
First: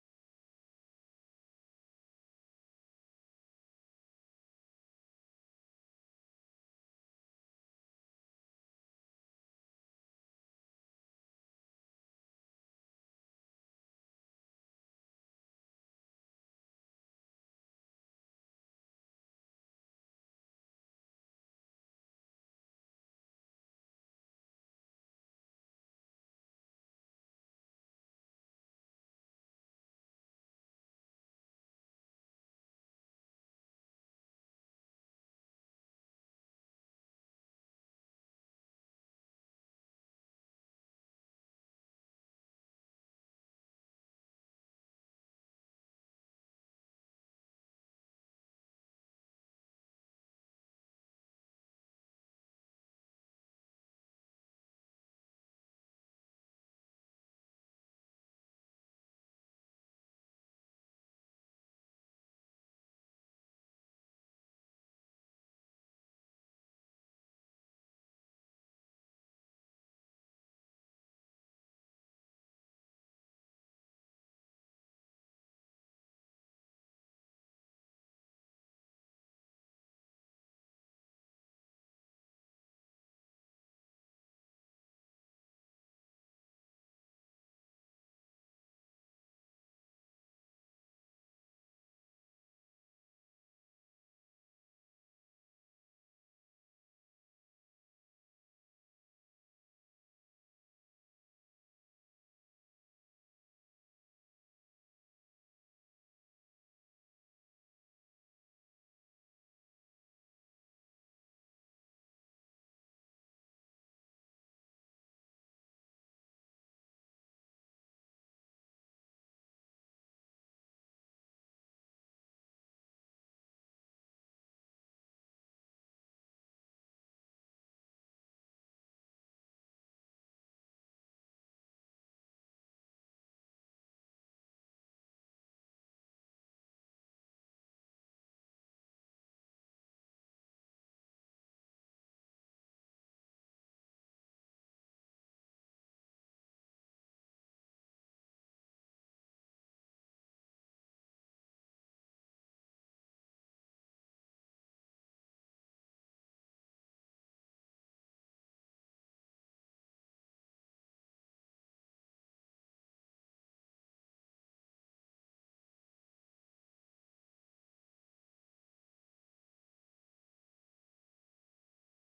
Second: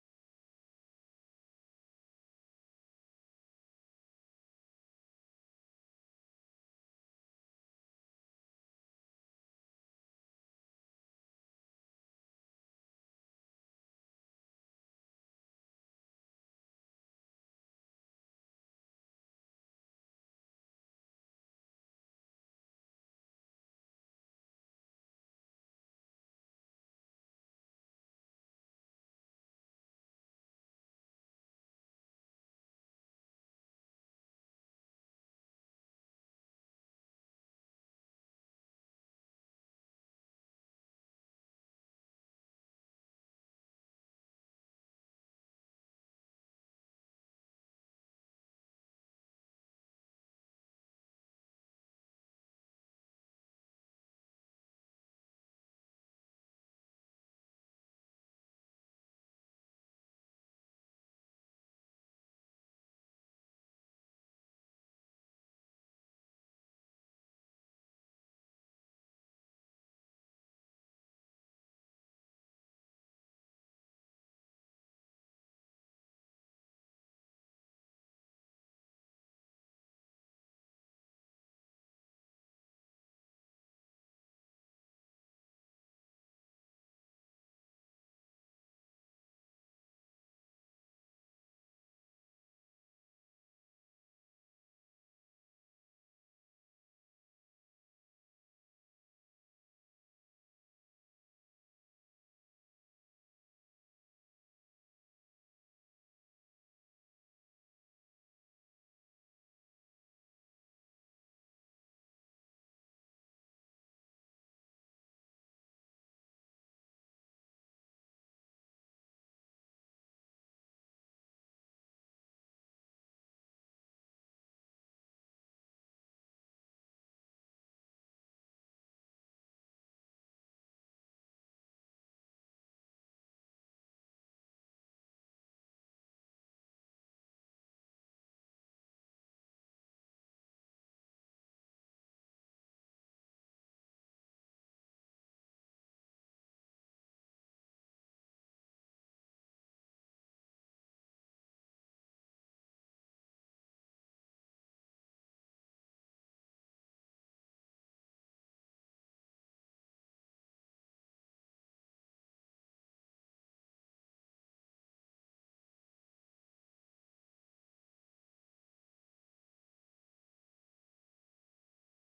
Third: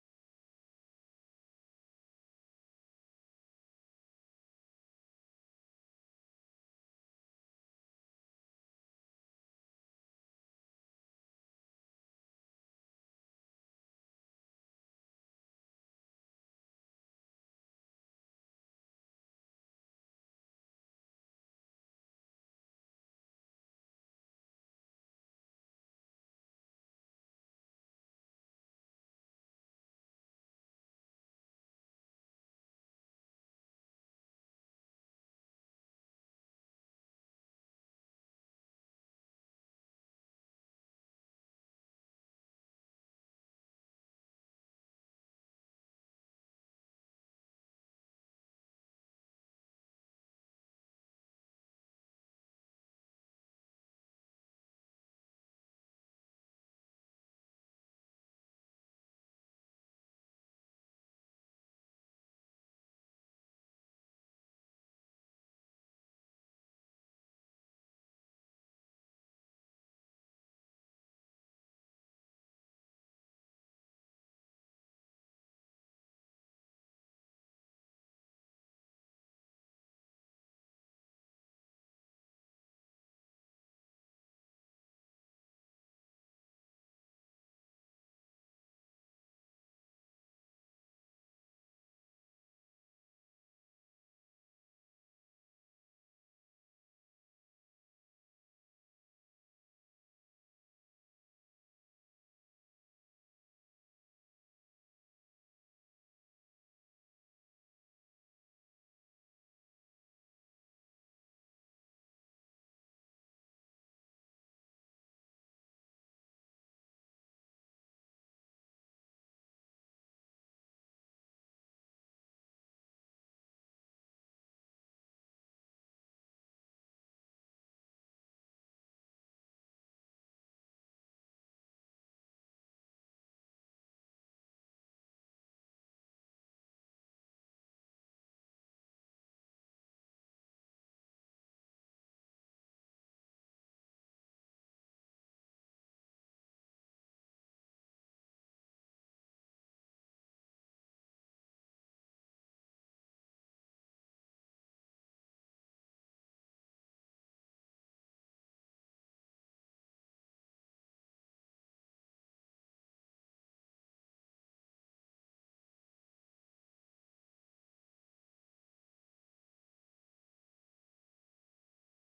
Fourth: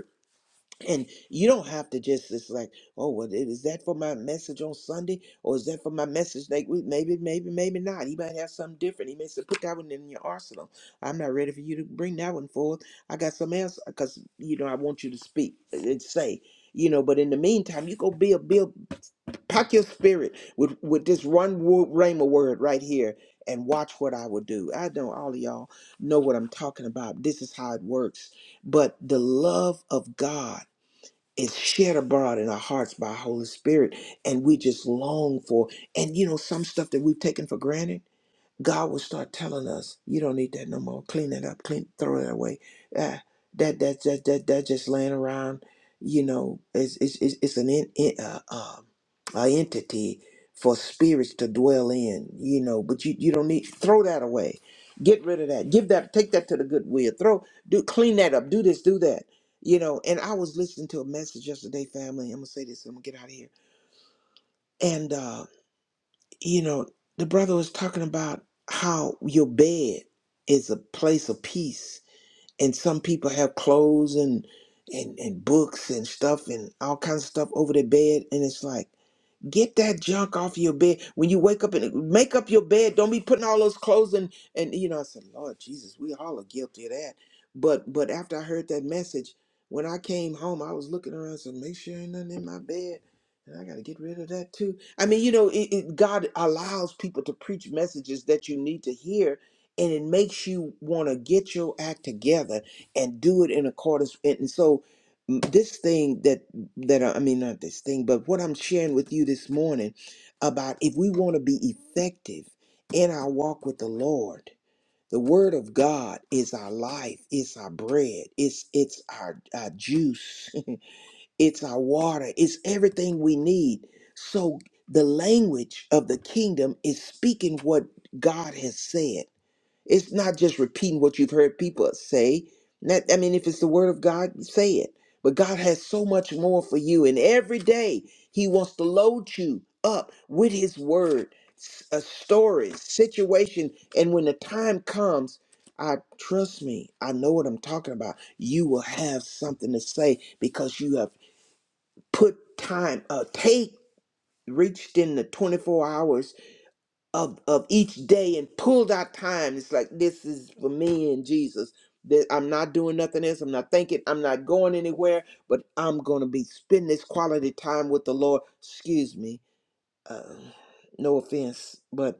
[SPEAKER 2] and you don't have to just it's like, oh, well, i- is that for my message on Sunday, or is that for my message like week? Maybe, maybe, maybe not. He might have something different. He may say, put that one in your arsenal. I'm not ready for you to bring that one forward. I got something else because you know I want you to speak and say, you know. But in the meantime, you go build, build, pack your spirit with with this one word, rhema word right here, and watch what I will do. I know all of y'all know what I'm talking about. This is how it works. But the love of God is shared abroad in our hearts by Holy Spirit, and we just long for. And you know, some stuff that we've taken for granted. God will start telling us, "You don't need that no more. Clean it up. Clean, throw it away. Ah, that that that that that just laying around. You know, it's it's it's, it's an in, in, uh, uh, a entity for spirits to dwell in. You know, but you you don't need throw that away. Get rid of that. Give that. Take that to the goodwill. Throw. Do clean that up. Do this. Do that. You know. And I was listening to a message yesterday, family. I'm gonna say this. I'm gonna get out of here. And uh, you know, the brother was talking about how your bed is a place of peace, and some people have clothes and and and books and stuff and all kinds of stuff over their bed, and it's like Get that junk off your bed. When you wake up and make up your bed, don't be putting all those clothes in. And you know, I said, Lord Jesus, we all are guilty of that. But but after I heard that message, when I came home, I was looking around, and said, make sure ain't nothing in my bed. And I got to get rid of that too. I mean, you know, it, it, God allows people to preach messages that you need to hear, and it makes you want to get your act together and do it in accordance. And and so, m- this thing that that are, I mean, not this thing, but what I'm sharing with you this morning about if we want to be effective in our walk with the Lord, the Word of God is our life, it's our bread, it's it's our, our juice, it's our water, it's everything we need. So the language of the kingdom is speaking what God has said. It's not just repeating what you've heard people say. That, I mean, if it's the word of God, say it. But God has so much more for you. And every day, He wants to load you up with His word, s- a story, situation. And when the time comes, I trust me, I know what I'm talking about. You will have something to say because you have put time, uh, take, reached in the 24 hours of of each day and pulled out time. It's like this is for me and Jesus. That I'm not doing nothing else. I'm not thinking. I'm not going anywhere. But I'm gonna be spending this quality time with the Lord. Excuse me. Uh, no offense, but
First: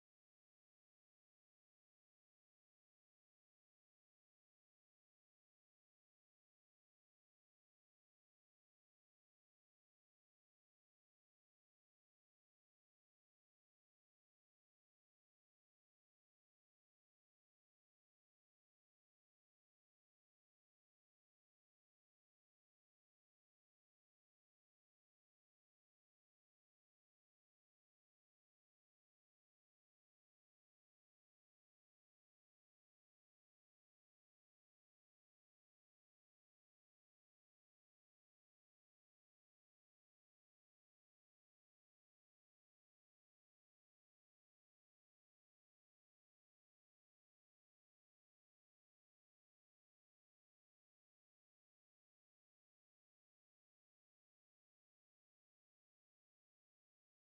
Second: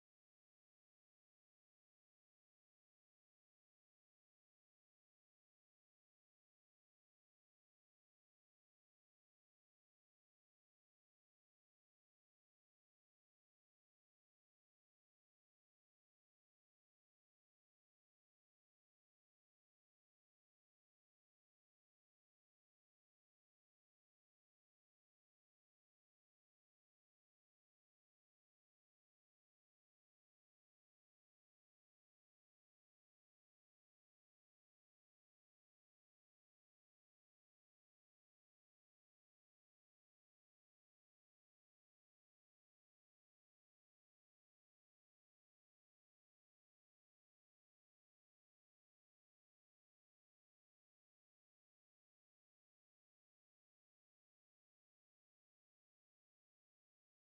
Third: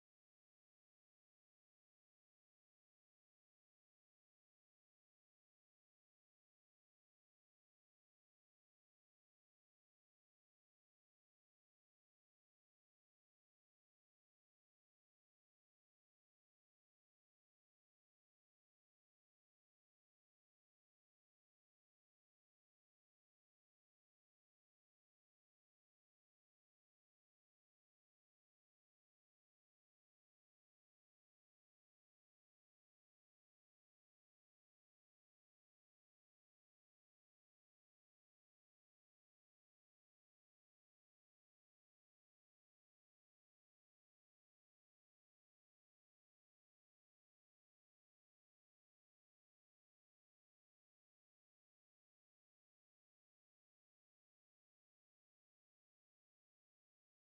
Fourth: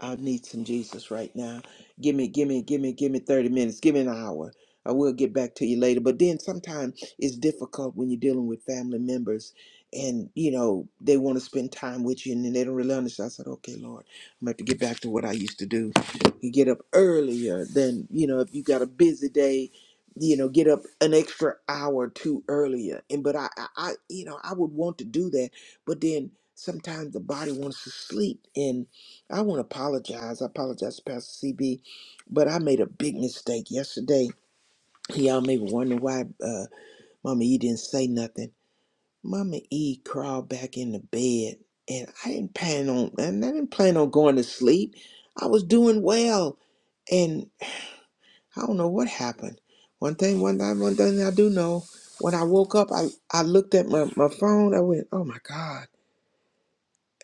[SPEAKER 2] I need some Jesus right now. Give me, give me, give me, give me 30 minutes. Give me an hour. I will get back to you later. But then sometimes it's difficult when you're dealing with family members and, you know, they want to spend time with you and then they don't really understand. I said, okay, Lord, I'm going to have to get back to what I used to do. You get up earlier than, you know, if you got a busy day, you know, get up an extra hour or two earlier. And, but I, I, I you know, I would want to do that. But then sometimes the body wants to sleep I want to apologize. I apologize to Pastor CB, but I made a big mistake yesterday. Y'all may be wondering why uh, Mama E didn't say nothing. Mama E crawled back in the bed, and I didn't plan on and I didn't plan on going to sleep. I was doing well, and I don't know what happened. One thing, one time, one thing I do know. When I woke up, I, I looked at my, my phone. I went, oh my God,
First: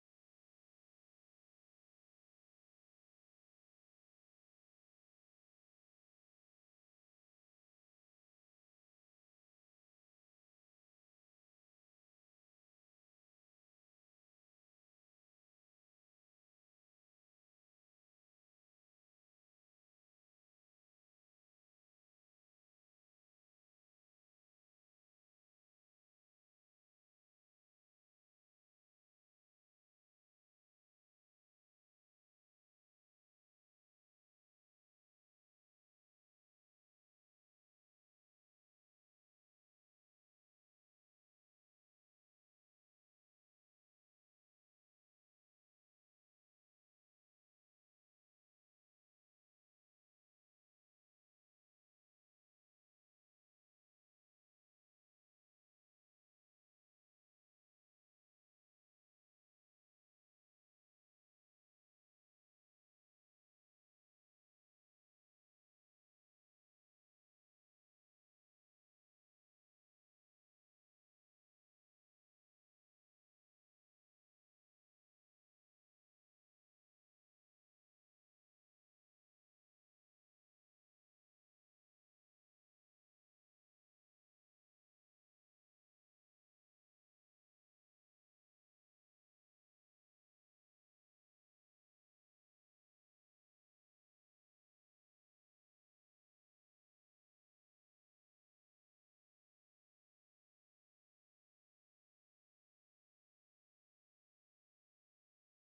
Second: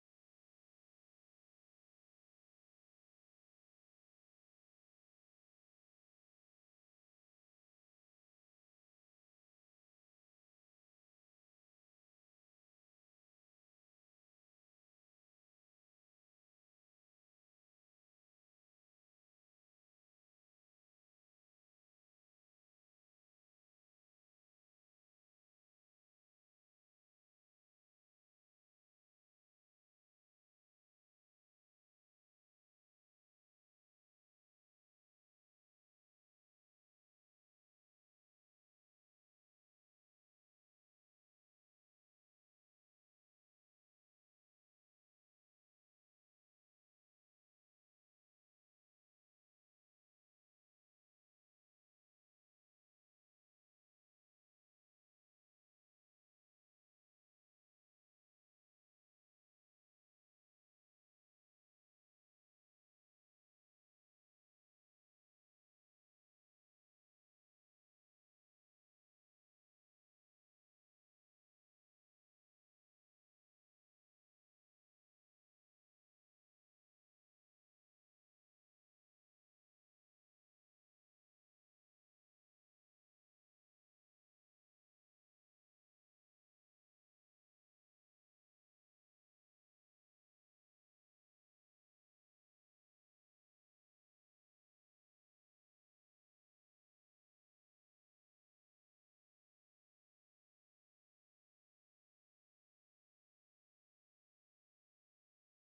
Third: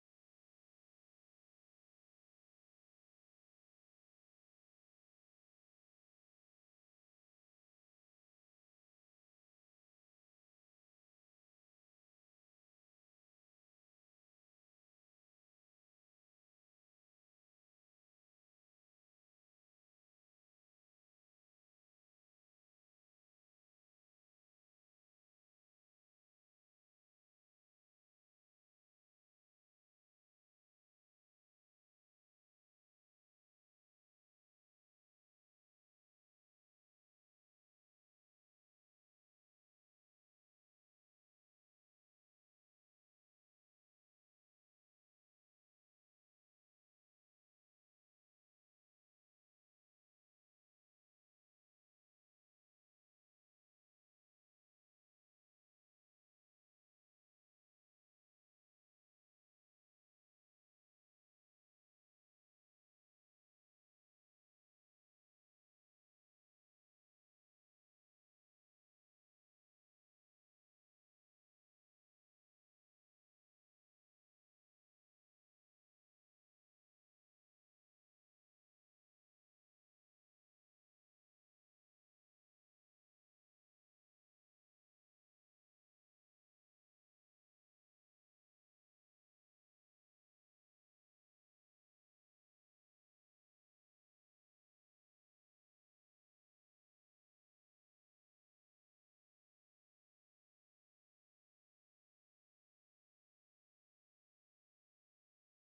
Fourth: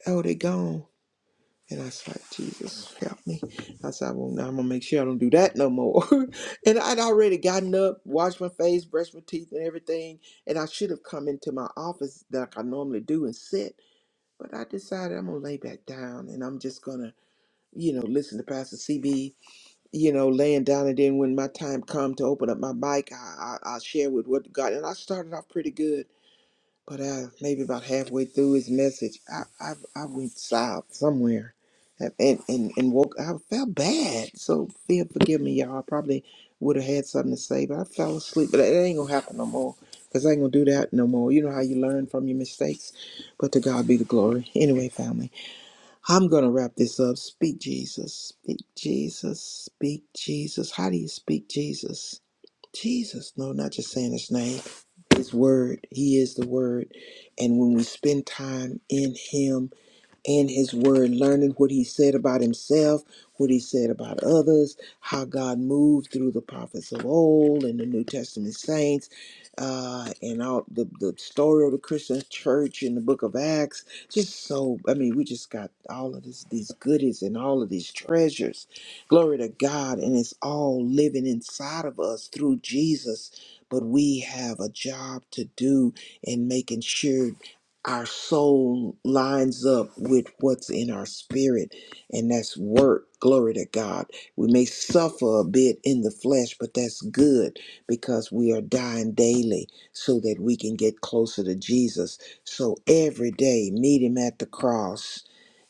[SPEAKER 2] oh, they gone. And I was like, Jesus, help me. I said, I won't, I'm gonna make sure I don't do that no more. and I'd already gotten up, washed my face, brushed my teeth, and everything. And I should have come into my office like I normally do and sit. But I decided I'm gonna lay back down and I'm just gonna, you know, listen to Pastor CB, you know, laying down. And then when my time come to open up my mic, I, I, I share with what God. And I started off pretty good but uh, maybe about halfway through his message, I I, I went south somewhere, and, and and and woke. I felt bad, so feel forgive me, y'all. I probably would have had something to say, but I fell asleep. But it ain't gonna happen no more, cause I ain't gonna do that no more. You know how you learn from your mistakes, but to God be the glory. Anyway, family, I'm gonna wrap this up. Speak Jesus, speak Jesus, speak Jesus. How do you speak Jesus? Jesus, no, not just saying his name, his word. He is the word. And when we spend time in him, in his word, learning what he said about himself, what he said about others, how God moved through the prophets of old and the New Testament saints, uh, and all the, the story of the Christian church in the book of Acts. Just so, I mean, we just got all of this, these goodies and all of these treasures. Glory to God. And it's all living inside of us through Jesus. But we have a job to do in making sure our soul lines up with what's in our spirit, and that's work. Glory to God. We may suffer a bit in the flesh, but that's good because we are dying daily so that we can get closer to Jesus. So every day, meet Him at the cross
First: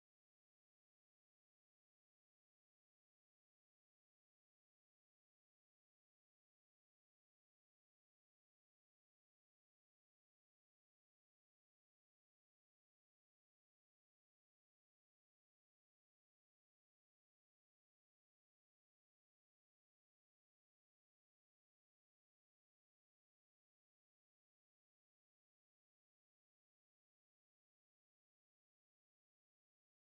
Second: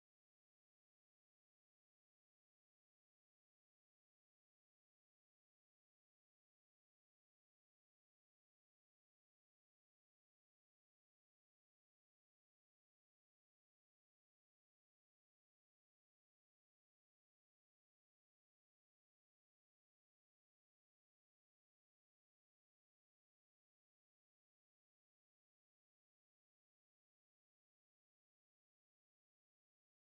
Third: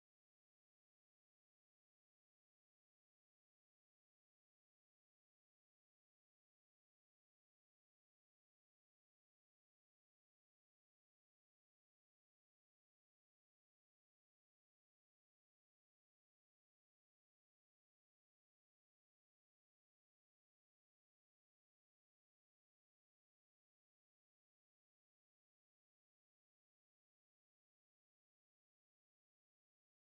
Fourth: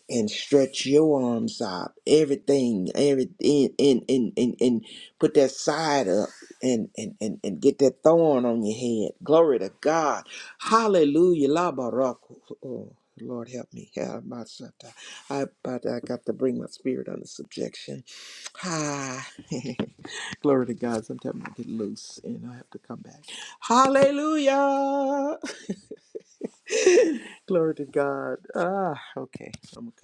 [SPEAKER 2] and stretch your arms out everything every and and and, and, and put that side up and, and and and get that thorn on your head glory to god hallelujah la baraka oh lord help me Yeah, my son, i but i got to bring my spirit under subjection hi glory to god sometimes i get loose and i have to come back hallelujah glory to god ah okay i'm okay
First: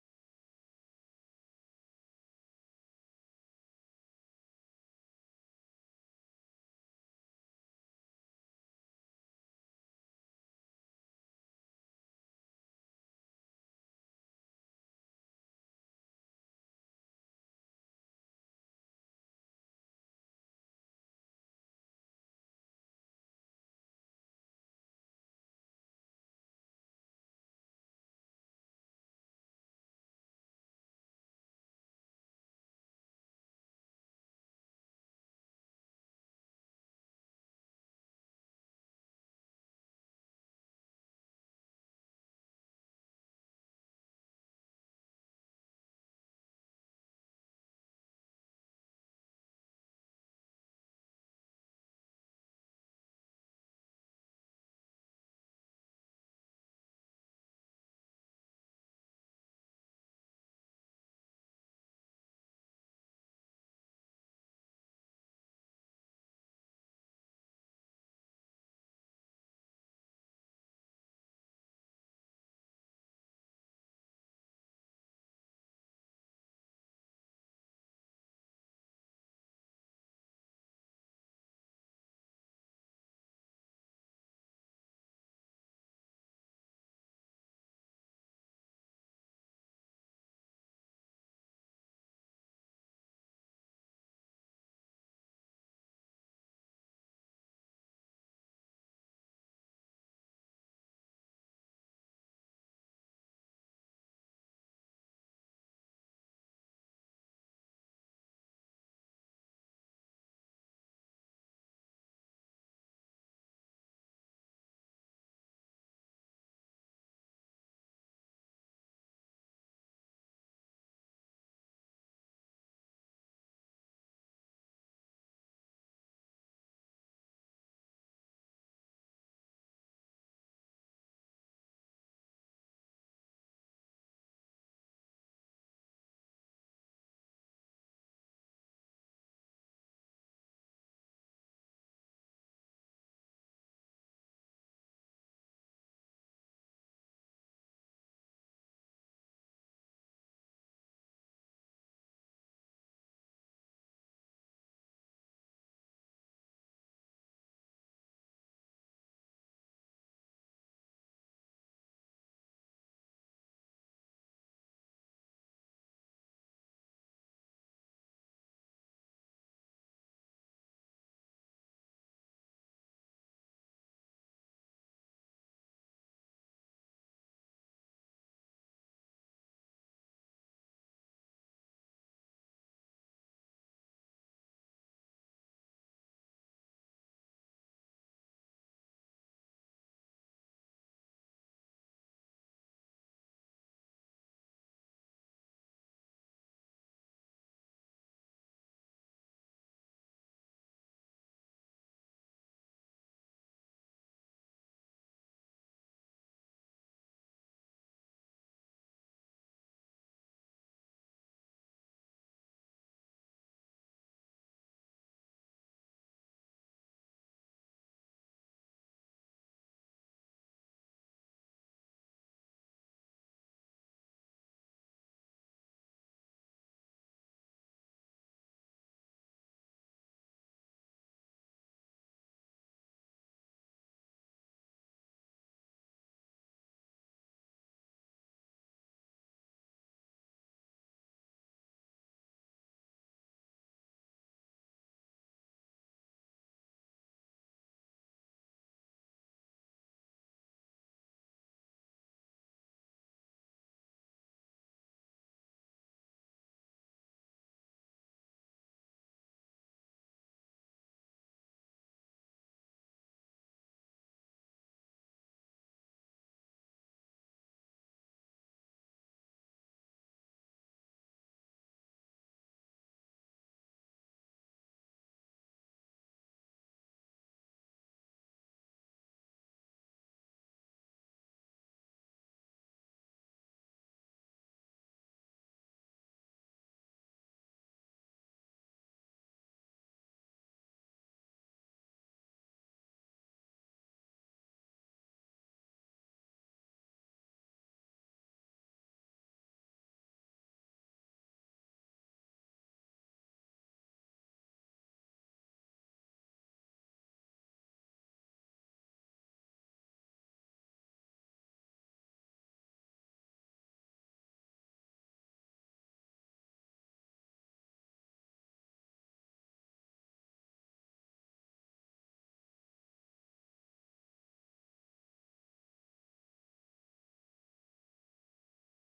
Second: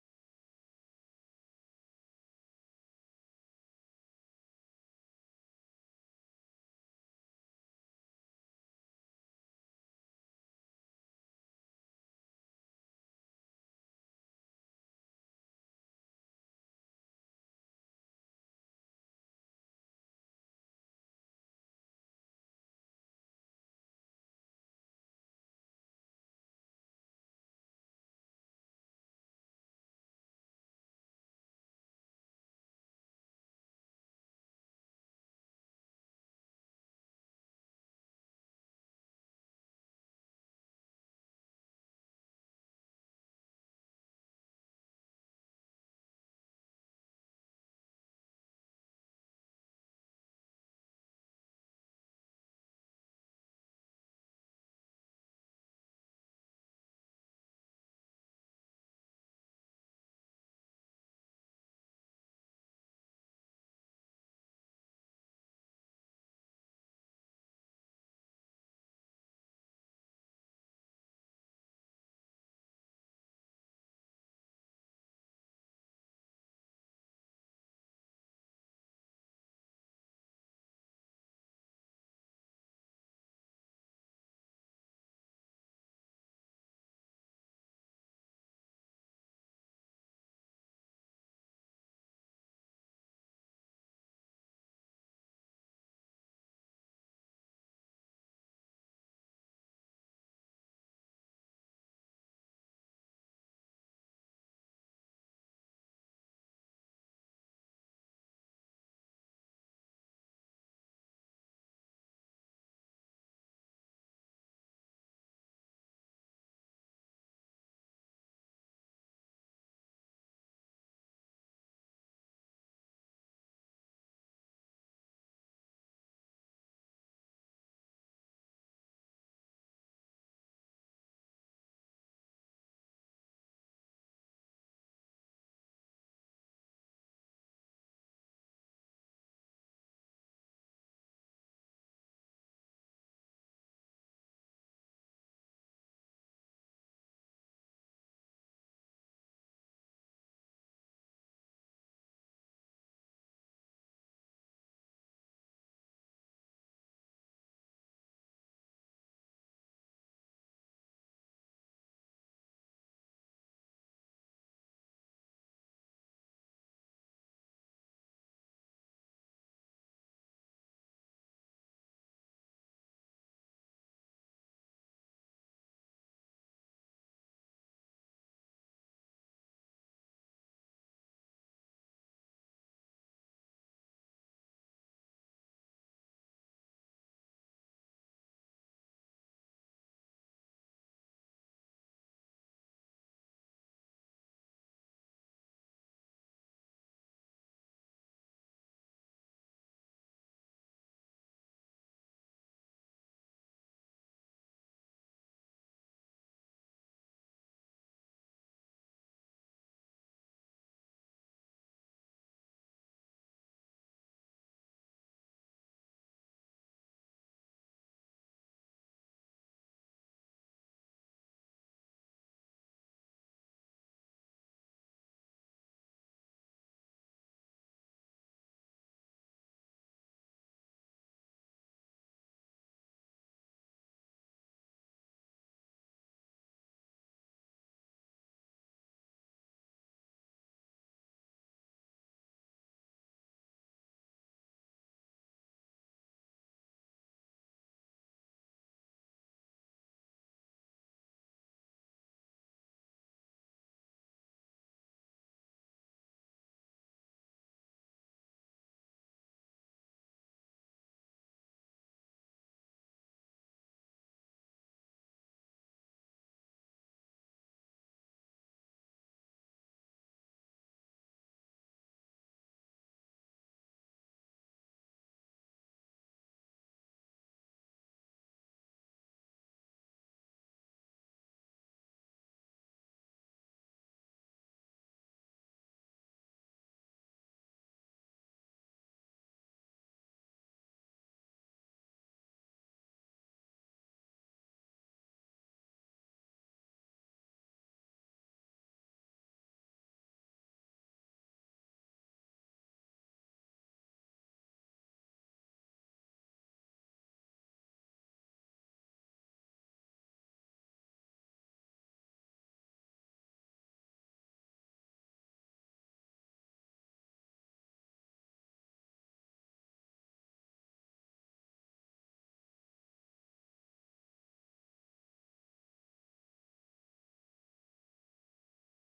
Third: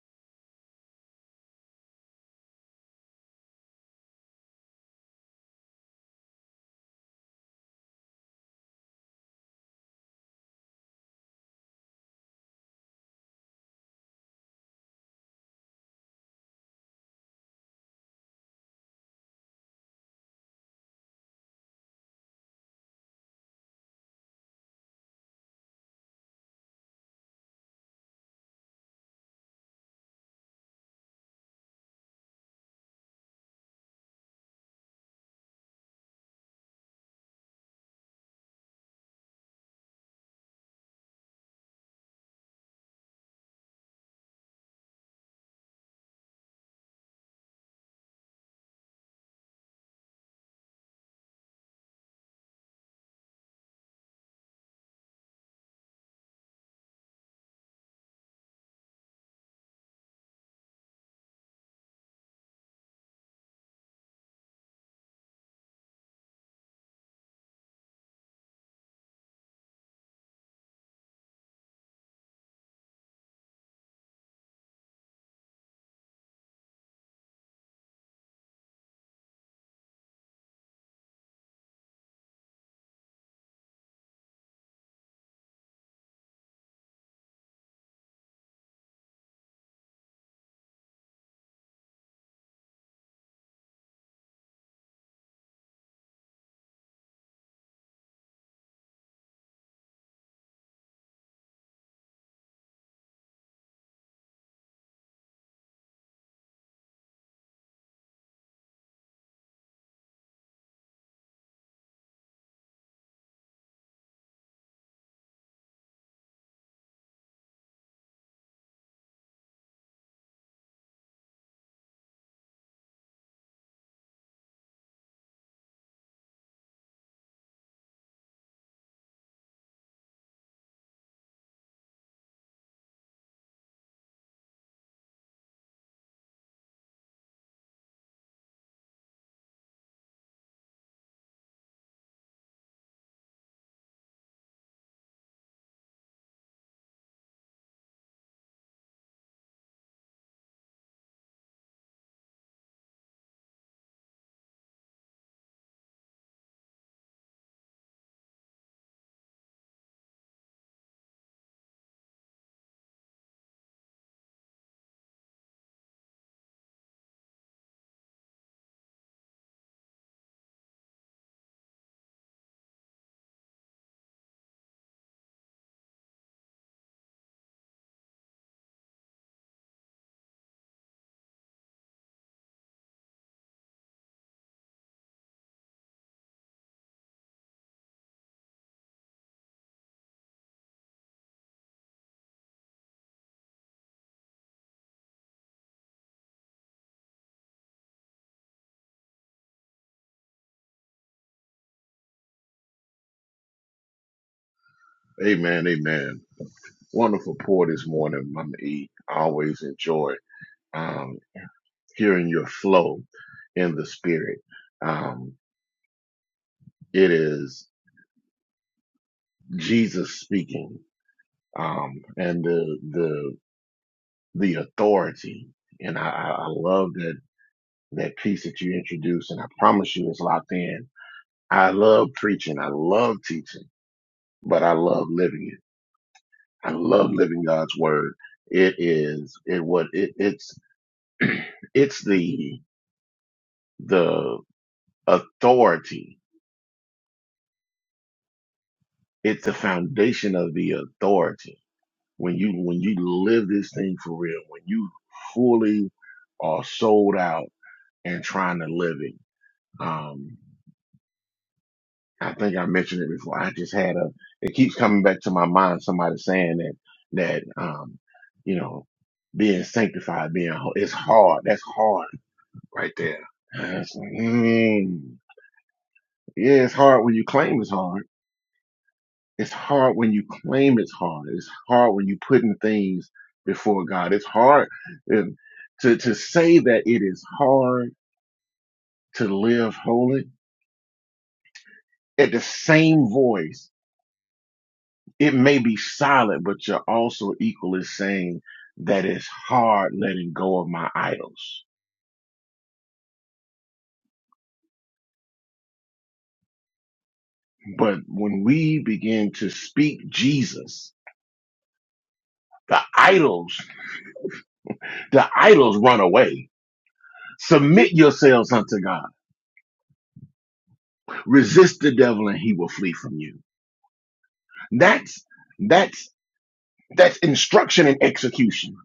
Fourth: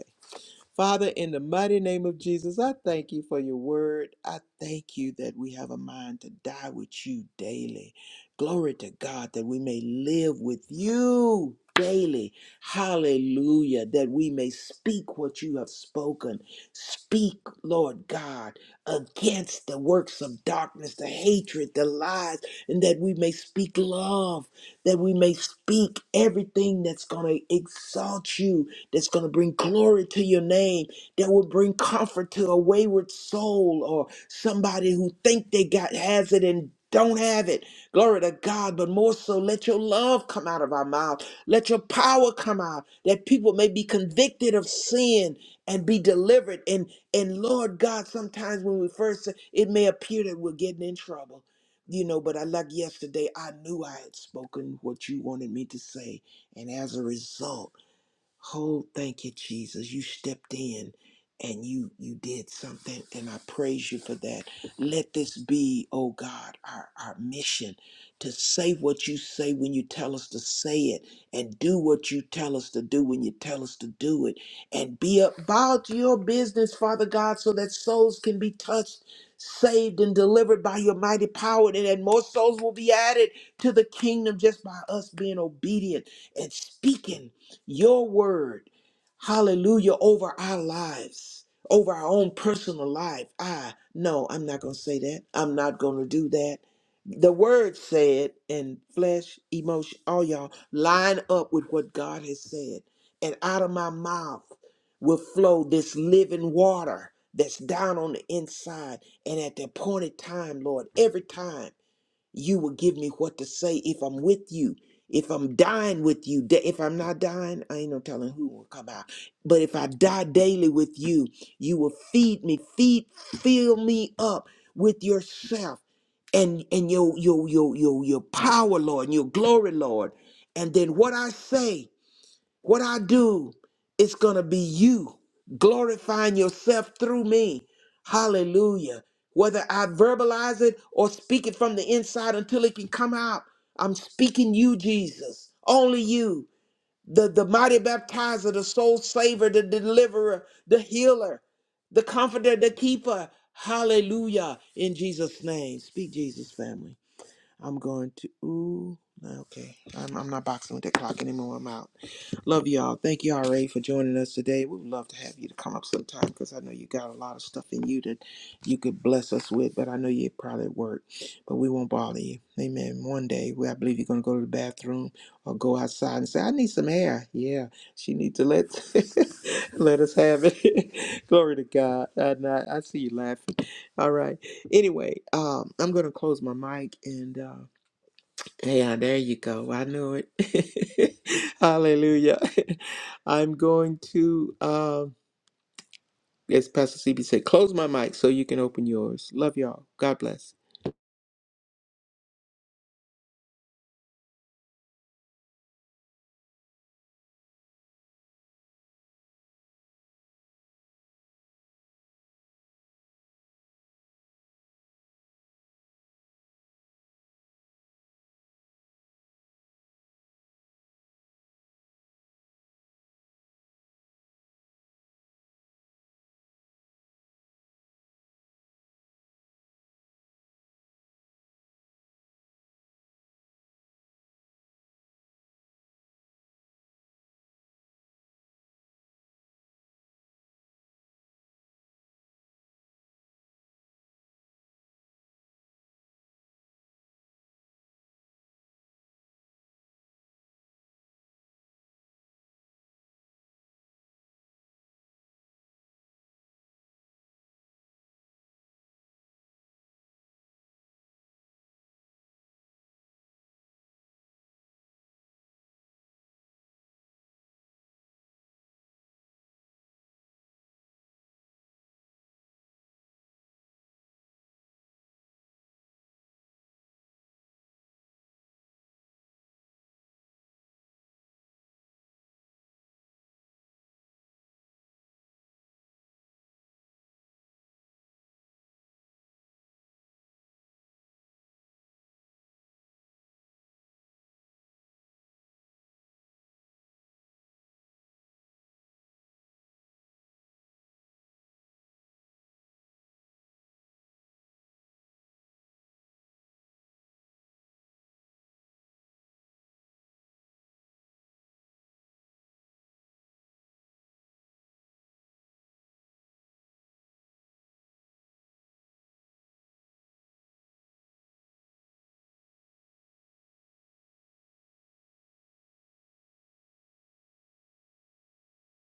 [SPEAKER 2] Father, in the mighty name of Jesus, I thank you for your word. I thank you that we have a mind to die with you daily. Glory to God that we may live with you daily. Hallelujah. That we may speak what you have spoken. Speak, Lord God, against the works of darkness, the hatred, the lies, and that we may speak love, that we may speak everything that's going to exalt you that's going to bring glory to your name, that will bring comfort to a wayward soul or somebody who think they got has it and don't have it. Glory to God. But more so, let your love come out of our mouth. Let your power come out that people may be convicted of sin and be delivered. And and Lord God, sometimes when we first say, it may appear that we're getting in trouble. You know, but I like yesterday, I knew I had spoken what you wanted me to say. And as a result, Oh, thank you, Jesus. You stepped in and you you did something and I praise you for that. Let this be, oh God, our, our mission to say what you say when you tell us to say it and do what you tell us to do when you tell us to do it and be about your business, Father God, so that souls can be touched, saved and delivered by your mighty power and that more souls will be added to the kingdom just by us being obedient and speaking your word, hallelujah, over our lives, over our own personal life. I no, I'm not going to say that. I'm not going to do that. The word said, and flesh, emotion, all y'all line up with what God has said. And out of my mouth will flow this living water that's down on the inside. And at the appointed time, Lord, every time. You will give me what to say if I'm with you. If I'm dying with you, da- if I'm not dying, I ain't no telling who will come out. But if I die daily with you, you will feed me, feed, fill me up with yourself and and your your your your your power, Lord, and your glory, Lord. And then what I say. What I do, it's going to be you glorifying yourself through me. Hallelujah. Whether I verbalize it or speak it from the inside until it can come out, I'm speaking you, Jesus. Only you, the, the mighty baptizer, the soul saver, the deliverer, the healer, the comforter, the keeper. Hallelujah. In Jesus' name. Speak, Jesus, family. I'm going to. Ooh, nah, okay. I'm, I'm not boxing with that clock anymore. I'm out. Love y'all. Thank you, RA, for joining us today. We would love to have you to come up sometime because I know you got a lot of stuff in you that you could bless us with, but I know you're probably at work, but we won't bother you. Amen. One day, we, I believe you're going to go to the bathroom or go outside and say, I need some air. Yeah, she needs to let, let us have it. Glory to God. And I, I see you laughing. All right. Anyway, um, I'm gonna close my mic and uh, yeah, there you go. I knew it. Hallelujah. I'm going to, um, as Pastor CB said, close my mic so you can open yours. Love y'all. God bless.
[SPEAKER 1] Amen. Amen. Wonderful pour this morning, Mama E. I always enjoy um, hearing your flow in the spirit. Um, it is the and that piece that you introduced and I propped in. I love tree. I love litter. It, it's it's the it's the foundation of the authority. When you when you live this thing for real, when you fully are sold out and trying to live it. Um, I think I mentioned it before. I just had a. It keeps coming back to my mind. Somebody saying that that um, you know, being sanctified, being ho- it's hard. That's hard right there. And it's like, mm, yeah, it's hard when you claim it's hard. It's hard when you claim it's hard. It's hard when you putting things before God. It's hard and to to say that it is hard to live holy. At the same voice it may be solid, but you're also equally saying that it's hard letting go of my idols. But when we begin to speak Jesus, the idols, the idols run away. Submit yourselves unto God. Resist the devil and he will flee from you. That's, that's, that's instruction and execution.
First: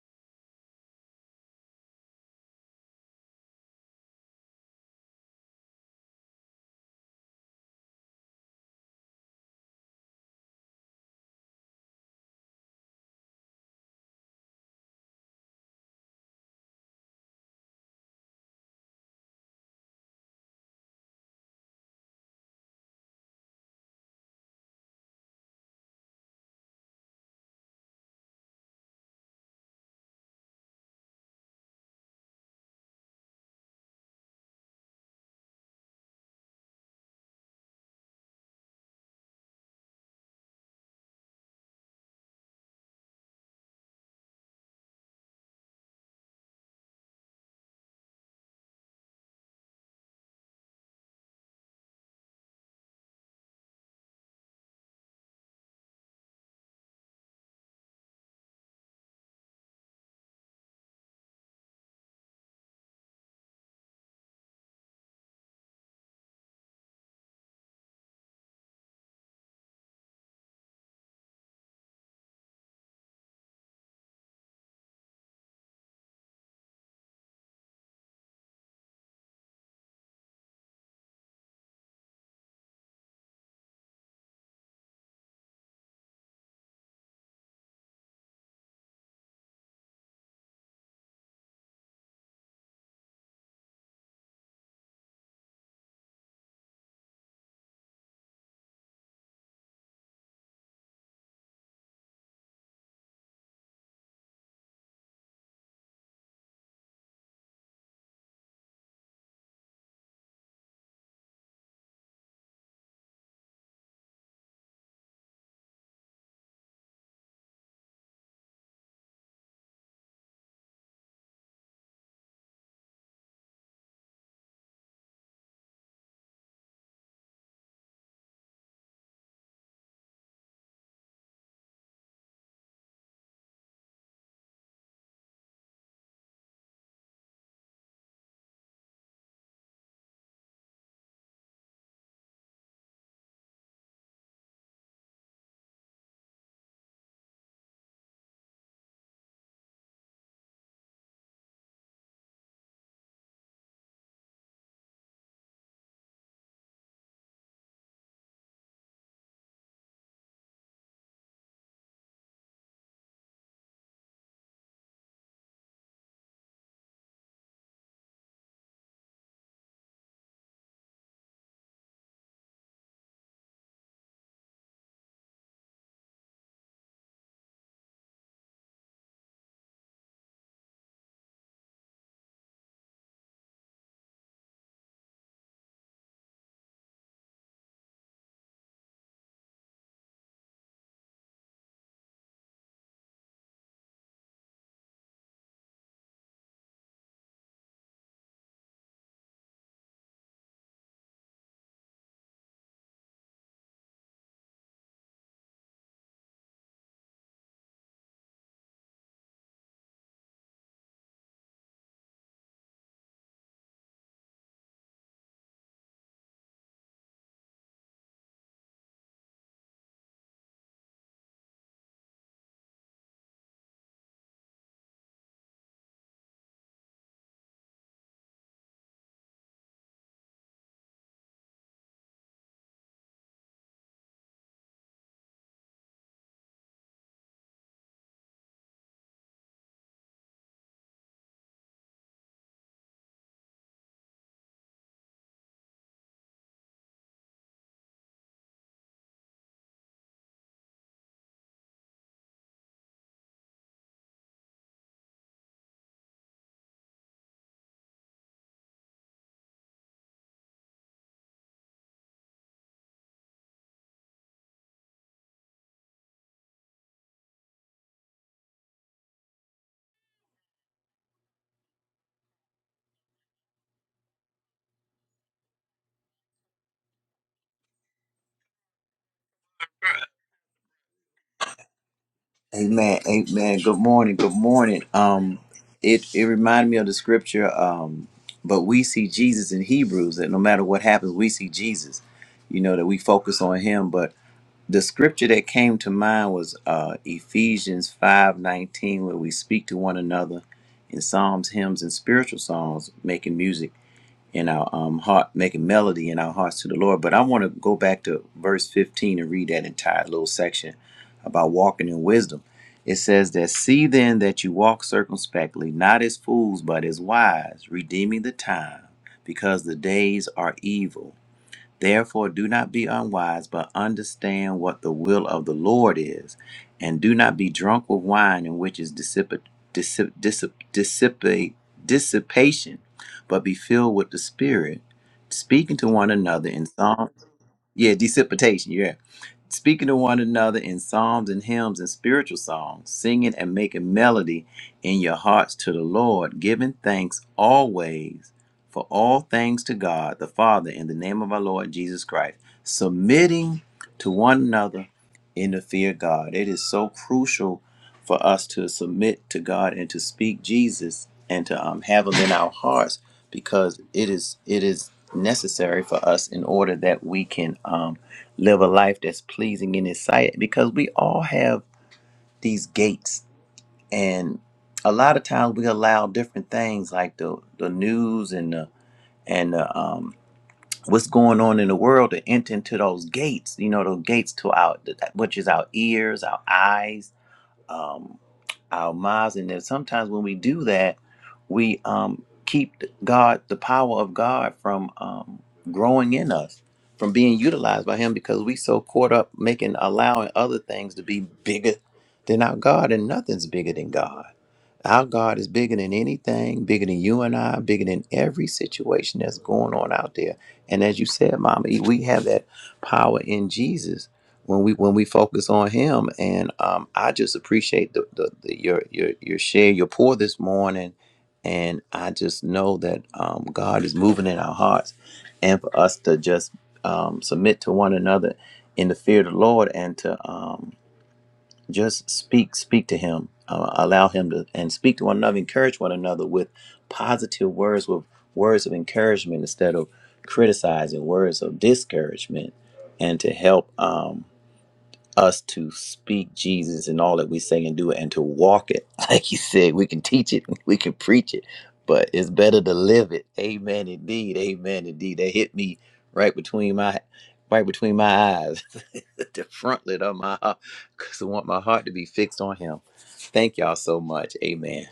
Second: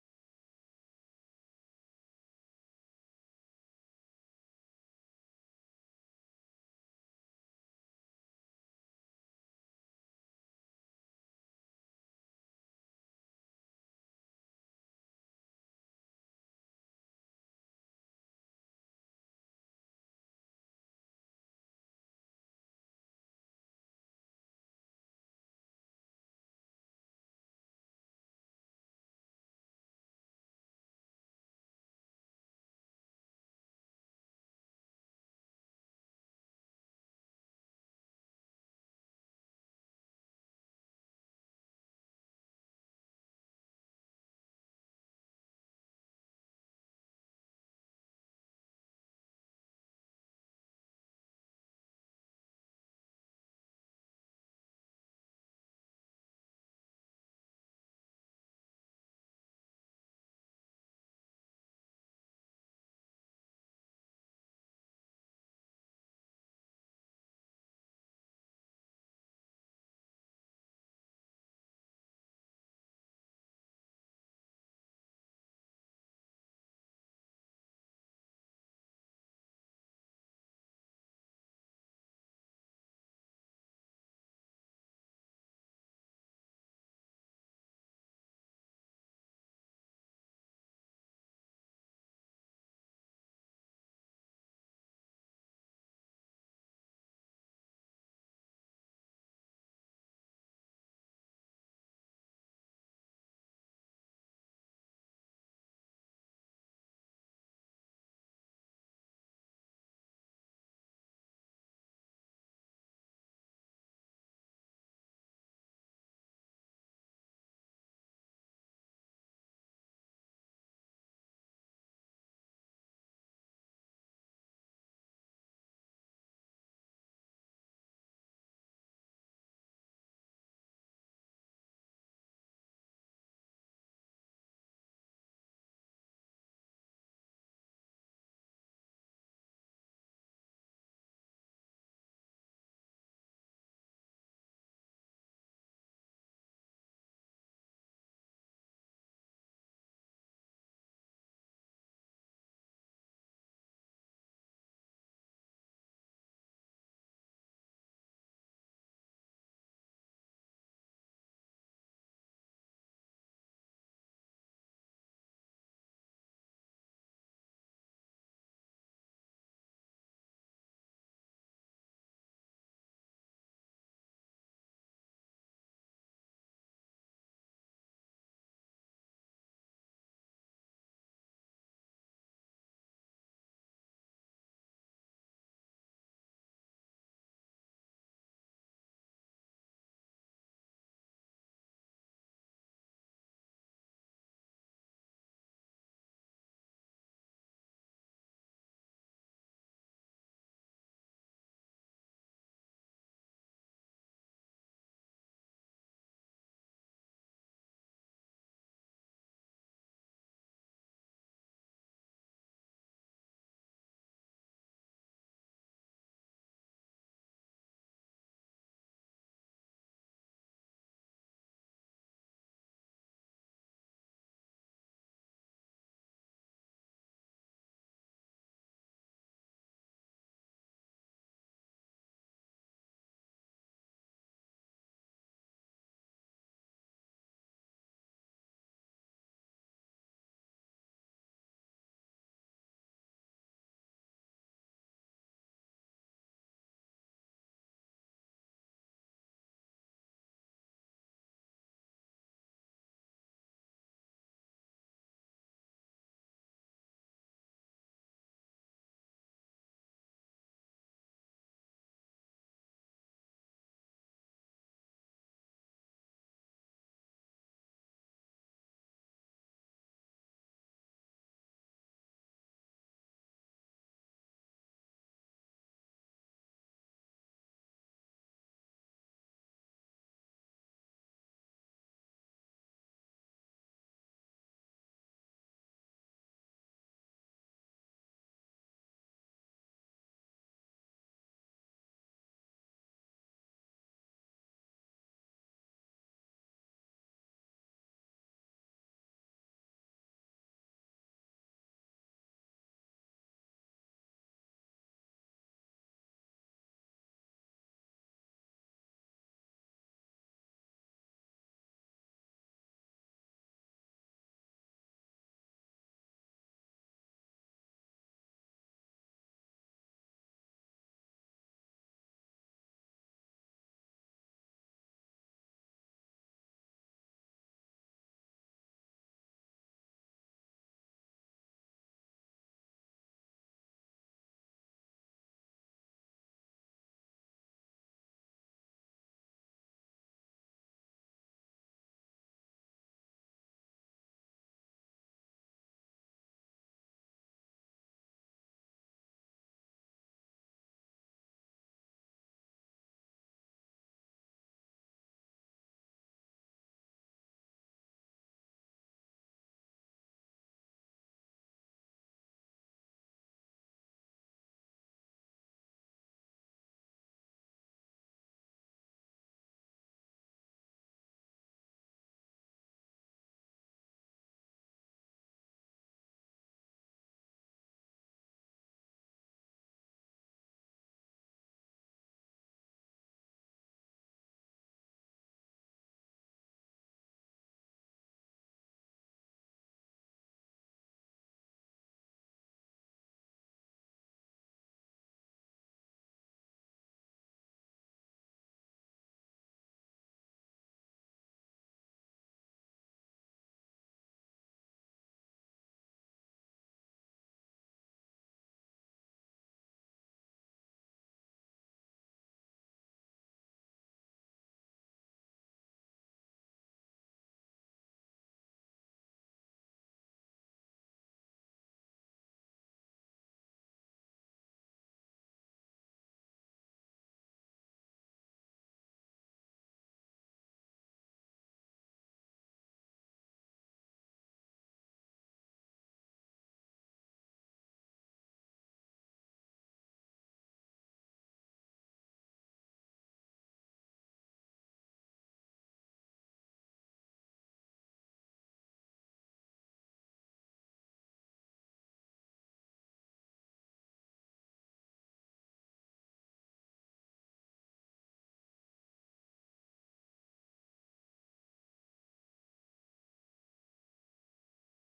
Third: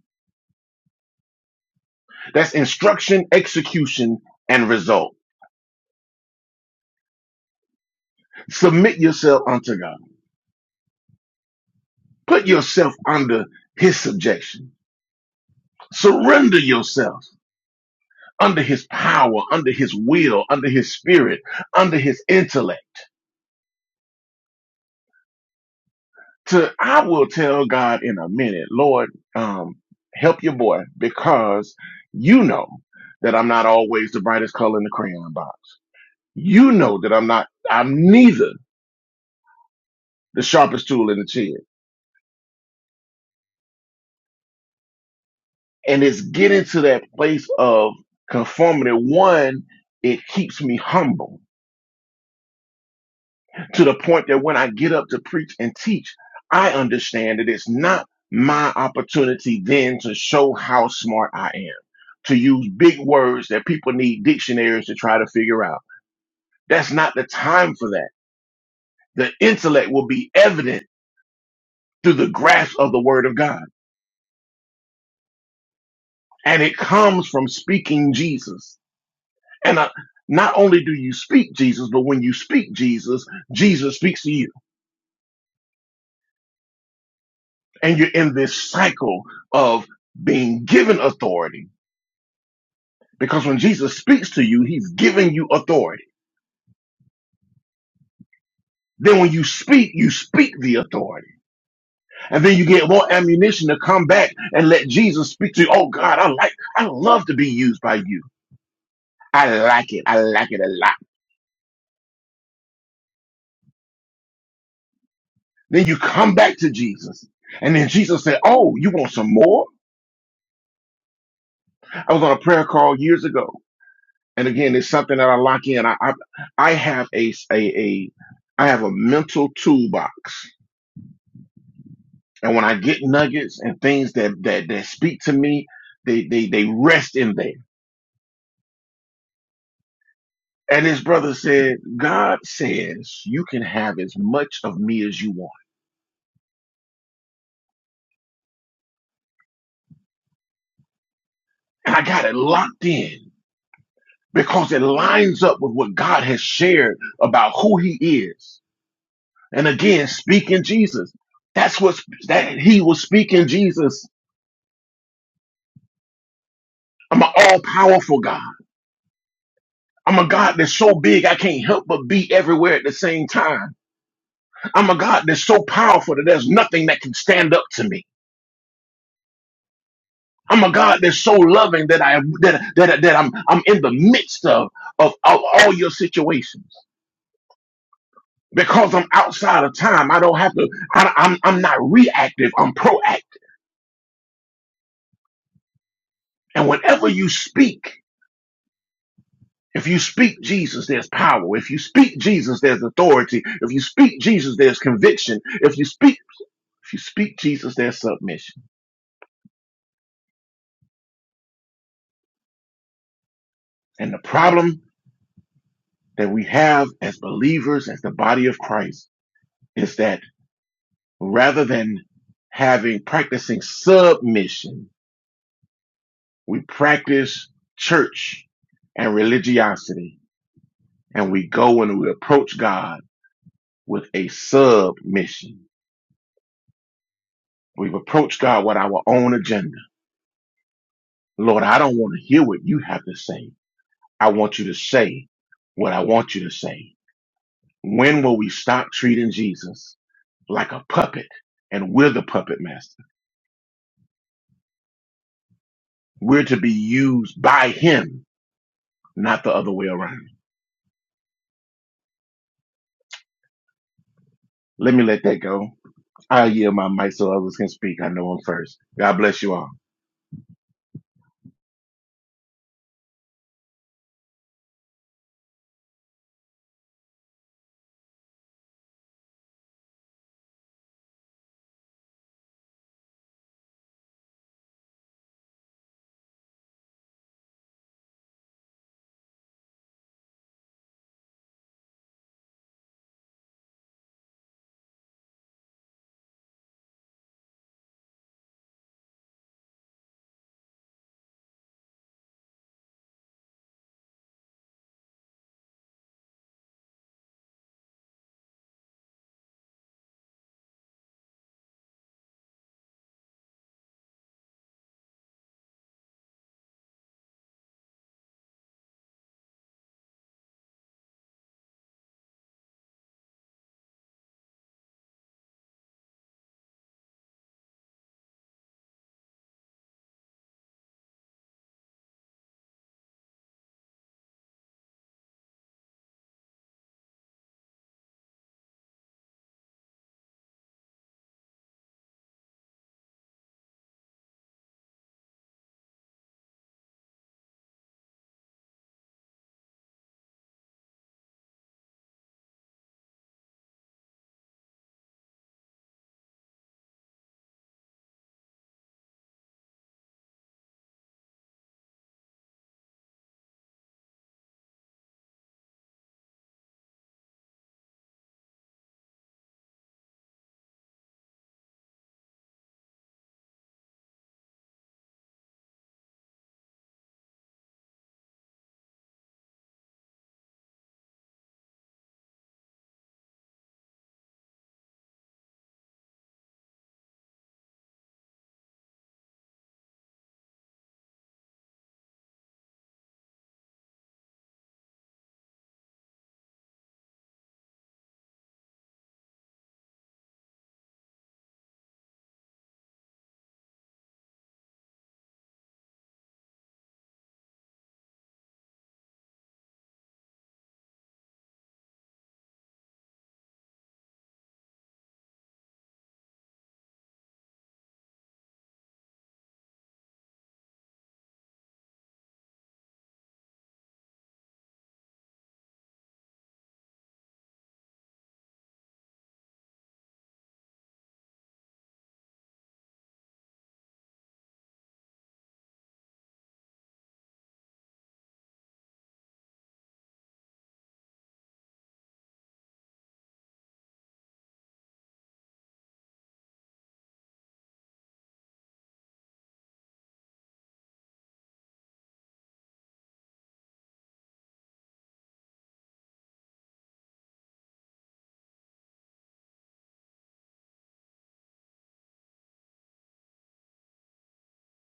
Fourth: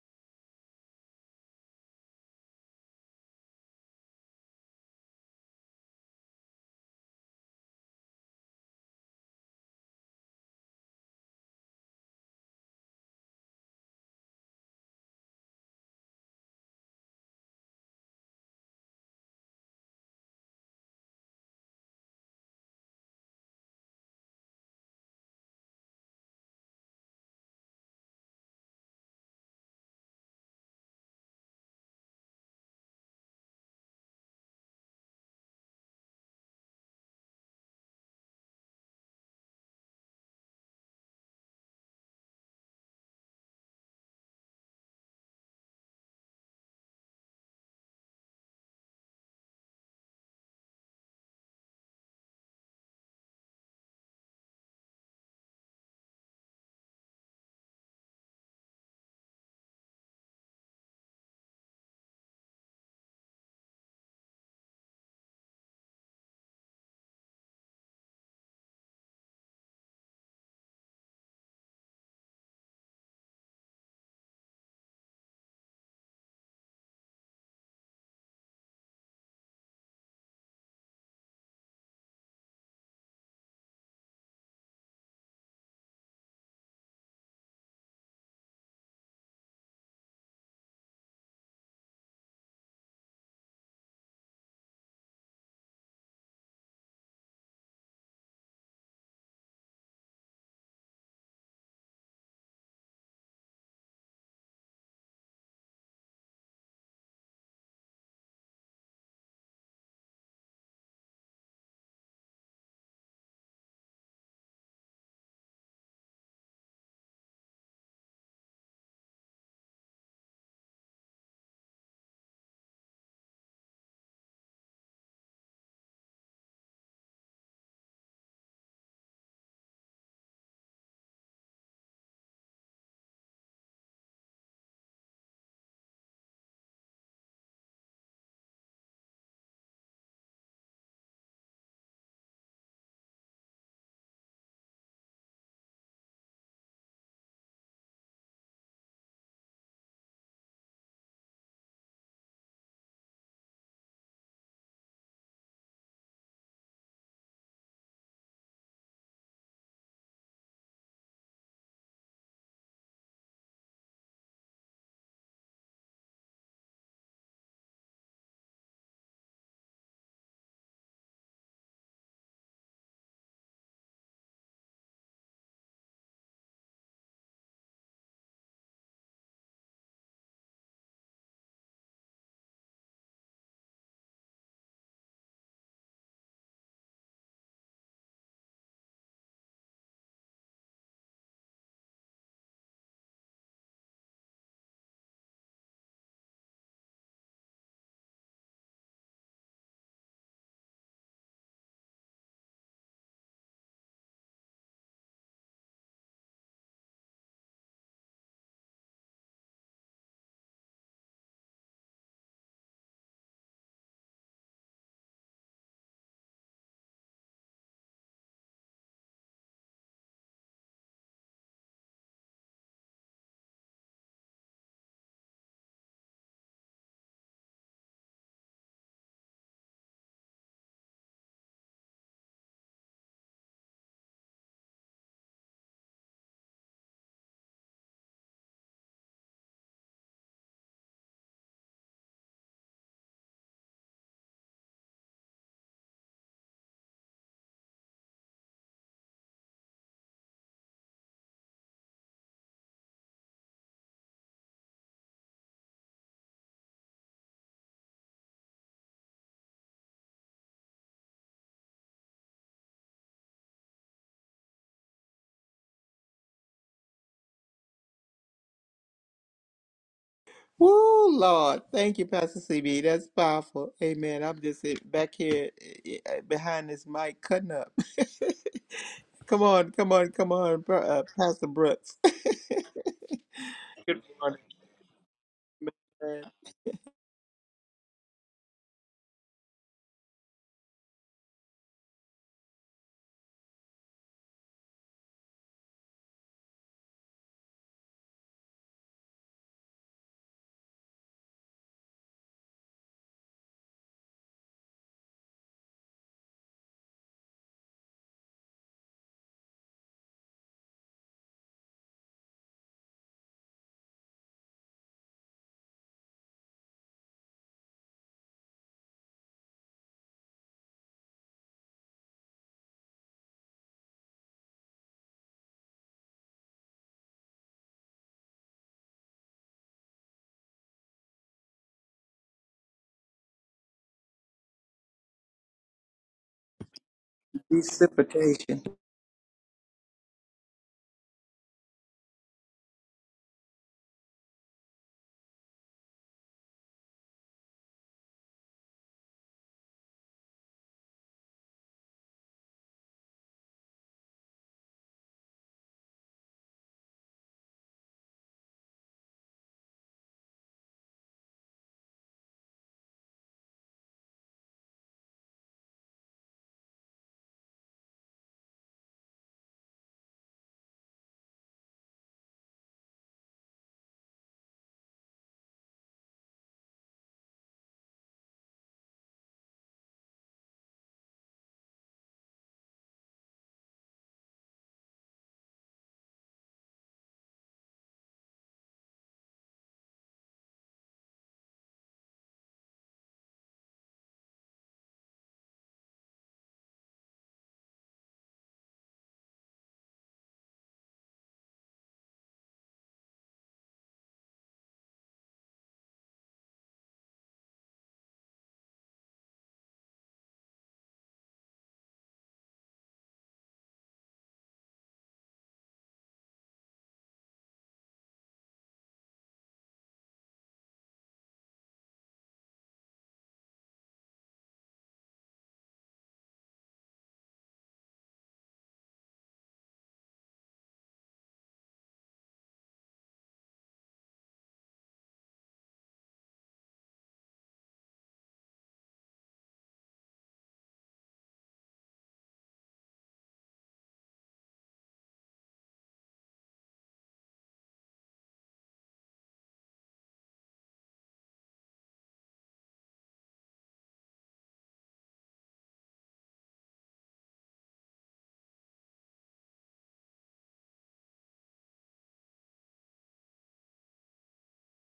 [SPEAKER 1] That's instruction, execution, and result. Submit yourself unto God. Put yourself under his subjection Surrender yourself under his power, under his will, under his spirit, under his intellect. To I will tell God in a minute, Lord, um, help your boy because you know that I'm not always the brightest color in the crayon box. You know that I'm not I'm neither the sharpest tool in the shed. And it's getting to that place of conformity. One, it keeps me humble to the point that when I get up to preach and teach, I understand that it's not my opportunity then to show how smart I am, to use big words that people need dictionaries to try to figure out. That's not the time for that. The intellect will be evident through the grasp of the word of God. And it comes from speaking Jesus. And uh, not only do you speak Jesus, but when you speak Jesus, Jesus speaks to you. And you're in this cycle of being given authority Because when Jesus speaks to you, he's giving you authority. Then when you speak, you speak the authority. And then you get more ammunition to come back and let Jesus speak to you. Oh God, I like, I love to be used by you. I like it. I like it a lot. Then you come back to Jesus. And then Jesus said, Oh, you want some more? I was on a prayer call years ago. And again, it's something that I lock in. I, I, I have a, a, a, I have a mental toolbox And when I get nuggets and things that that, that speak to me, they, they they rest in there. And again, because has shared about who he is, and again, speaking Jesus. That's what that he was speaking Jesus. I'm an all powerful God. I'm a God that's so big I can't help but be everywhere at the same time. I'm a God that's so powerful that there's nothing that can stand up to me. I'm a God that's so loving that I that that, that I'm I'm in the midst of of, of all your situations. because I'm outside of time. I don't have to. I, I'm I'm not reactive. I'm proactive. And whenever you speak, if you speak Jesus, there's power. If you speak Jesus, there's authority. If you speak Jesus, there's conviction. If you speak, if you speak Jesus, there's submission. And the problem that we have as believers, as the body of Christ, is that rather than having practicing submission, we practice church and religiosity and we go and we approach God with a submission. We've approached God with our own agenda. Lord, I don't want to hear what you have to say. I want you to say what I want you to say. When will we stop treating Jesus like a puppet and we're the puppet master? We're to be used by him, not the other way around. Let me let that go. I yield my mic so others can speak. I know I'm first. God bless you all.
[SPEAKER 2] Woo, Lord. Thank you, Pastor CB. That's powerful. Amen. I'm just eh, back here eh, eh, behind this mic cutting up. come on, come on, come on, Pro- uh, Pastor Brooks.
[SPEAKER 3] Amen. Amen. Good morning.
[SPEAKER 2] Come
[SPEAKER 3] Good
[SPEAKER 2] on,
[SPEAKER 3] morning. Um, it
[SPEAKER 2] man.
[SPEAKER 3] it reminded me of the scripture. Um, but we see Jesus in Hebrews that no matter what happens, we see Jesus. You know that we focus on Him. But the scripture that came to mind was uh, Ephesians five nineteen, where we speak to one another in psalms, hymns, and spiritual songs, making music. in our um, heart, making melody in our hearts to the Lord. But I want to go back to verse 15 and read that entire little section about walking in wisdom. It says that, See then that you walk circumspectly, not as fools, but as wise, redeeming the time, because the days are evil. Therefore, do not be unwise, but understand what the will of the Lord is. And do not be drunk with wine, in which is dissip- dissip- dissip- dissipate, dissipation, but be filled with the Spirit, speaking to one another in psalms. Yeah,
[SPEAKER 2] Precipitation.
[SPEAKER 3] dissipation. Yeah. Speaking to one another in psalms and hymns and spiritual songs, singing and making melody in your hearts to the Lord, giving thanks always for all things to God the Father in the name of our Lord Jesus Christ, submitting to one another in the fear of God. It is so crucial for us to submit to God and to speak Jesus and to um, have Him in our hearts because it is it is necessary for us in order that we can um, live a life that's pleasing in His sight. Because we all have these gates, and a lot of times we allow different things like the the news and the and the, um, what's going on in the world to enter into those gates. You know, those gates to our which is our ears, our eyes. um, our minds, and then sometimes when we do that, we um, keep God, the power of God, from um, growing in us, from being utilized by Him, because we so caught up making allowing other things to be bigger than our God, and nothing's bigger than God. Our God is bigger than anything, bigger than you and I, bigger than every situation that's going on out there. And as you said, Mama, E, we have that power in Jesus when we when we focus on Him. And um, I just appreciate the, the, the your your your share, your pour this morning, and I just know that um, God is moving in our hearts, and for us to just um, submit to one another in the fear of the Lord and to um, just speak speak to him uh, allow him to and speak to one another encourage one another with positive words with words of encouragement instead of criticizing words of discouragement and to help um, us to speak Jesus and all that we say and do it and to walk it. Like you said, we can teach it, we can preach it, but it's better to live it. Amen indeed. Amen indeed. That hit me right between my right between my eyes. the frontlet of my heart. Cause I want my heart to be fixed on him. Thank y'all so much. Amen.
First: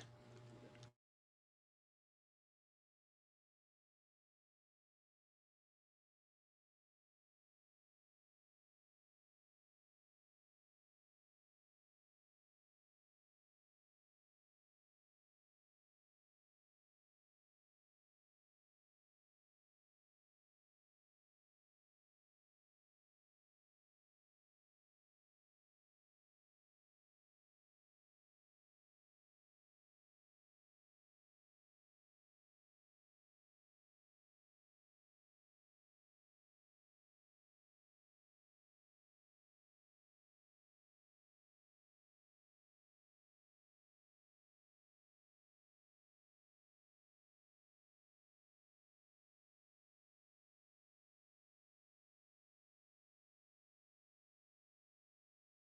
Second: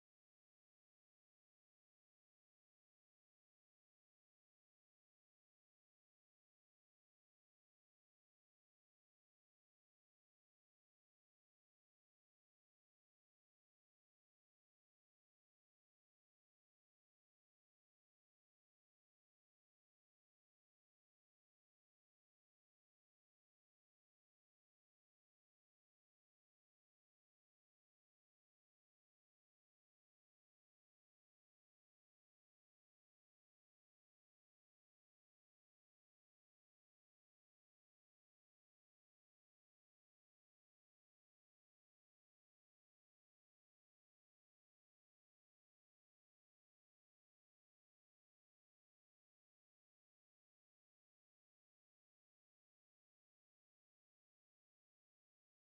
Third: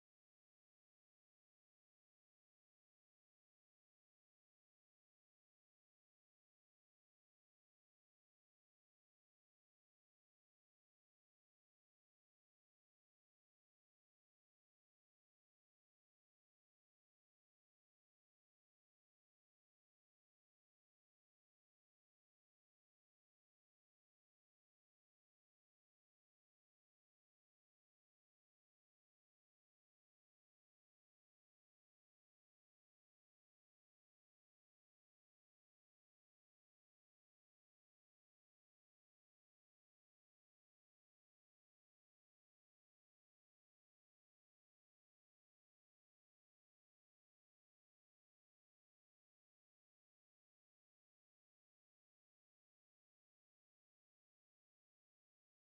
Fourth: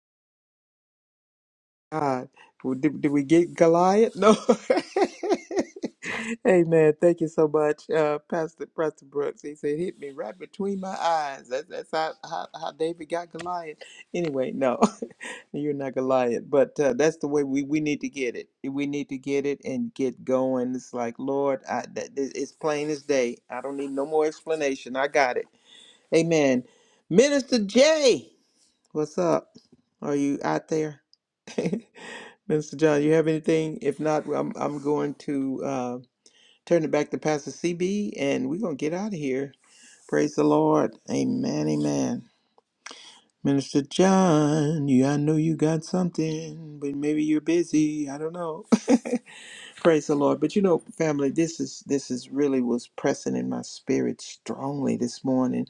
[SPEAKER 2] God. Well, Did, did we get Goliath? No. Amen. Thank you so much, uh, Pastor Pastor Brooks. He said, "Hit me right between my eyes." That, that's how, how how David got Goliath. Anyway, no, you're not Goliath, but uh, that's the way we we need to get it. We need to get it and get going. It's like, Lord, I, that, that- it's plain as day. I don't need no more explanation. I got it. Amen. Minister Jay, what's up? Are you out there? Mr. John, you have anything? If not, I'm I'm going to uh, turn it back to Pastor CB, and we're gonna get out of here. Praise the Lord, Amen, Amen. Minister John, you I know you got something, but maybe you're busy. I don't know. Praise the Lord. But you know, family, this is this is really was pressing in my spirit strongly this morning,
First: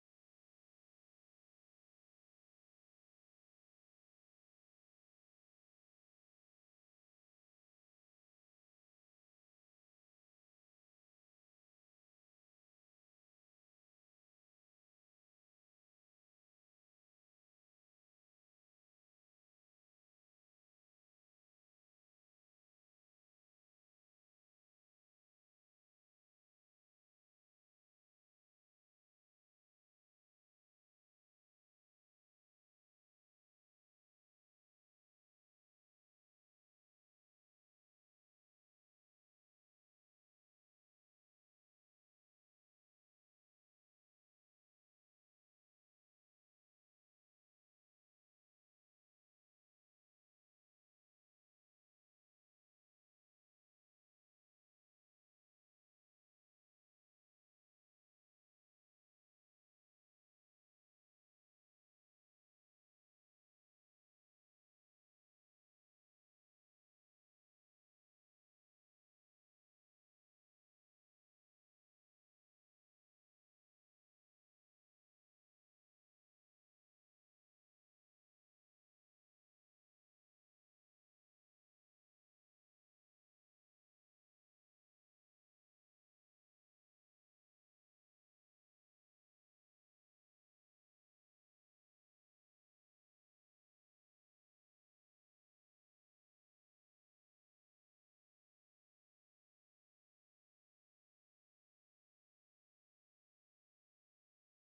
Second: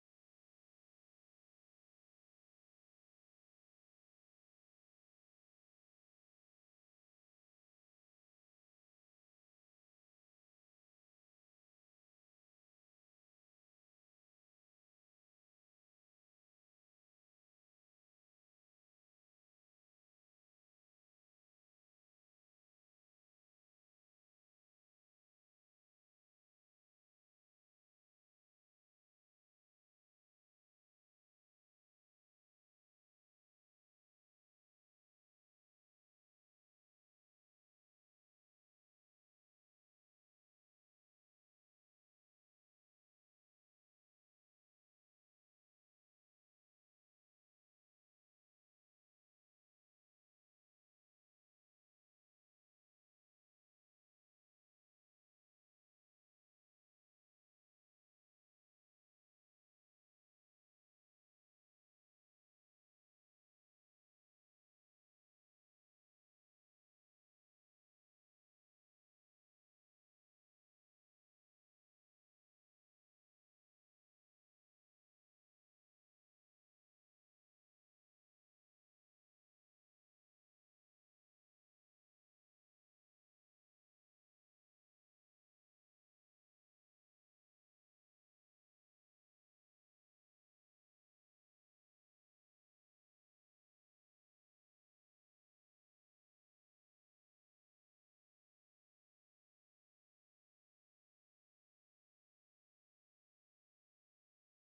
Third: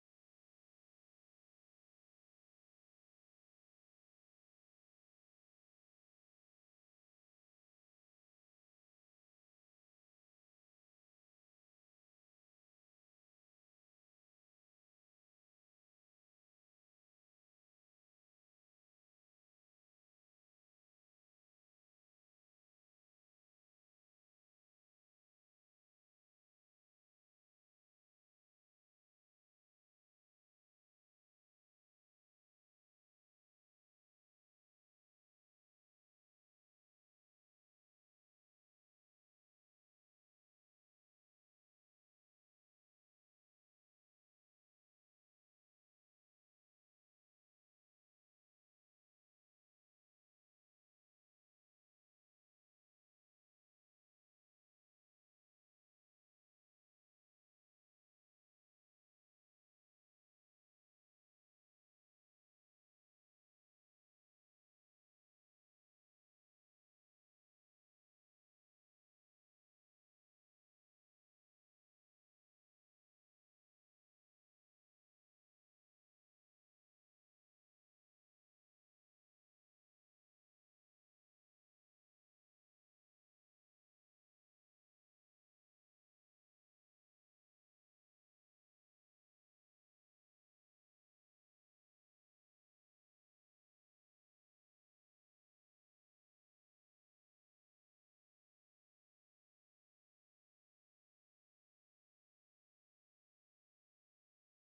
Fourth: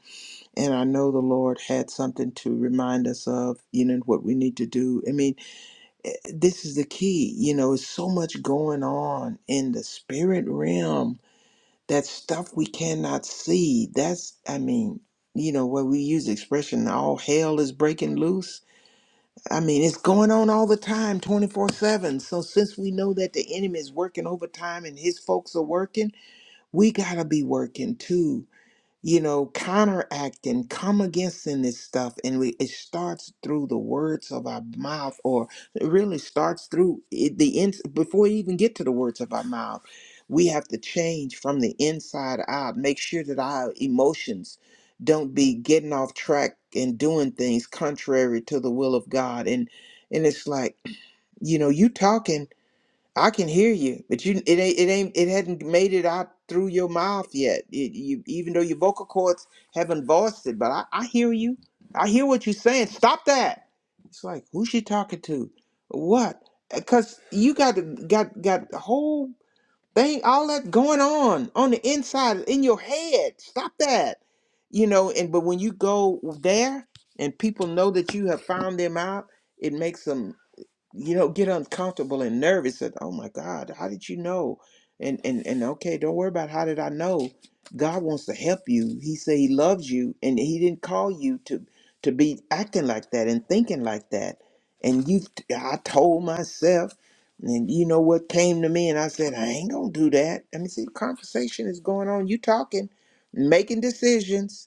[SPEAKER 2] and I know the Lord had something to remind us of. You know what we need to do. I mean this is the key. You know, it's so much going on in the spirit realm that stuff we cannot see. That's, I mean, you know, where we use the expression, all hell is breaking loose. I mean, it's going on all the time, 24 7. So, since we know that the enemy is working overtime and his folks are working, we got to be working too you know, counteract and come against in this stuff. And we, it starts through the words of our mouth, or it really starts through it, the ins before you even get to the words of our mouth. We have to change from the inside out. Make sure that our emotions don't be getting off track and doing things contrary to the will of God. And and it's like, you know, you talking. I can hear you, but you it ain't it ain't it hadn't made it out through your mouth yet. It, you even though your vocal cords haven't voiced it, but I, I hear you. I hear what you're saying. Stop that. It's like who's she talking to? What? Because you got got got the whole thing, all that going on on the inside in your head. Stop that. You know. And but when you go there and people know that you have found them out, it makes them you know get uncomfortable and nervous that oh my god how did you know and and and okay don't worry about how did i know god wants to help you he said he loves you and he didn't call you to to be acting like that and thinking like that and you i told myself and you know what came to me and i said i ain't gonna do that i mean see the conversation is going on you talking making decisions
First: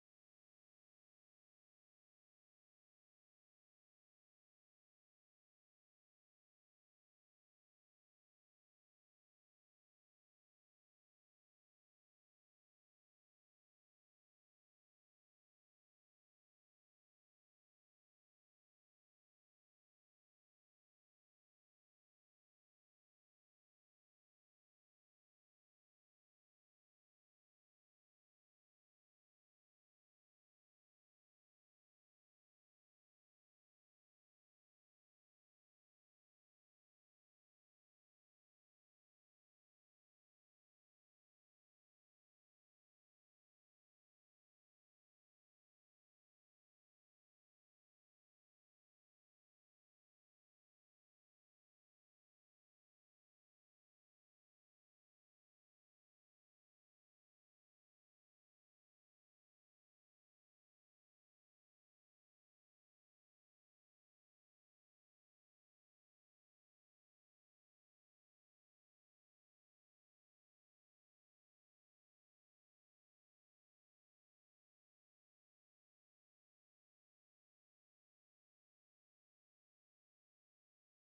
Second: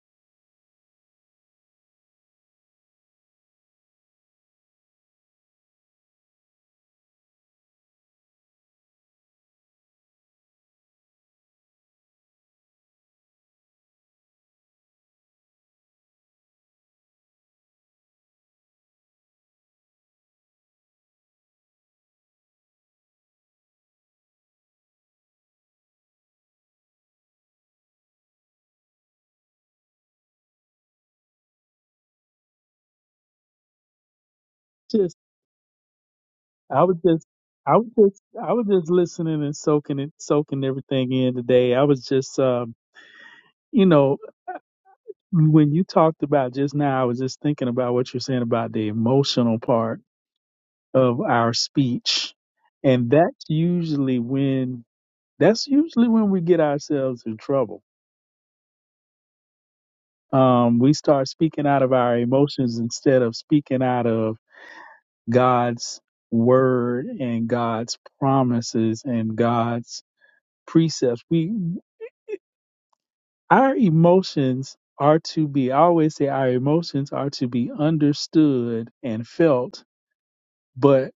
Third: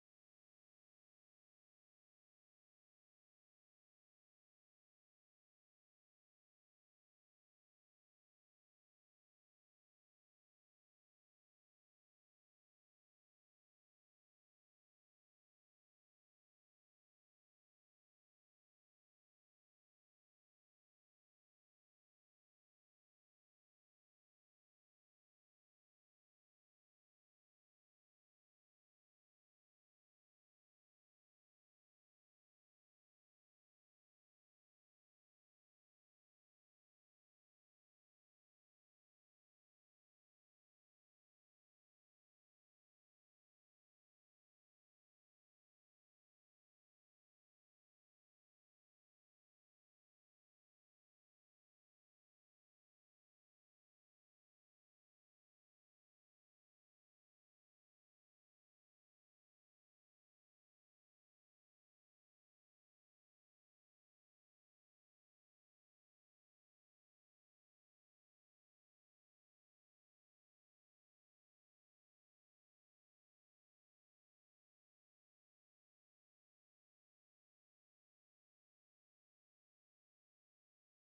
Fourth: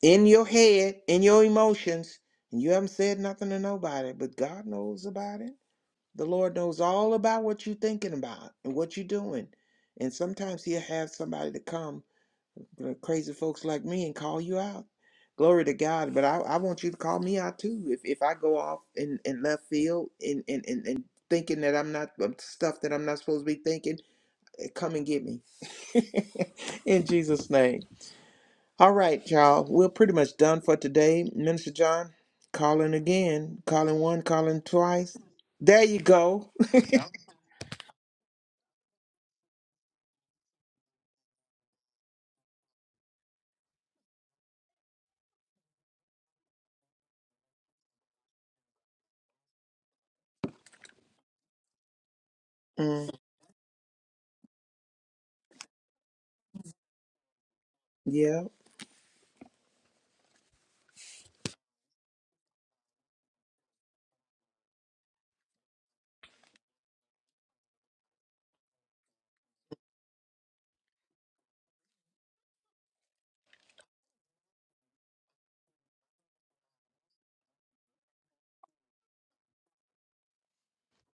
[SPEAKER 2] in your head in your emotions and you haven't said nothing to nobody but god knows about it the Lord knows all about what you're thinking about and what you're doing. And sometimes He'll have somebody to come, crazy folks like me, and call you out. Glory to God. But I, I want you to call me out too. If, if I go off in, in left field and, and, and, and thinking that I'm not um, stuff that I'm not supposed to be thinking, eh, come and get me. in Jesus' name. All right, y'all. We're pretty much done for today. Minister John, calling again, calling one, calling twice.
[SPEAKER 4] Just,
[SPEAKER 2] There you go.
[SPEAKER 4] I was just, I was just, I was just listening and soaking it, soaking everything in today. I was just, um, you know, when you talked about just now, I was just thinking about what you're saying about the emotional part of our speech,
[SPEAKER 2] Mm.
[SPEAKER 4] and that's usually when that's usually when we get ourselves in trouble.
[SPEAKER 2] Yeah.
[SPEAKER 4] Um, we start speaking out of our emotions instead of speaking out of God's word and God's promises and God's precepts. We our emotions are to be I always say our emotions are to be understood and felt, but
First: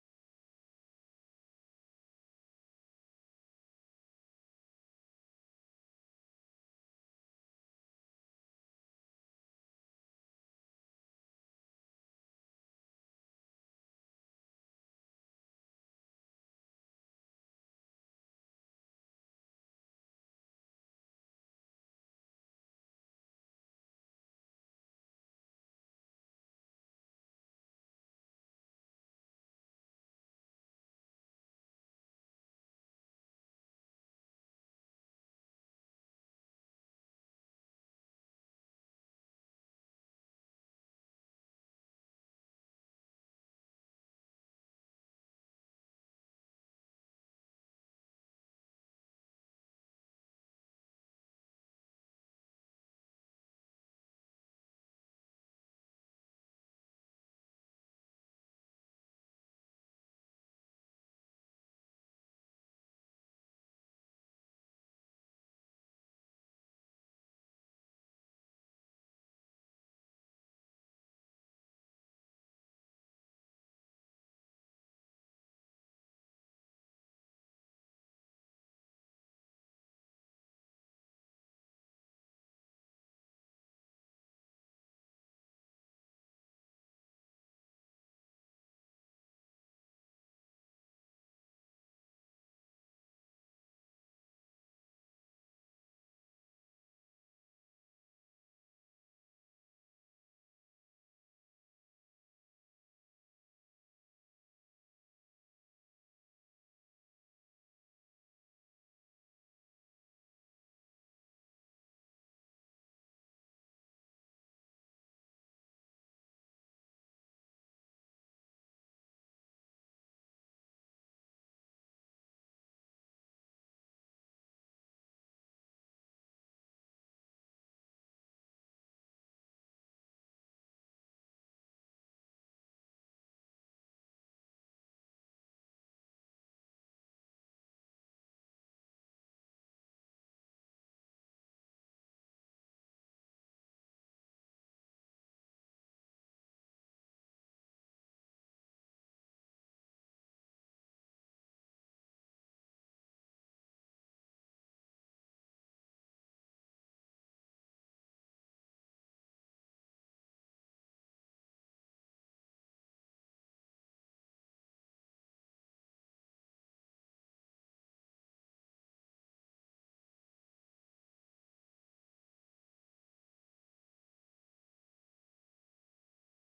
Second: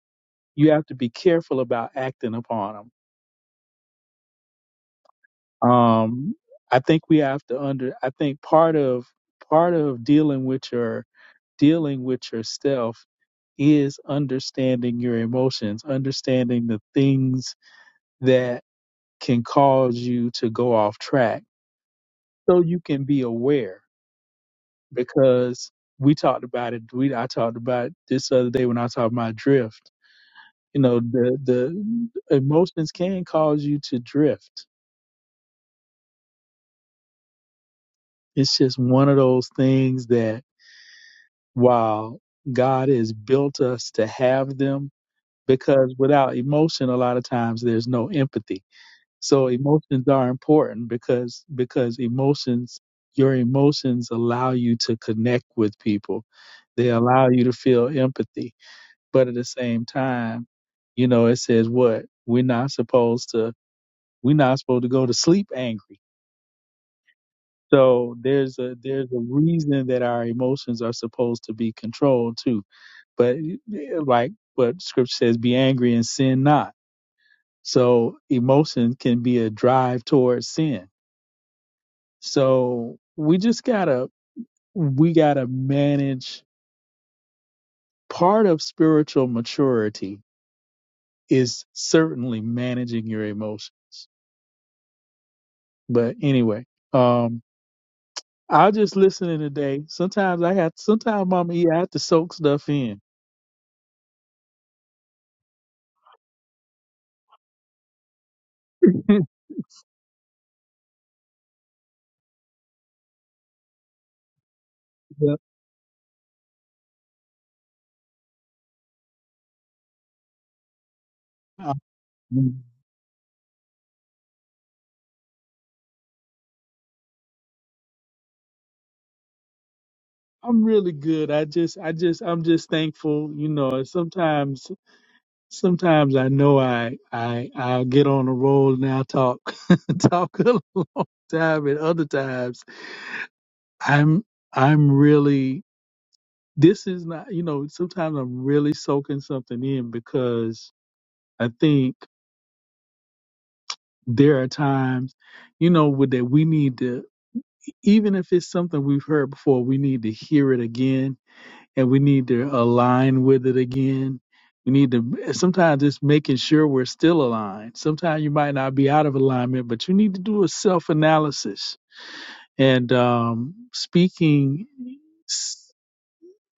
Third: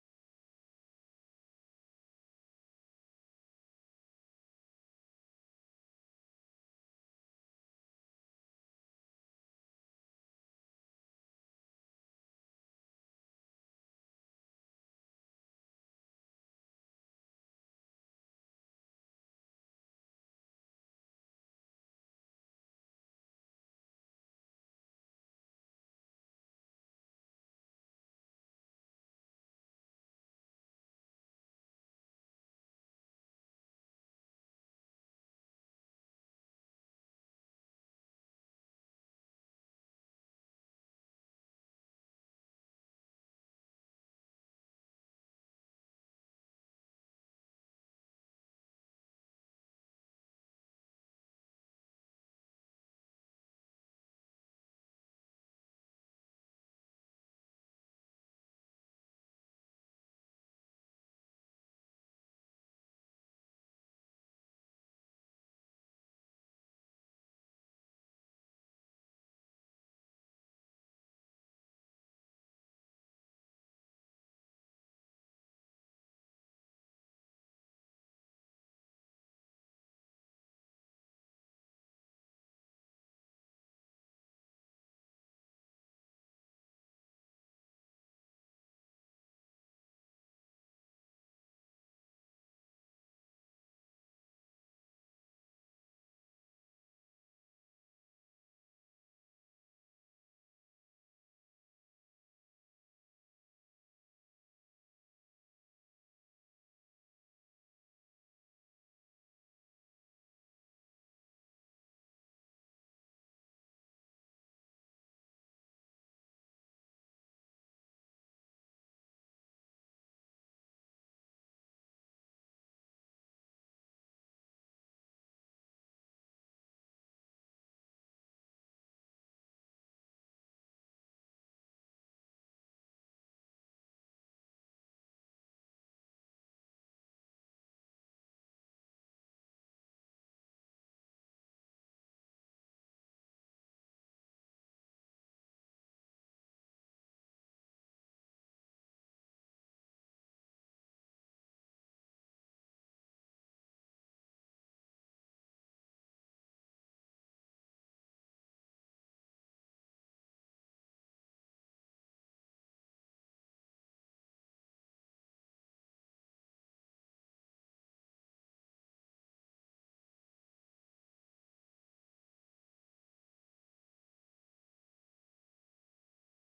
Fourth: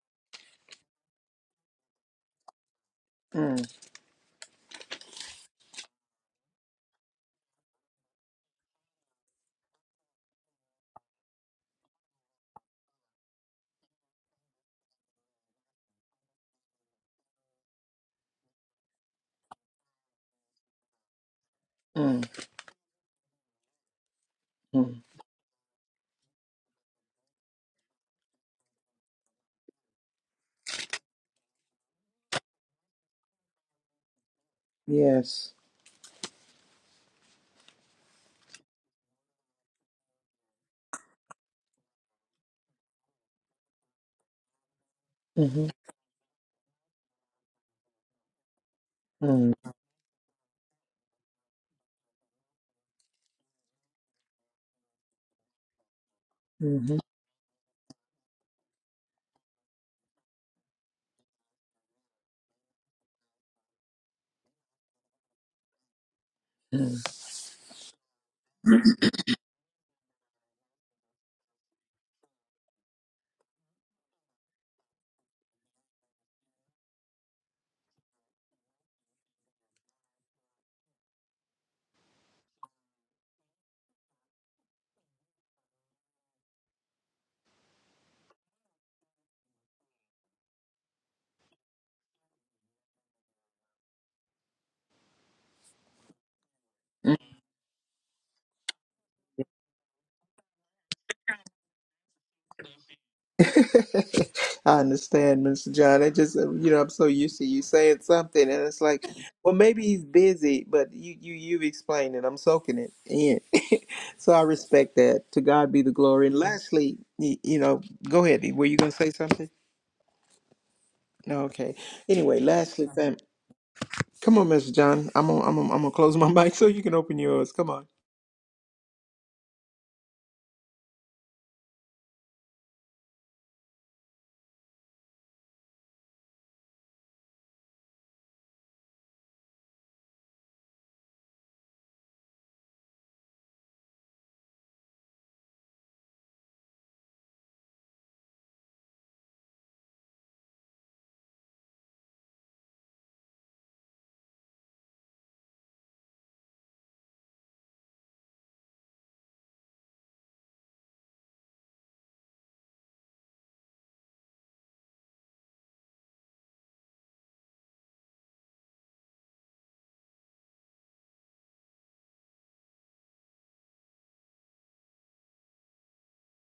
[SPEAKER 4] you have to be careful about acting upon
[SPEAKER 2] Mm,
[SPEAKER 4] them. Um I think we have to under I think part of part of dealing with your dealing with yourself is understanding your emotions, understanding the things that. can cause you to go off track.
[SPEAKER 2] mm,
[SPEAKER 4] So you can be aware
[SPEAKER 2] mm.
[SPEAKER 4] because we talked about it. We I talked about it this other day when I talked about drift. You know, the the emotions can cause you to drift.
[SPEAKER 2] Yes.
[SPEAKER 4] It's just one of those things that while God has built us to have them,
[SPEAKER 2] Mm-hmm.
[SPEAKER 4] because without emotion, a lot of times there's no empathy So
[SPEAKER 2] Mm,
[SPEAKER 4] emotions are important because because emotions your emotions allow you to connect with people. They
[SPEAKER 2] mm-hmm.
[SPEAKER 4] allow you to feel empathy. But at the same time, you know, it says what? We're not supposed to we're not supposed to go to sleep angry.
[SPEAKER 2] Mm.
[SPEAKER 4] So there's a there's a reason that our emotions are supposed to be controlled too. But eh, like what scripture says, be angry and sin not. So emotion can be a drive towards sin So we just gotta we gotta manage part of spiritual maturity is certainly managing your emotions. But anyway, um I'll just listen in today. Sometimes I have sometimes Mama E I have to soak stuff in.
[SPEAKER 2] I understand, Mr. John. I just, uh, you know, I'm so used to you saying something, and it's like, well, maybe he's busy, but you, you, you've explained it. I'm soaking it in, so I respect that.
[SPEAKER 4] But
[SPEAKER 2] To God be the glory. And lastly, you, you know, go ahead. Were you going to say something? No, okay.
[SPEAKER 4] I'm
[SPEAKER 2] Anyway, lastly, fam, come on, Mr. John. I'm gonna, I'm gonna, I'm gonna close my mic so you can open yours. Come on.
[SPEAKER 4] I'm really good. I just I just I'm just thankful, you know, sometimes Sometimes I know I I I'll get on a roll and I'll talk talk a long time, and other times I'm I'm really this is not you know sometimes I'm really soaking something in because I think there are times you know with that we need to even if it's something we've heard before we need to hear it again and we need to align with it again. We need to sometimes it's making sure we're still aligned. Sometimes you might not be out of alignment, but you need to do a self analysis and um, speaking s-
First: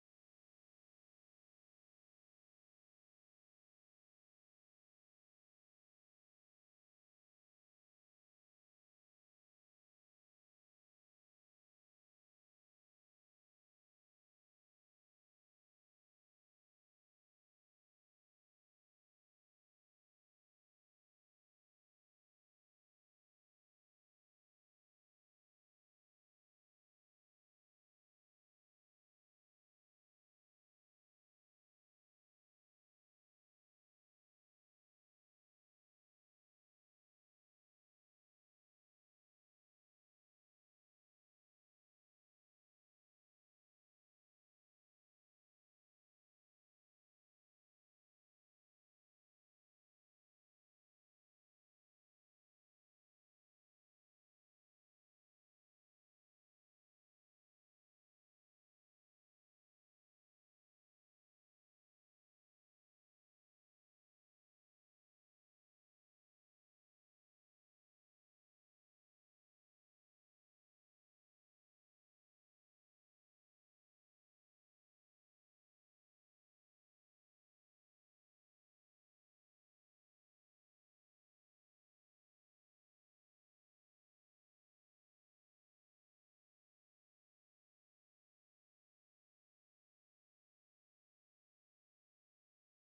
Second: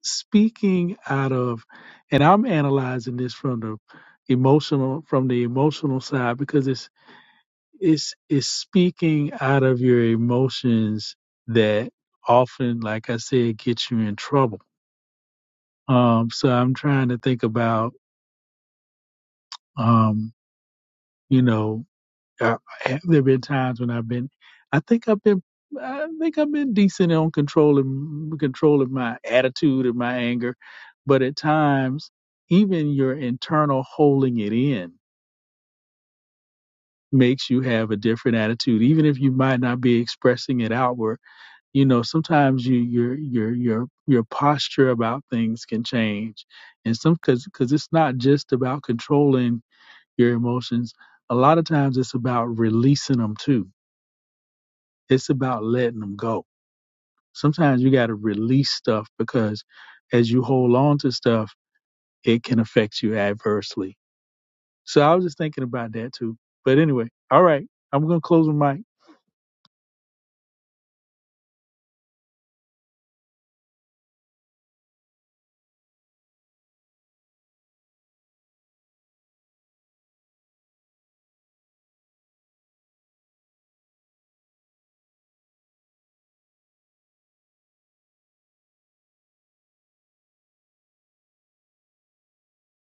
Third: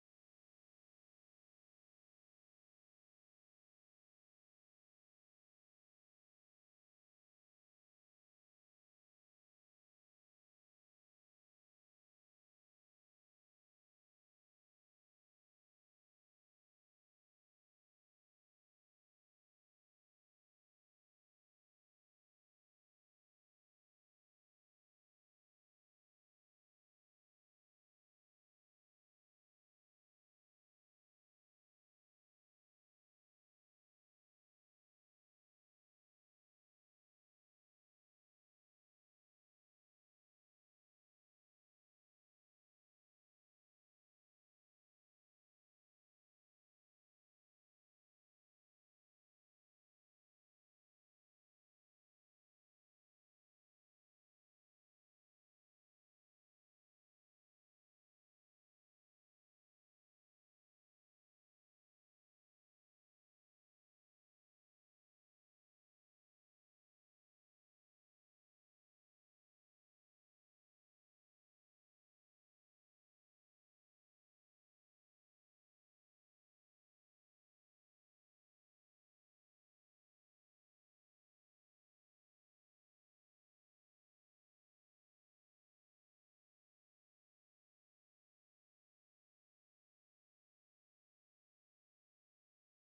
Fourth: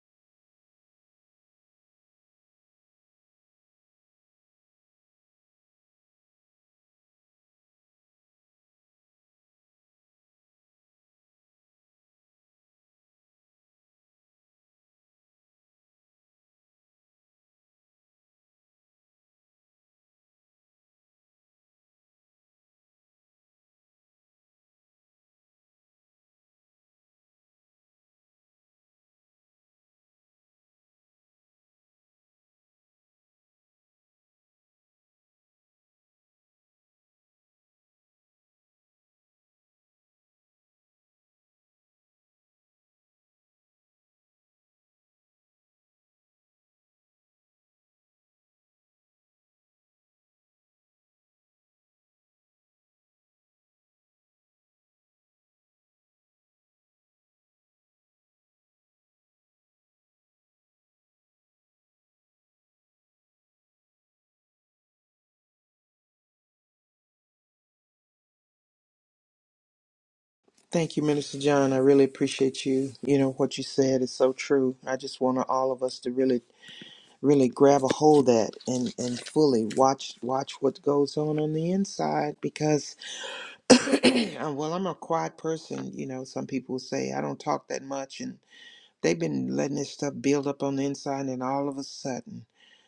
[SPEAKER 4] speaking out of and I'm analyzing this from the emotional from the emotional side because it's it's it's speaking out of your emotions that often like I said gets you in trouble um, so I'm trying to think about, um, you know, uh, have there been times when I've been, I think I've been, I think I've been decent on controlling, controlling my attitude and my anger. But at times, even your internal holding it in makes you have a different attitude, even if you might not be expressing it outward. You know, sometimes you, your, your, your, your posture about things can change. And some, cause, cause it's not just about controlling your emotions, a lot of times it's about releasing them too. It's about letting them go. Sometimes you got to release stuff because as you hold on to stuff, it can affect you adversely. So I was just thinking about that too. But anyway, all right, I'm going to close my mic.
[SPEAKER 2] Thank you, Minister John. I really appreciate you. You know what you said is so true. I just want all of us to really, really grab a hold of that and and fully watch watch what goes on on the inside because, well, I'm a quiet person. You know, some people say I don't talk that much, and. They've been letting this stuff build up on the inside, and all of a sudden,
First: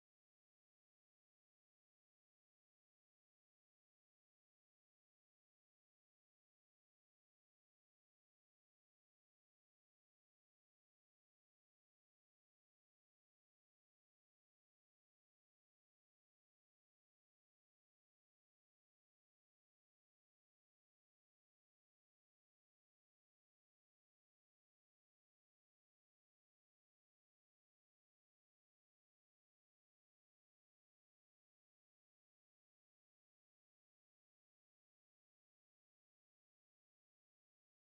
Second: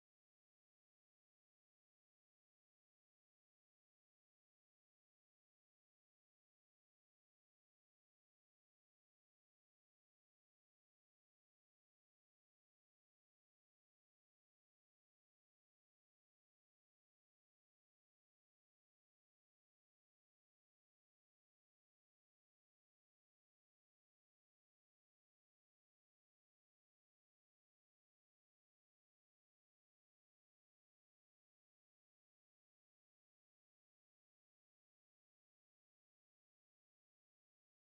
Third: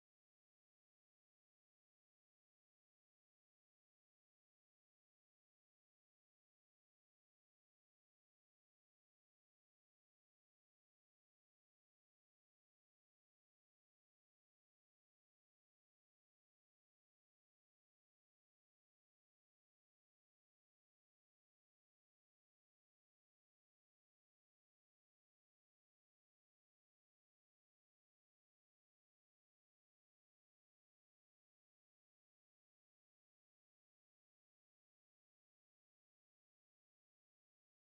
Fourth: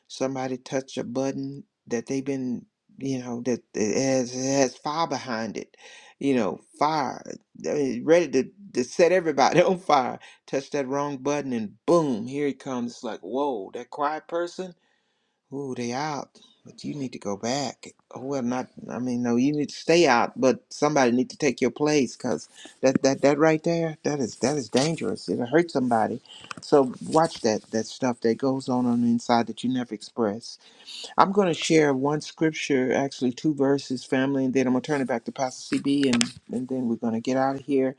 [SPEAKER 2] somebody touched a button that they've been, you know, that it has, it has fire behind it, you know, fire, I mean, ready to, to set everybody on fire. Touch that wrong button, and boom, here it comes. It's like, whoa, that quiet person Ooh, they out, but you need to go back. Well, not. I mean, no, you need to stay out, but somebody need to take your place, cause that that that right there, that is that is dangerous. It'll hurt somebody. So watch that that stuff that goes on on the inside that you never express. I'm gonna share one scripture, actually two verses, family, and then I'm gonna turn it back to Pastor CB, and and then we're gonna get out of here.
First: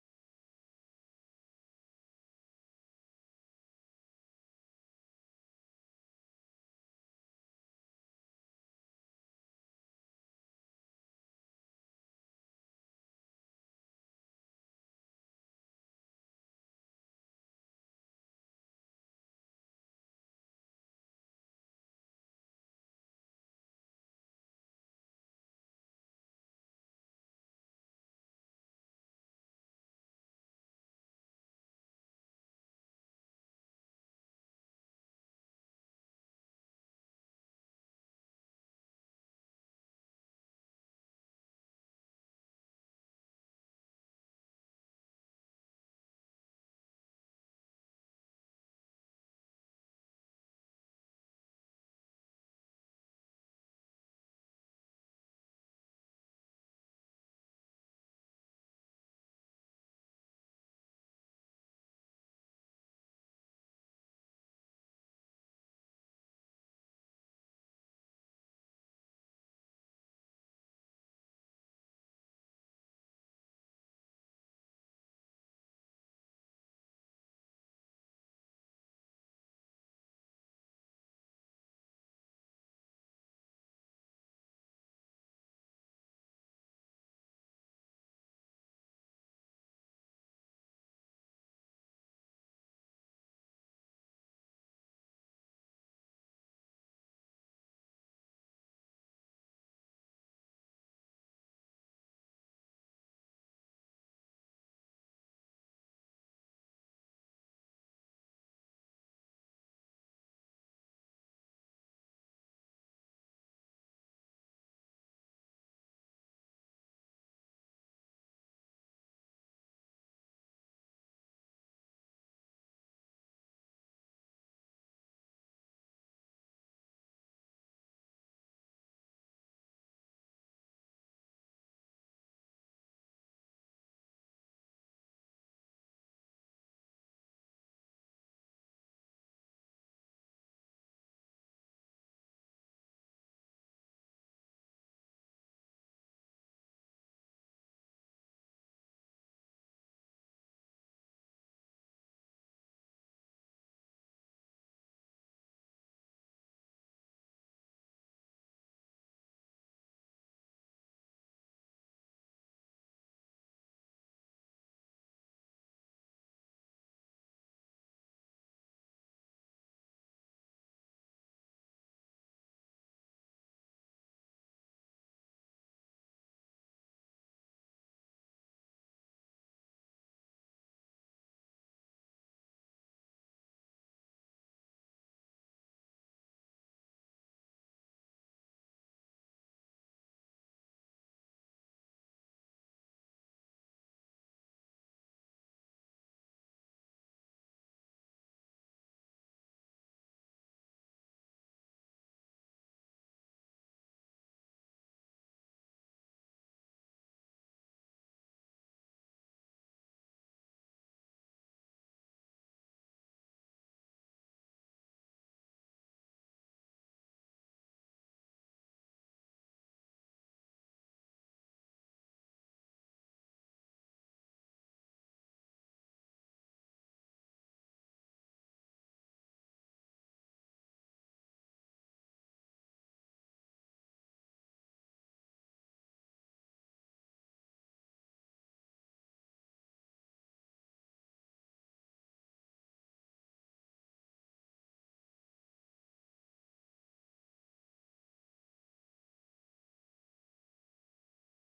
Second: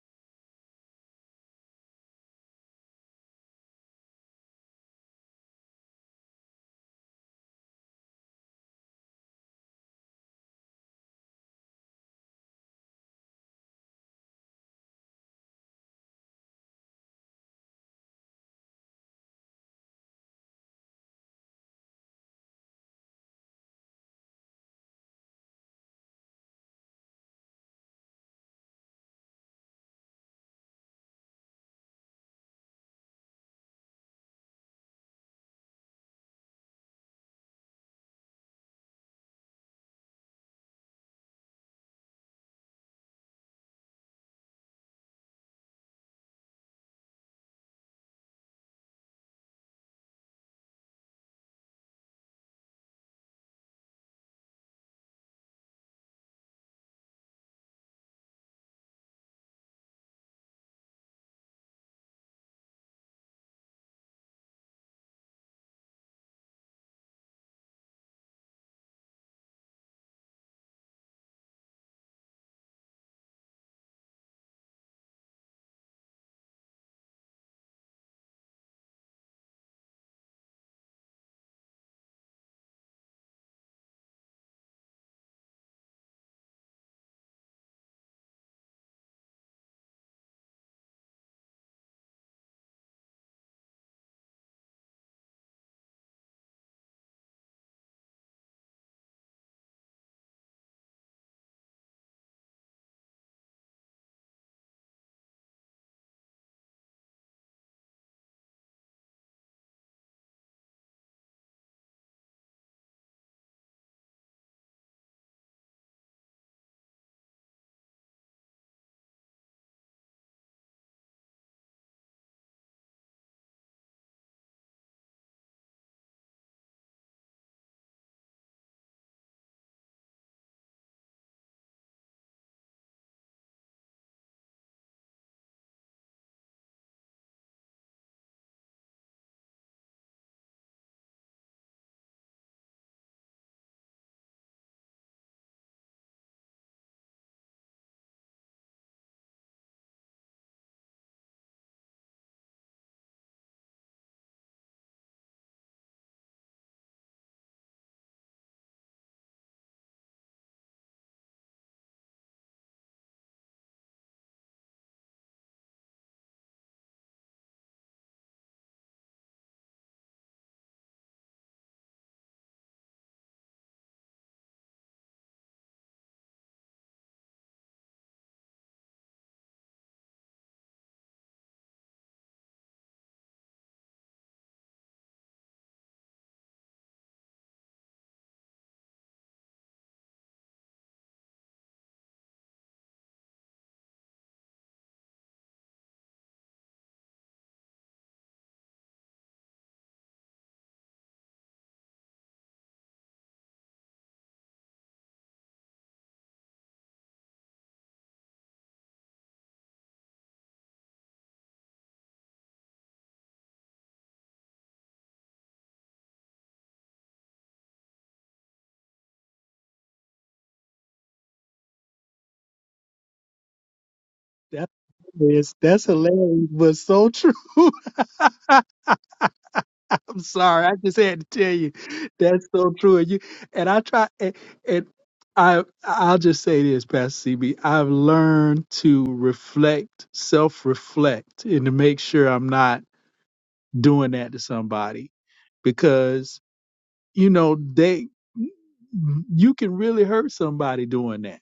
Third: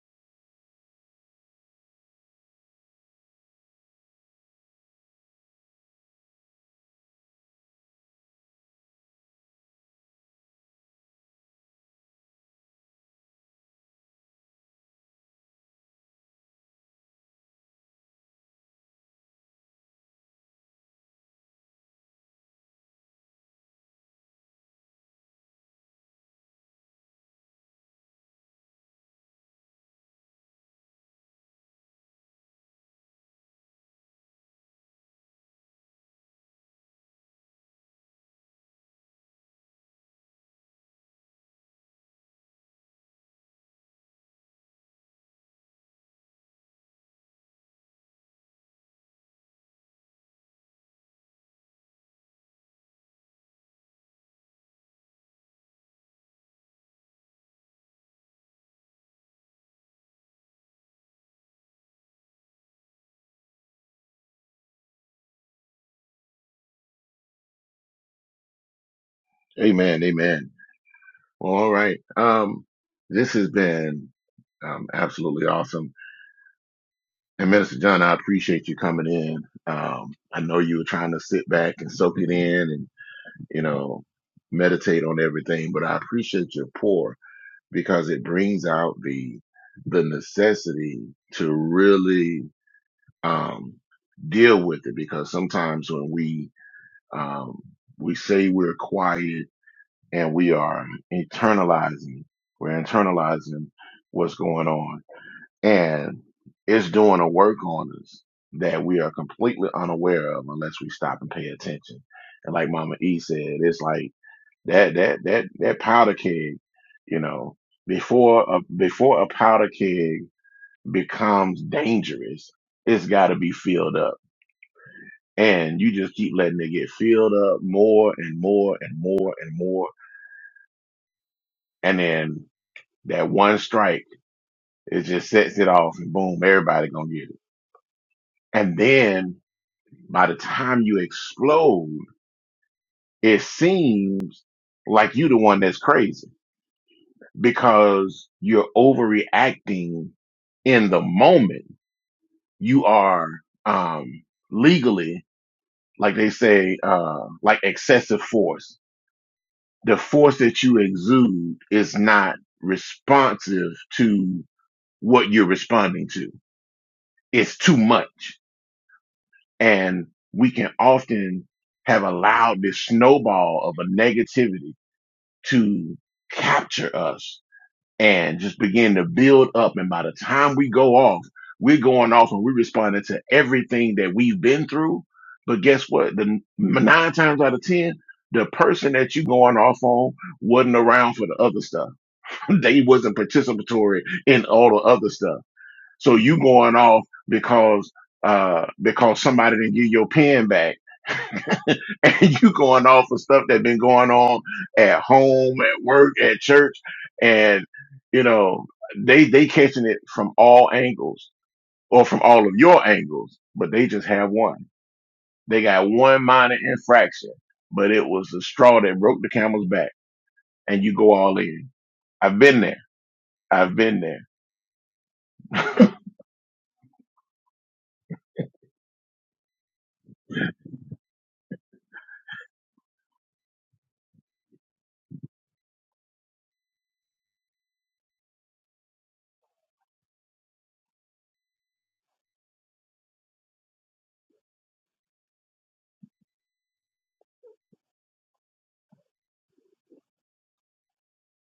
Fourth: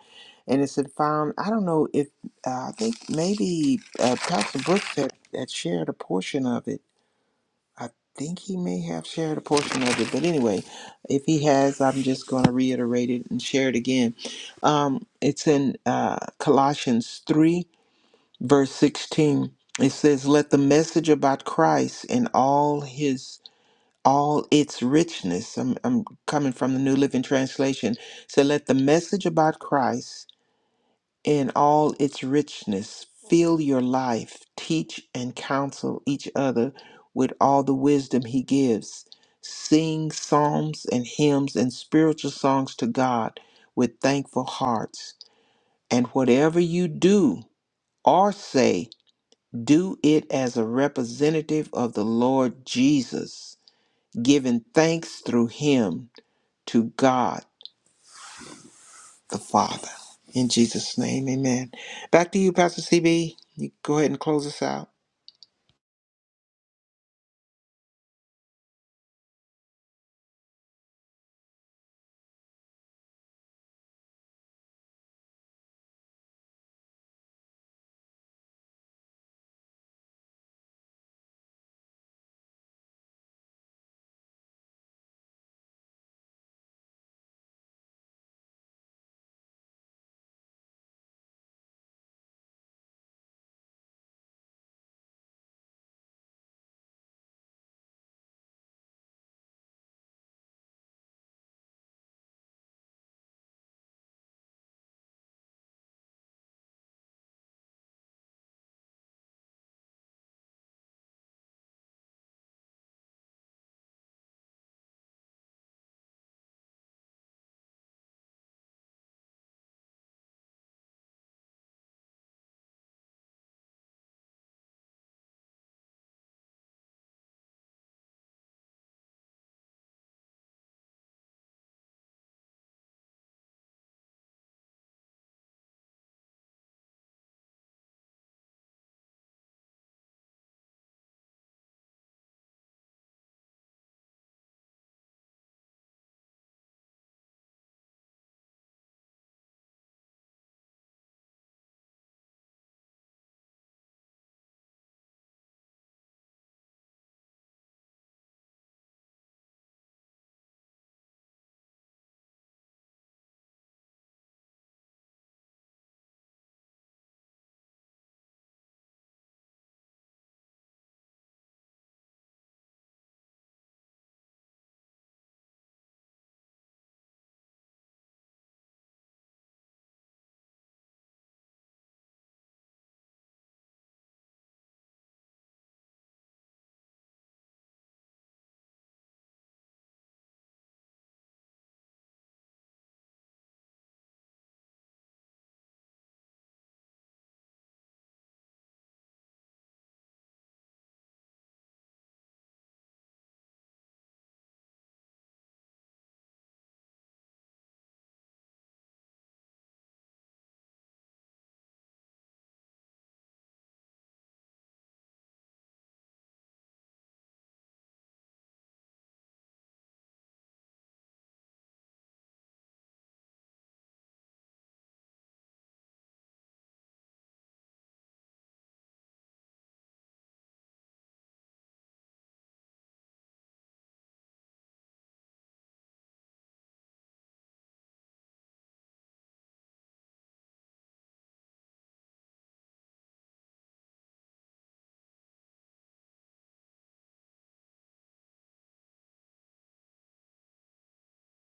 [SPEAKER 2] And it's found. I don't know if uh, I think maybe uh, Pastor Brooks had, had shared a portion of it I think he may have shared a portion of it, but anyway, if he has, I'm just going to reiterate it and share it again. Um, it's in uh, Colossians 3, verse 16. It says, Let the message about Christ and all his all its richness. I'm, I'm coming from the New Living Translation. So let the message about Christ in all its richness. Fill your life, teach and counsel each other with all the wisdom He gives. Sing psalms and hymns and spiritual songs to God with thankful hearts. And whatever you do or say, do it as a representative of the Lord Jesus, giving thanks through Him to God the Father. In Jesus' name, amen. Back to you, Pastor CB. You go ahead and close us out.
[SPEAKER 1] Amen. Amen. All right. Um, this is um, awesome. and appreciate you coming in. Um, I know trying to back it in and you know meta everything, but I think you're poor because it brings out the the necessity to really um, deal with it. Because sometimes when we um, we say we're quiet and we are internalizing, we're internalizing what's going on, It's doing a work on us that we are completely unaware of unless we stop and pay attention. And like Mama E said, it's like that that powder keg, you know, before a before a powder keg becomes dangerous, it's gotta be filled up. And you just keep letting it get filled up more and more and more and more. And then that one strike, it just sets it off and boom, everybody gonna get it. And then by the time you explode, it seems like you the one that's crazy because you're overreacting in the moment. You are um legally, like they say, uh like excessive force. The force that you exude is not responsive to what you're responding to. It's too much. And we can often have allowed this snowball of a negativity to capture us and just begin to build up. And by the time we go off, we're going off and we're responding to everything that we've been through. But guess what? The nine times out of 10, the person that you going off on wasn't around for the other stuff. they wasn't participatory in all the other stuff. So you going off because, uh, because somebody didn't give your pen back and you going off of stuff that been going on at home, at work, at church, and you know they they catching it from all angles or from all of your angles, but they just have one. They got one minor infraction, but it was the straw that broke the camel's back, and you go all in. I've been there. I've been there.
[SPEAKER 4] That is, that's hilarious, but so true. I'm sorry. I just had to tell you that's so true. And you and I try and, and I I'll just say this, Pastor C have learned to reflect, self-reflect, and to make sure I'm not doing that to somebody because you know they you can really hurt somebody doing that.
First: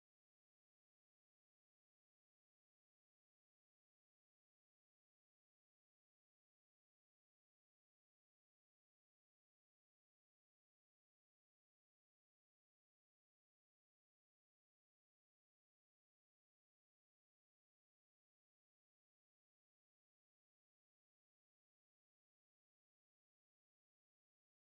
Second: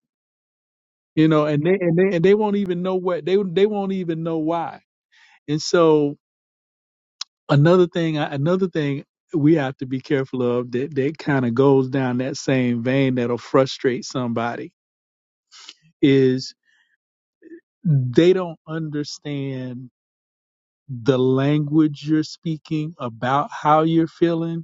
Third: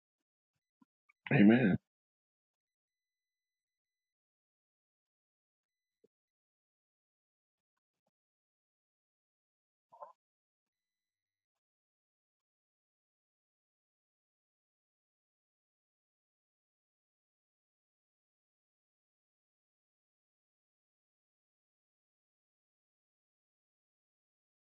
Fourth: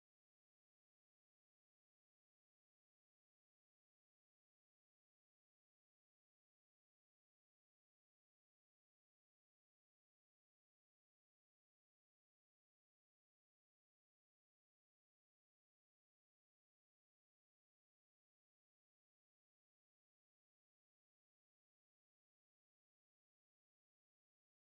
[SPEAKER 4] You know, and
[SPEAKER 1] Amen.
[SPEAKER 4] they and they and they won't even know what they they won't even know why. And so another thing another thing we have to be careful of that that kind of goes down that same vein that'll frustrate somebody is they don't understand the language you're speaking about how you're feeling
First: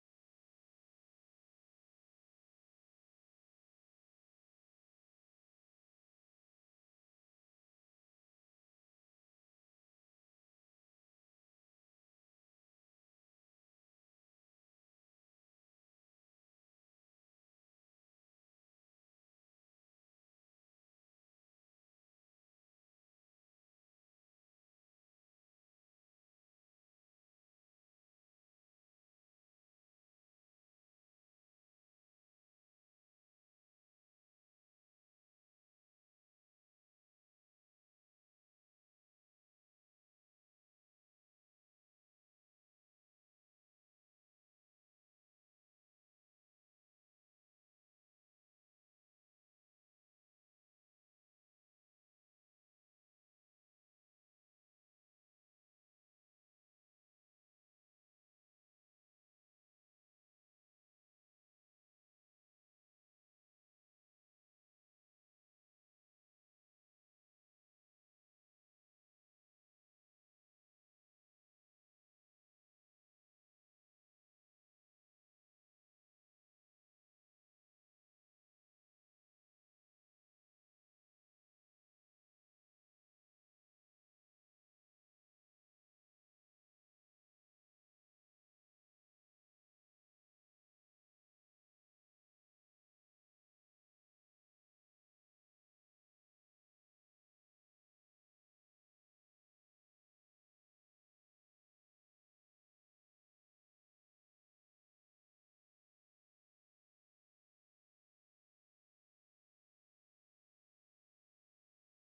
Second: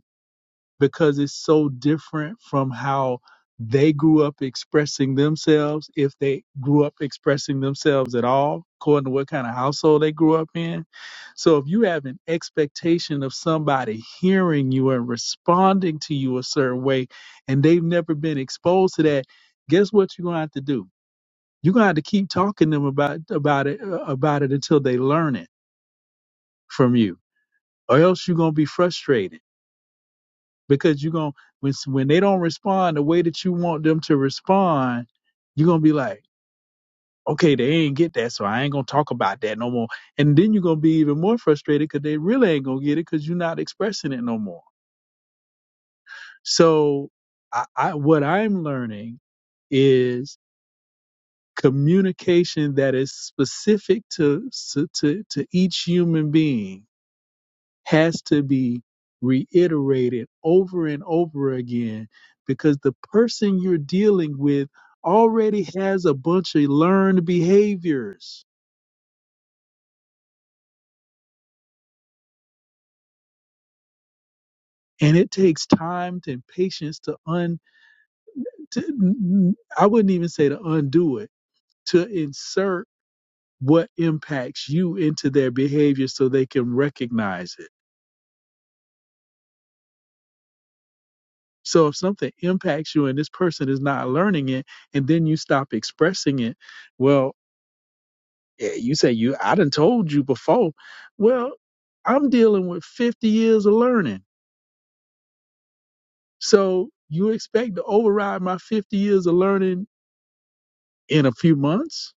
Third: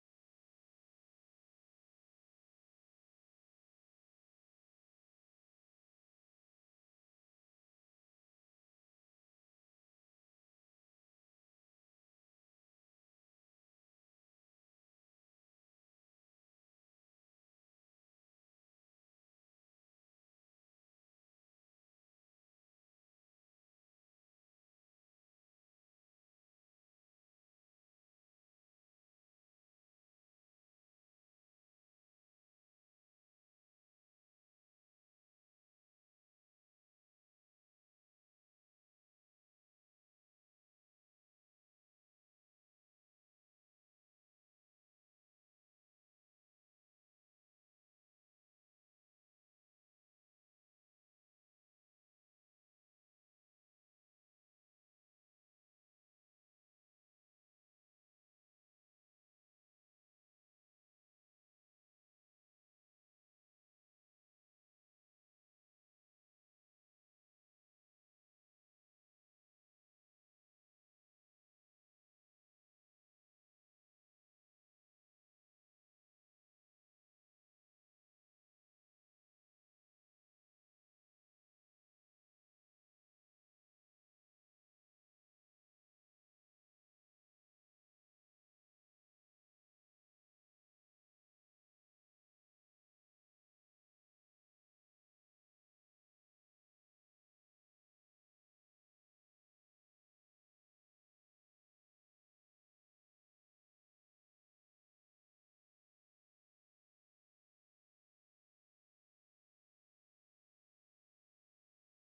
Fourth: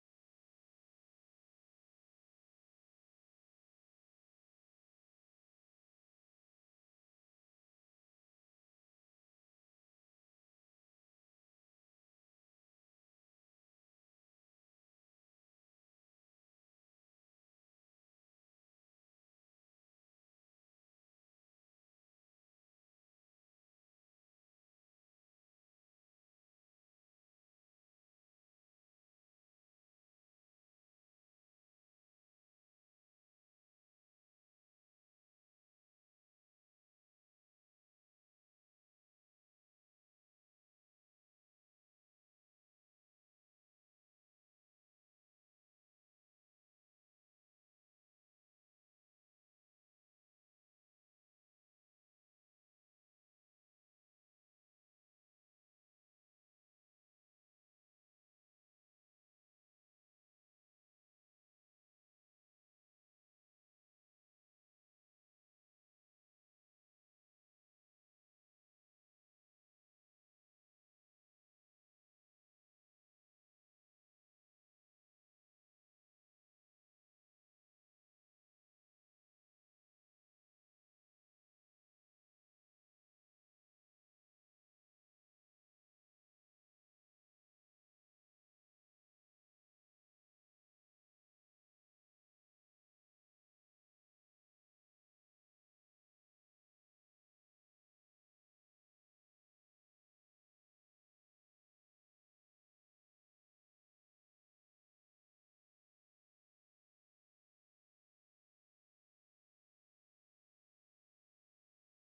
[SPEAKER 4] because it's so different from how they grew up expressing themselves, if they grew up expressing themselves at all, according to what kind of household they grew up in. So if you have an expectation of somebody hearing you and responding to you a certain way, and they've never been exposed to that, guess what you're gonna have to do? You're gonna have to keep talking to them about about it uh, about it until they learn it from you, or else you're gonna be frustrated because you're going to when when they don't respond the way that you want them to respond, you're gonna be like, okay, they ain't get that, so I ain't gonna talk about that no more. And then you're gonna be even more frustrated because they really ain't gonna get it because you're not expressing it no more. So, I, I what I'm learning is communication that is specific to s- to to each human being has to be reiterated over and over again because the person you're dealing with already has a bunch of learned behaviors and it takes time and patience to un to, I wouldn't even say to undo it to insert what impacts you into their behavior so they can recognize it so if something impacts you and this person is not learning it and then you stop expressing it well Eh, You say you I done told you before. Well, I'm dealing with 50 years of learning. So you expect to override my 50 years of learning in a few months?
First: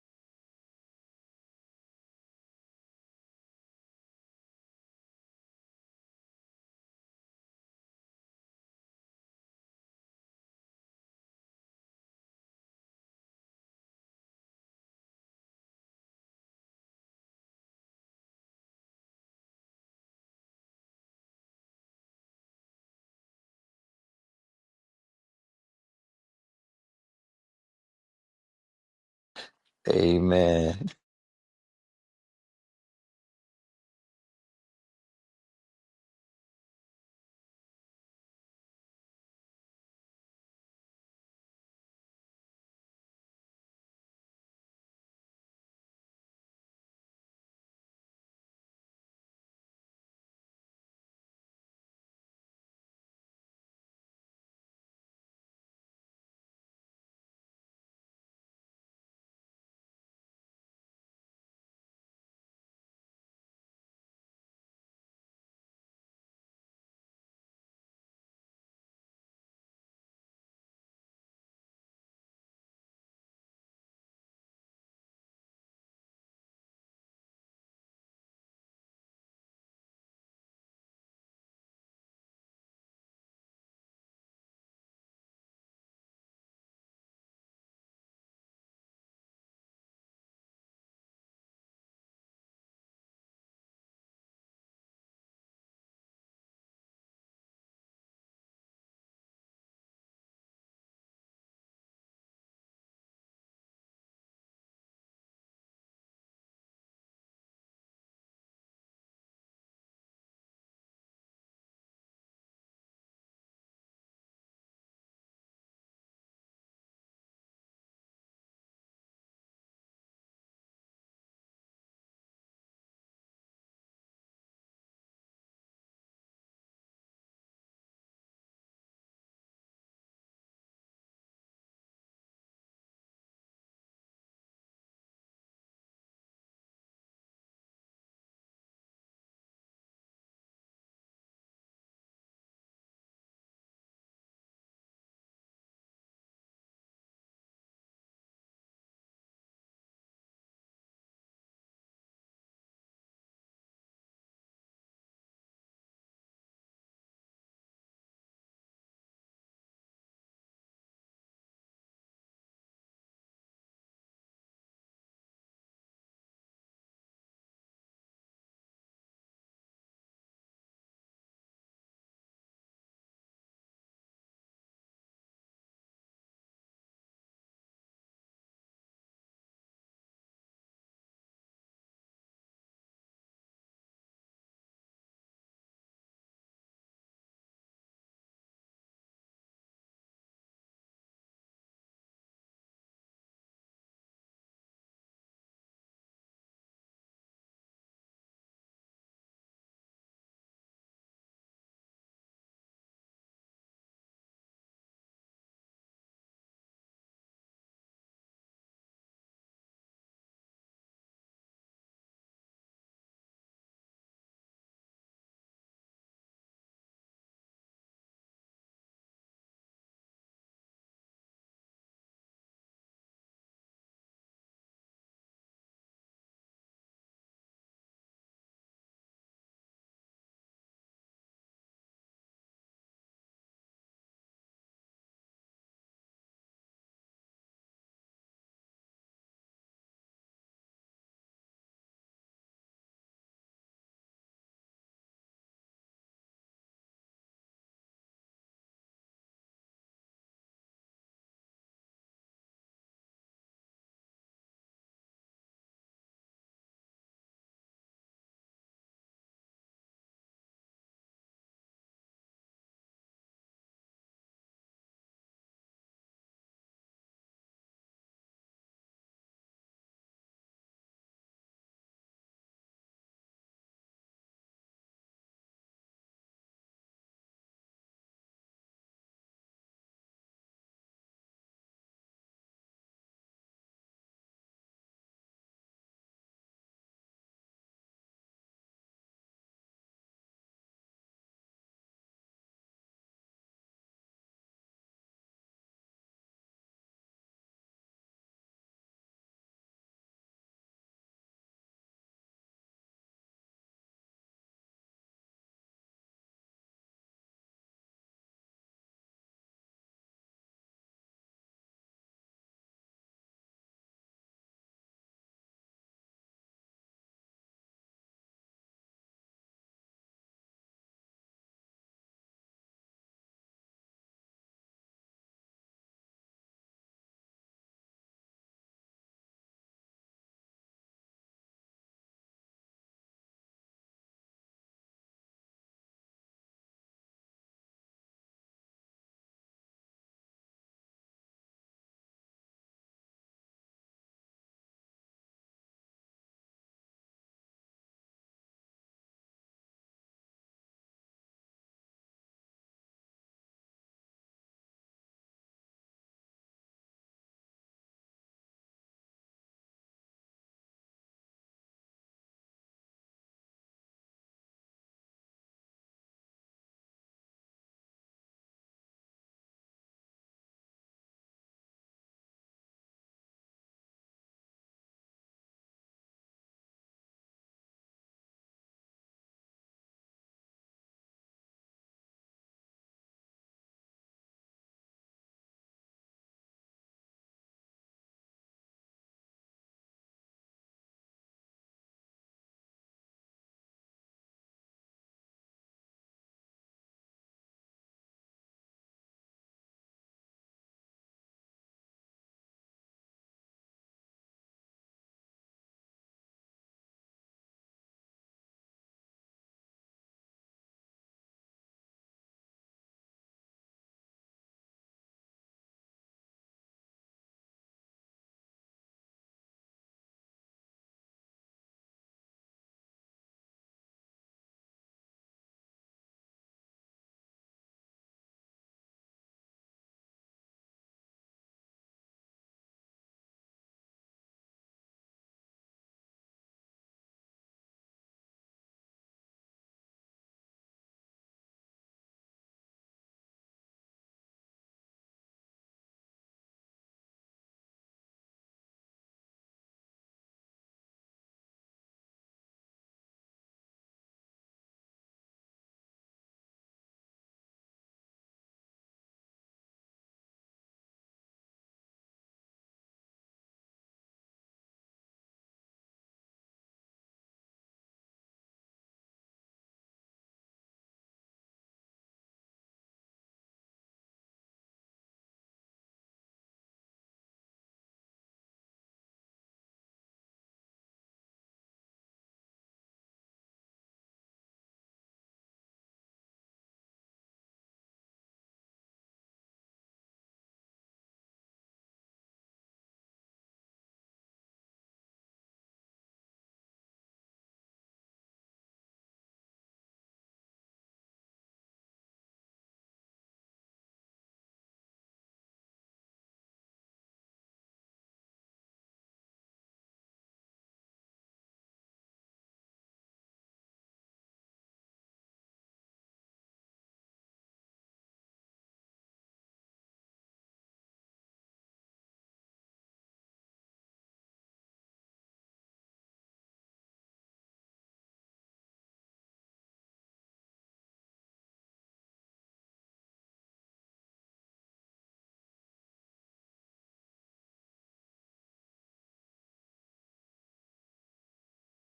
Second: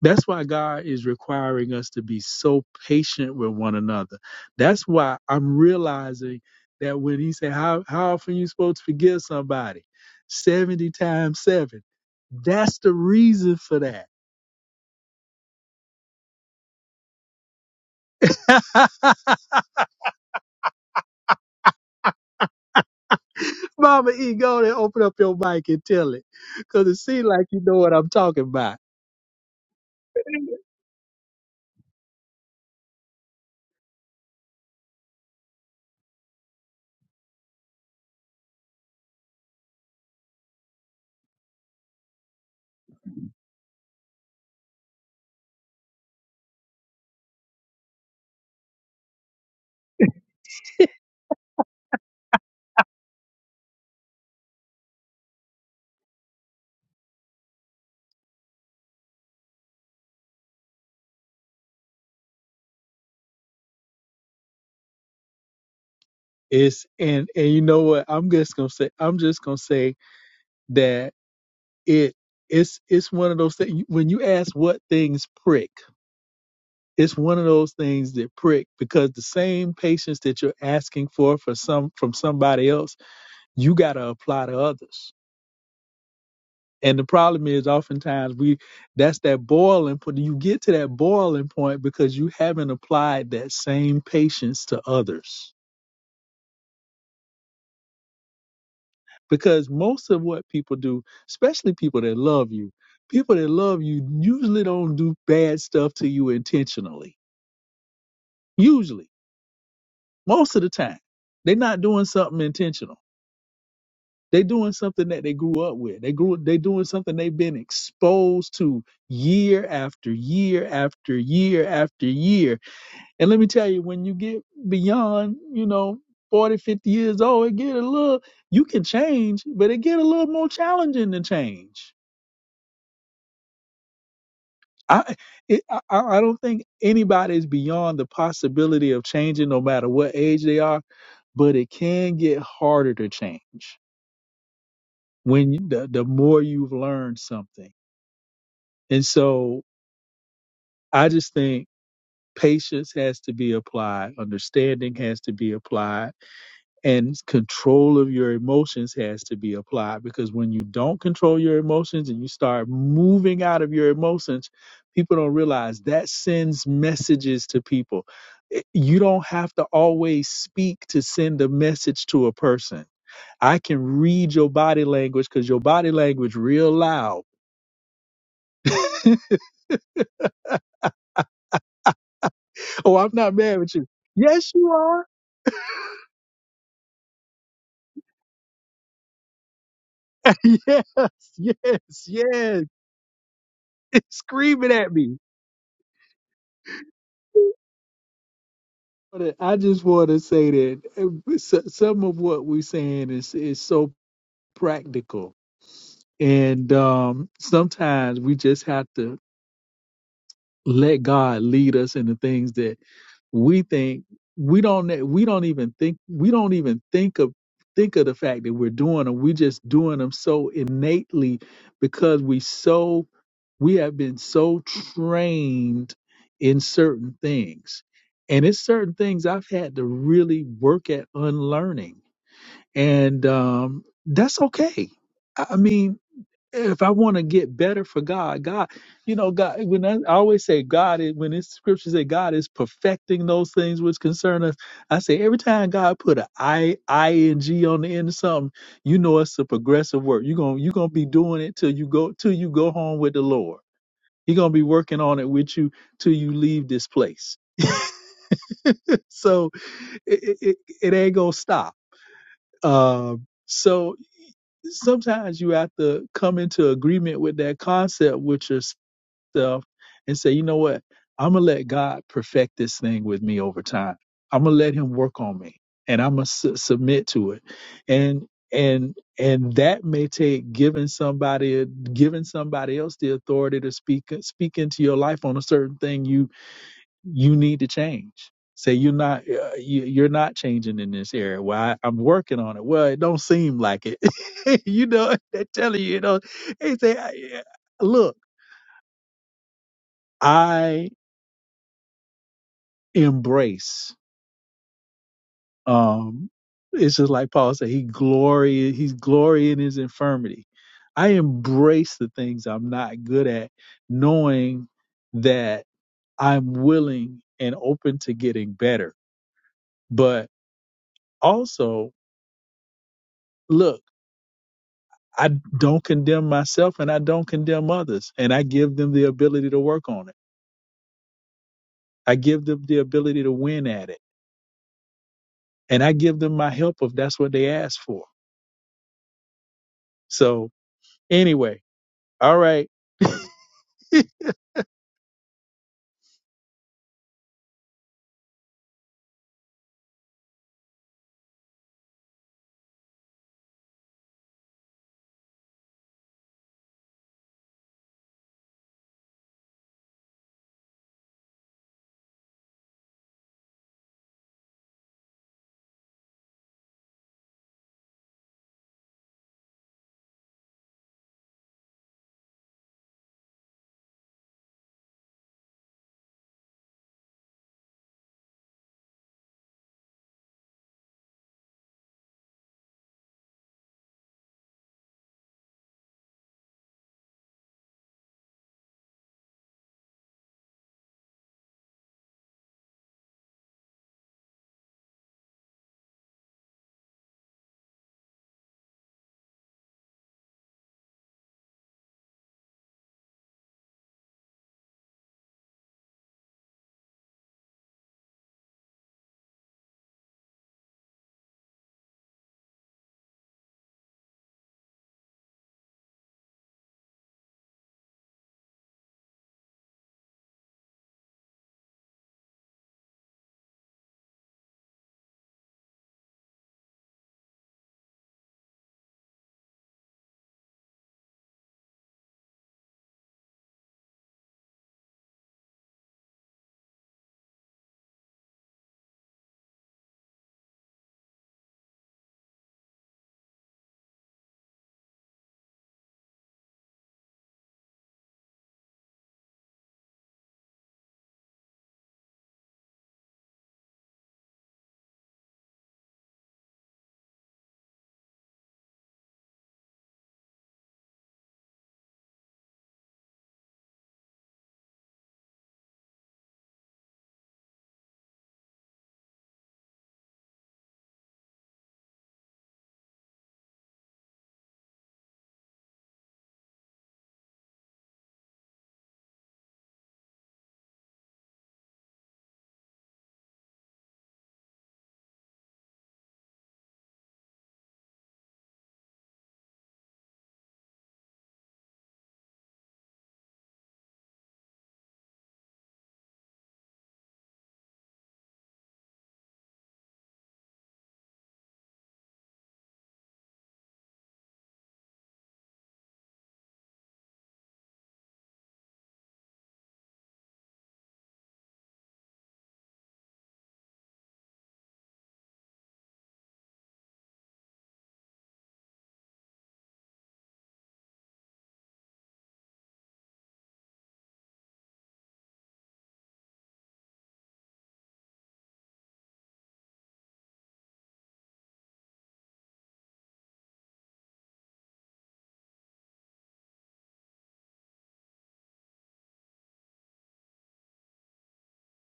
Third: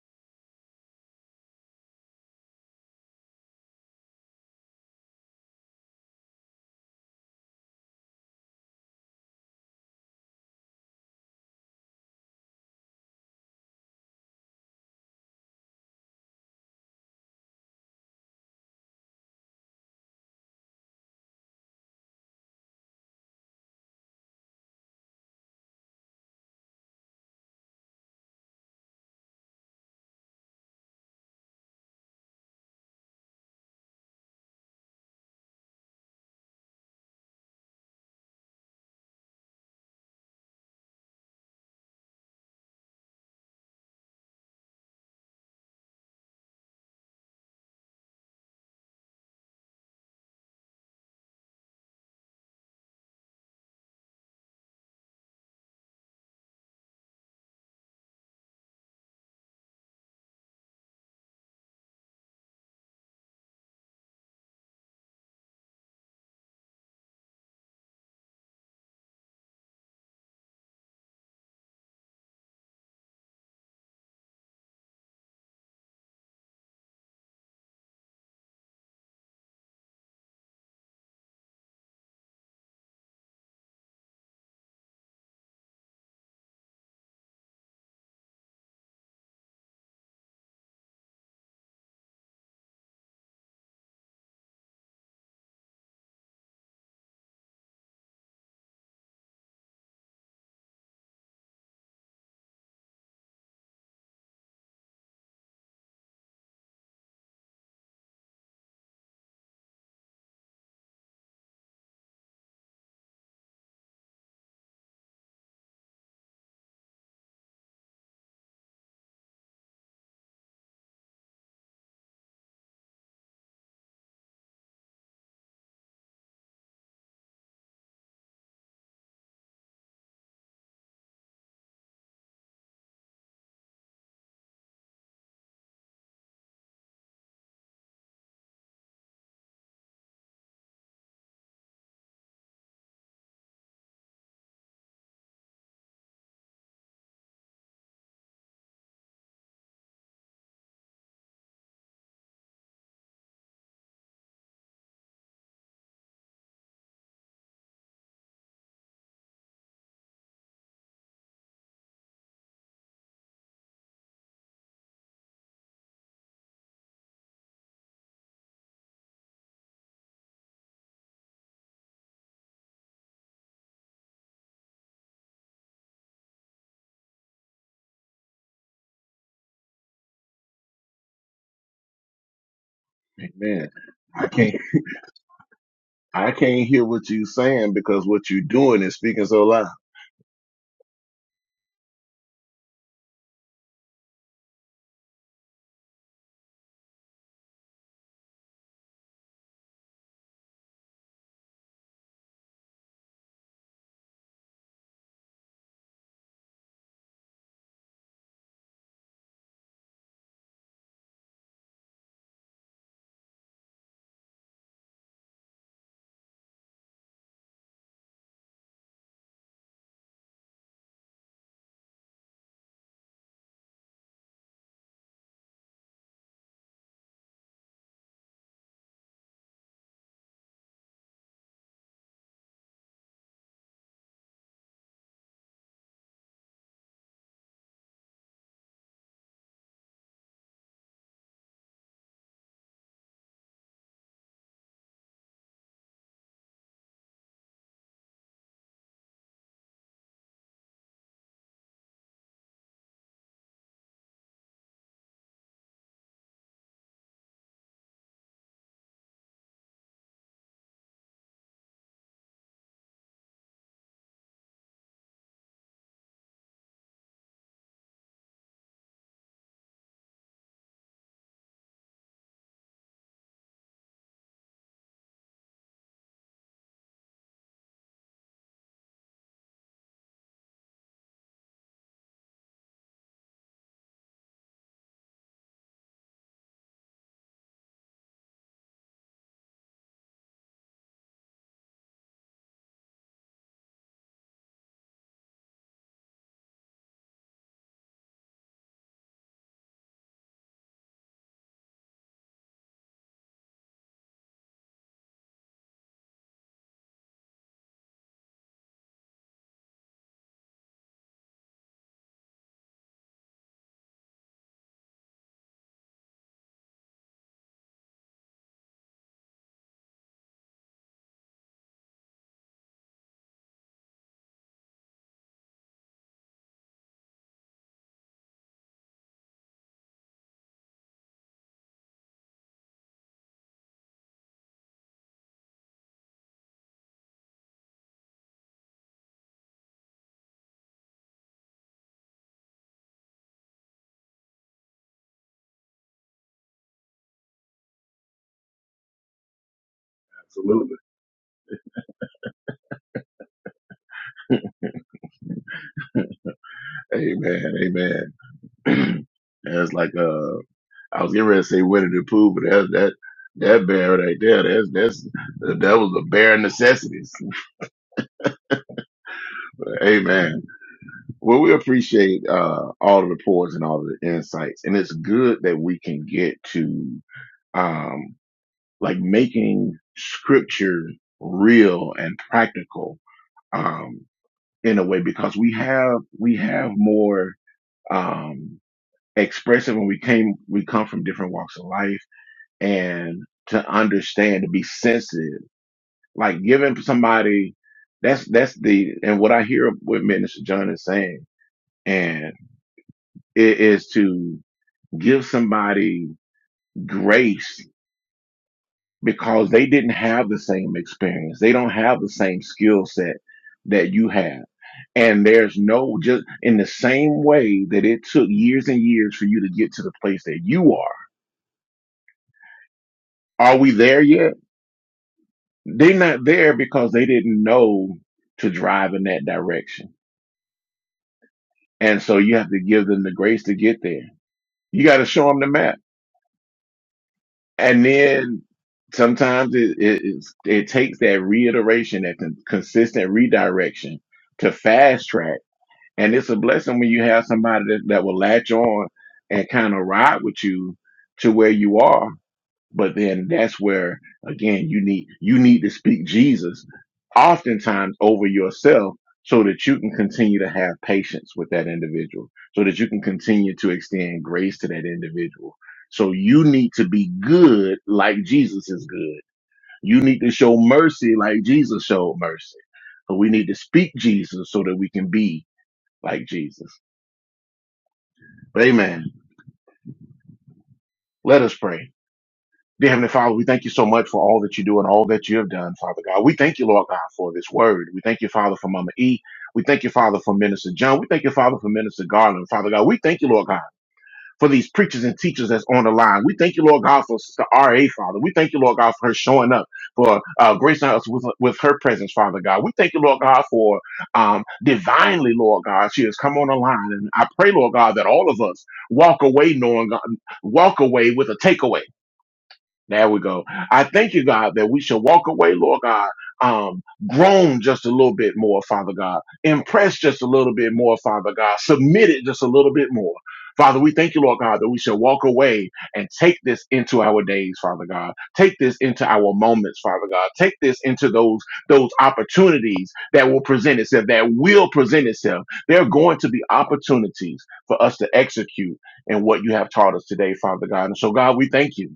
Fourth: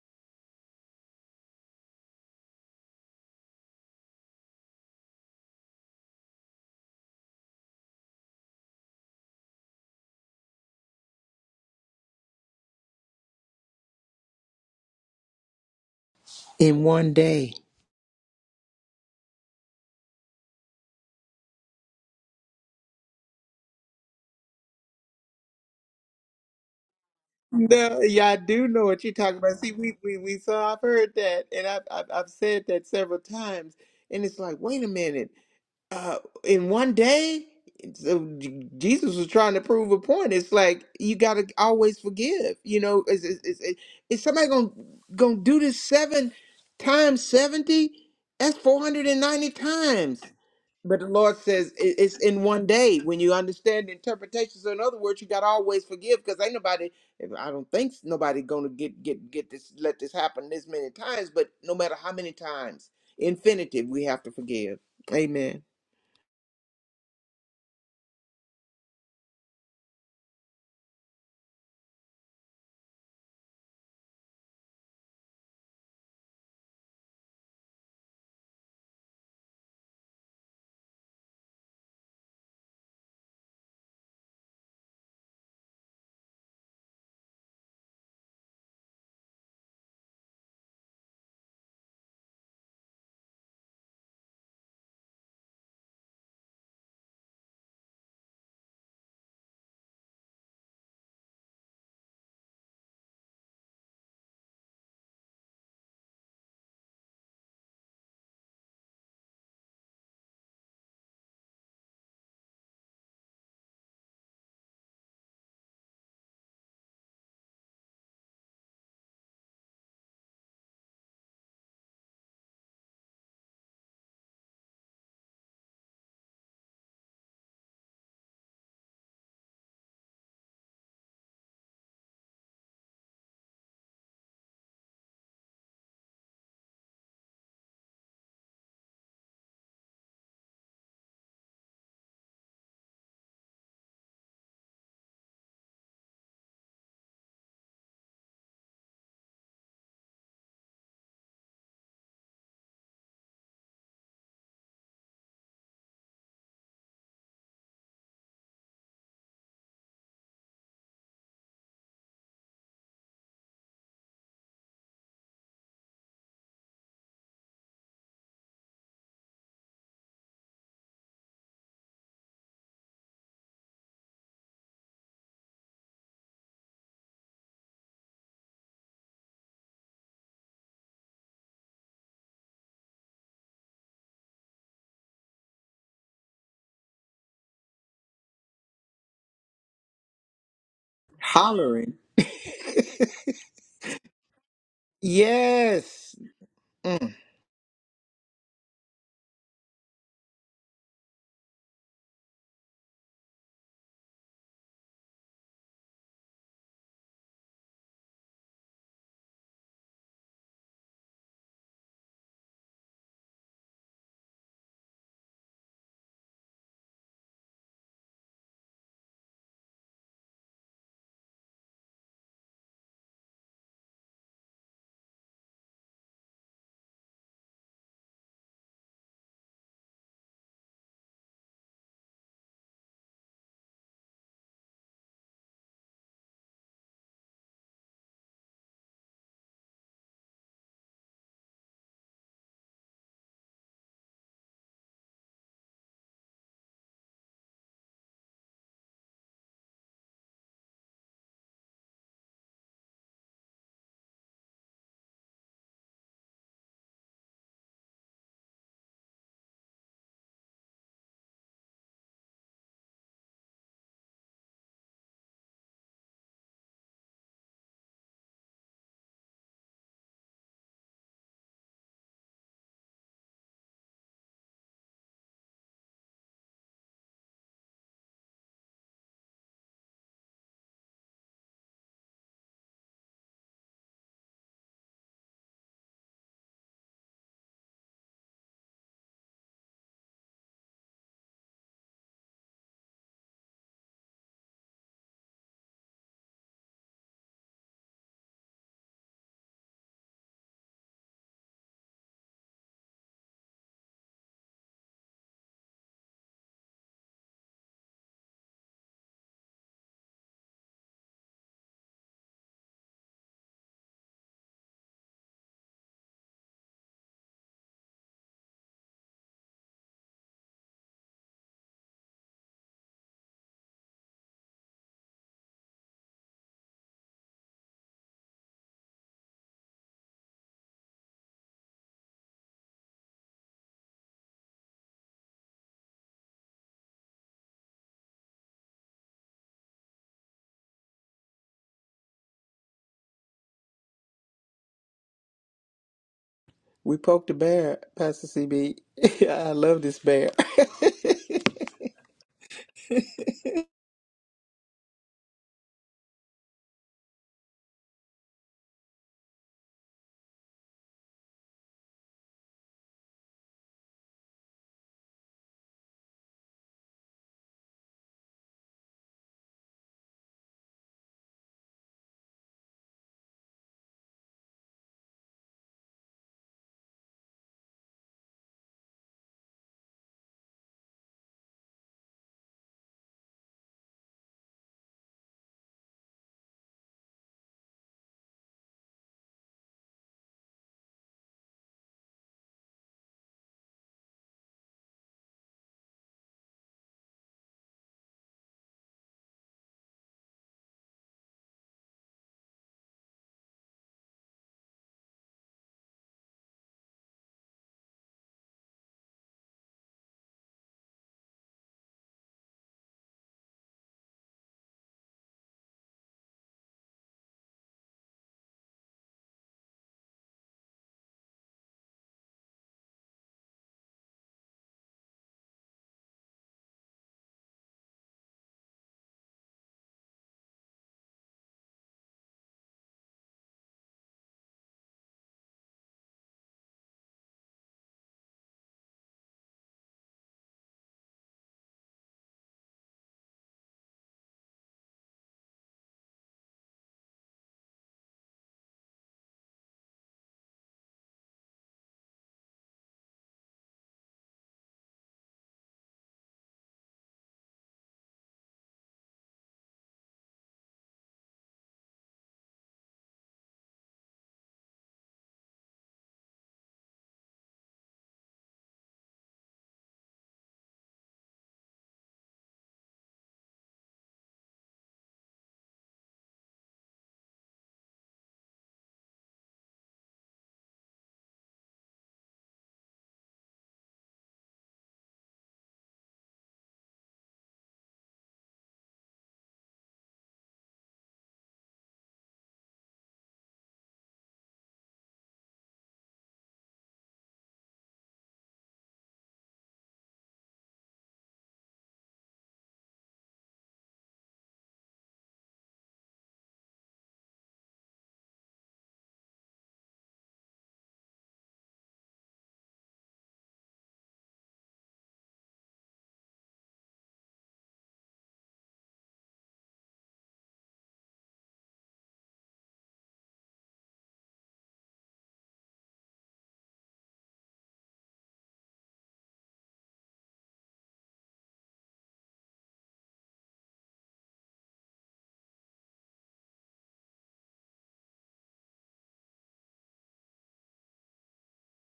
[SPEAKER 4] That's why God is requiring us to be so patient with one another. That's why I'm realizing that when he said, how, how often you supposed to forgive somebody? 70 times seven. That's the reason for that.
[SPEAKER 2] In one day.
[SPEAKER 4] Mama E, go on and open up your mic and tell it. Because it seems like you know what
[SPEAKER 2] No,
[SPEAKER 4] I'm
[SPEAKER 2] yeah, I
[SPEAKER 4] talking
[SPEAKER 2] do
[SPEAKER 4] about.
[SPEAKER 2] know what you're talking about. See, we we, we saw
[SPEAKER 3] Amen.
[SPEAKER 2] I've heard that, and I've, I've I've said that several times, and it's like, wait a minute, uh, in one day, so J- Jesus was trying to prove a point. It's like you got to always forgive. You know, is is is, is is somebody gonna gonna do this seven times seventy? That's four hundred and ninety times. But the Lord says it- it's in one day when you understand the interpretation. So in other words, you gotta always forgive because ain't nobody. if- I don't think s- nobody gonna get get get this let this happen this many times. But no matter how many times, infinitive, we have to forgive. Amen.
[SPEAKER 4] It's and and you know what? I'm just gonna say I'm just gonna say that it it's it's one of those things when you ask what things prick, it's one of those things that prick because the same patience that you're asking for for some from somebody else, you gotta apply to others. And the problem is oftentimes we that's that boiling point. You get to that boiling point because you haven't applied that same patience to others. Because most of what people do, especially people that love you, people that love you usually don't do bad stuff to you intentionally. Usually. Most of the time. They're not doing something intentional. They're doing something that they grew up with. They grew they doing something they've been exposed to year after year after year after year And let me tell you, when you get beyond, you know, 40, 50 years old, it get a little, you can change, but it get a little more challenging to change. I, it, I, I I don't think anybody is beyond the possibility of changing no matter what age they are, but it can get harder to change when you, the, the more you've learned something. And so I just think patience has to be applied. Understanding has to be applied and control of your emotions has to be applied because when you don't control your emotions and you start moving out of your emotions people don't realize that sends messages to people It- you don't have to always speak to send a message to a person i can read your body language because your body language real loud oh i'm not mad
[SPEAKER 1] Amen.
[SPEAKER 4] with you
[SPEAKER 1] I
[SPEAKER 4] yes
[SPEAKER 1] can't.
[SPEAKER 4] you are
[SPEAKER 1] I can't hear what you saying because what you doing is speaking so loud.
[SPEAKER 4] yes
[SPEAKER 2] Hollering.
[SPEAKER 4] yes yes it's screaming at me
[SPEAKER 2] Yes. Mm.
[SPEAKER 4] wanna- I just want to say that uh, so- some of what we're saying is is so practical, and um, sometimes we just have to let God lead us in the things that we think we don't ne- we don't even think we don't even think of think of the fact that we're doing them. We're just doing them so innately because we so we have been so trained in certain things. And it's certain things I've had to really work at unlearning. And um, that's okay. I I mean, if I want to get better for God, God, you know, God, when I, I always say God, is, when it's scriptures say God is perfecting those things which concern us, I say every time God put an I, ing on the end of something, you know, it's a progressive work. You're going to you're going to be doing it till you go, till you go home with the Lord. He's gonna be working on it with you till you leave this place. so it, it, it ain't gonna stop. Um, so sometimes you have to come into agreement with that concept with yourself and say, you know what? I'm gonna let God perfect this thing with me over time. I'm gonna let Him work on me, and I'm gonna su- submit to it. And and and that may take giving somebody giving somebody else the authority to speak speak into your life on a certain thing you you need to change. Say you're not uh, you, you're not changing in this area. Well, I, I'm working on it. Well, it don't seem like it. you know, they're telling you. You know, they say, I- yeah, look, I embrace. Um, it's just like Paul said. He glory. He's glory in his infirmity. I embrace the things I'm not good at, knowing that I'm willing and open to getting better. But also, look. I don't condemn myself and I don't condemn others. And I give them the ability to work on it. I give them the ability to win at it. And I give them my help if that's what they ask for. So anyway, all right.
[SPEAKER 2] We poked the bear, Pastor CB. I love this bear.
[SPEAKER 1] Absolutely. Amen. Amen. That's like uh, I was getting ready to say Winnie the Pooh, but that that that bear right there, that's that's that was the bare necessities. Amen. Well, we appreciate uh all the reports and all the insights, and it's good that we can get to um like making scripture real and practical um in a way because we have we have more um expressive and we came we come from different walks of life and to understand to be sensitive like giving somebody that's that's the and what i hear what minister john is saying and it is to give somebody grace because they didn't have the same experience they don't have the same skill set that you have and there's no just in the same way that it took years and years for you to get to the place that you are are we there yet They're not there because they didn't know to drive in that direction. And so you have to give them the grace to get there. You got to show them the map. And then sometimes it, it, it's- it takes that reiteration, that con- consistent redirection to fast track. And it's a blessing when you have somebody that, that will latch on and kind of ride with you to where you are But then that's where again you need you need to speak Jesus oftentimes over yourself so that you can continue to have patience with that individual, so that you can continue to extend grace to that individual. So you need to be good like Jesus is good. You need to show mercy like Jesus showed mercy. But we need to speak Jesus so that we can be like Jesus. Amen. Let us pray. Dear Heavenly Father, we thank you so much for all that you do and all that you have done, Father God. We thank you, Lord God, for this word. We thank you, Father, for Mama E. We thank you, Father, for Minister John. We thank you, Father, for Minister Garland, Father God. We thank you, Lord God, for these preachers and teachers that's on the line. We thank you, Lord God, for Sister R.A., Father. We thank you, Lord God, for her showing up, for uh, gracing us with, with her presence, Father God. We thank you, Lord God, for um, divinely, Lord God, she has come on the line. And I pray, Lord God, that all of us walk away knowing, walk away with a takeaway there we go. I thank you, God, that we shall walk away, Lord God, um, grown just a little bit more, Father God, impressed just a little bit more, Father God, submitted just a little bit more. Father, we thank you, Lord God, that we shall walk away and take this into our days, Father God. Take this into our moments, Father God. Take this into those those opportunities that will present itself, that will present itself. There are going to be opportunities for us to execute in what you have taught us today, Father God. And so, God, we thank you.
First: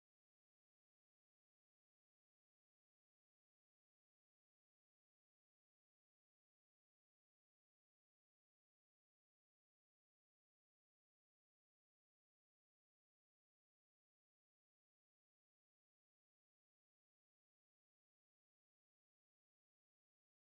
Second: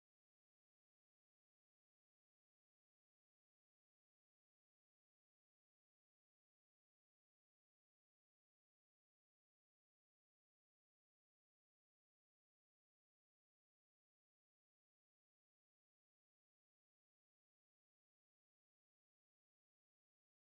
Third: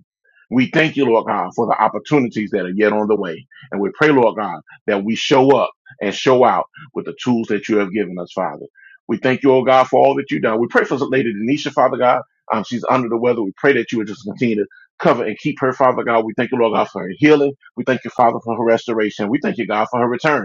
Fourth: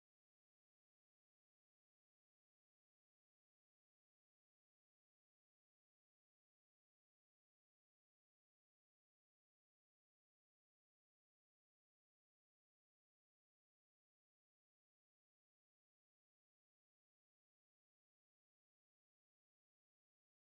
[SPEAKER 1] We thank you, Lord God, for the opportunities that are yet on the way. And we pray, Lord God, that we show up and show out with the tools that you have given us, Father. We thank you, oh God, for all that you've done. We pray for Lady Denisha, Father God. Um, she's under the weather. We pray that you would just continue to cover and keep her, Father God. We thank you, Lord God, for her healing. We thank you, Father, for her restoration. We thank you, God, for her return.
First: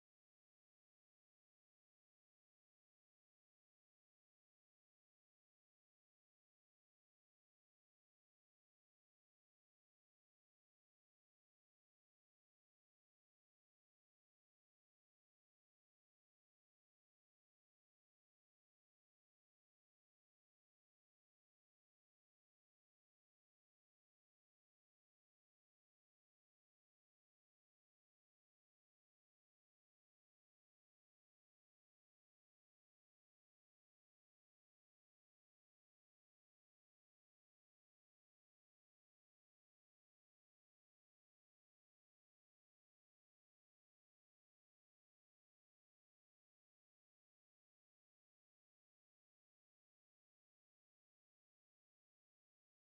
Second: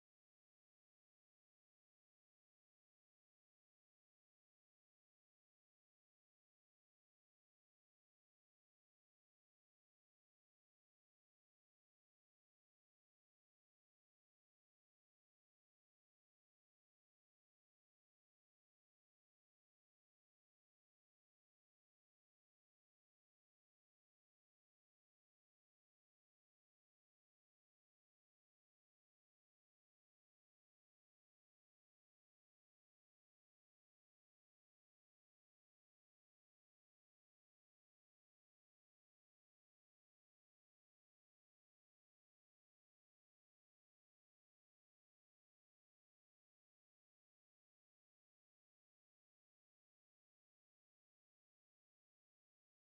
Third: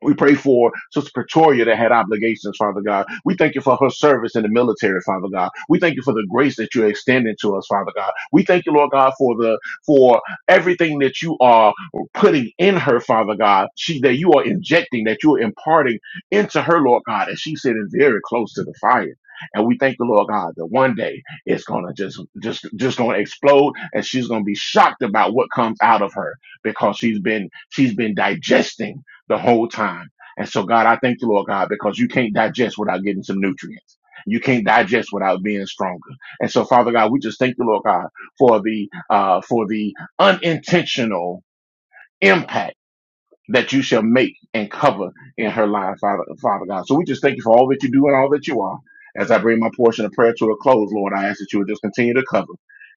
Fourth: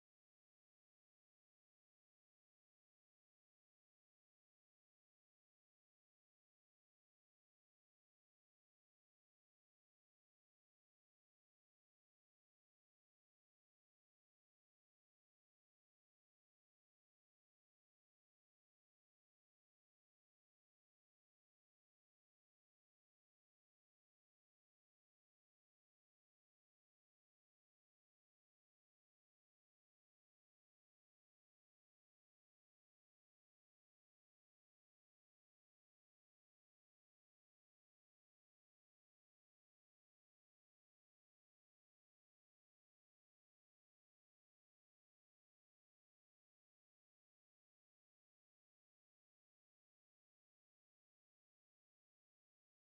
[SPEAKER 1] We pray for Sister Pretoria that had obligations, Father God. We thank you for her service in the military, Father God. We thank you for the grace that you're extending to us, Father God. We thank you, Lord God, for the for everything that you are putting in her, Father God. She that you are injecting, that you are imparting into her, Lord God, as she's sitting very close to the fire. And we thank the Lord God that one day it's gonna just just just gonna explode and she's gonna be shocked about what comes out of her because she's been she's been digesting the whole time. And so, God, I thank you, Lord God, because you can't digest without getting some nutrients. You can't digest without being stronger. And so, Father God, we just thank you, Lord God, for the uh, for the unintentional impact that you shall make and cover in her life, Father, Father God. So we just thank you for all that you do and all that you are. As I bring my portion of prayer to a close, Lord, I ask that you would just continue to cover,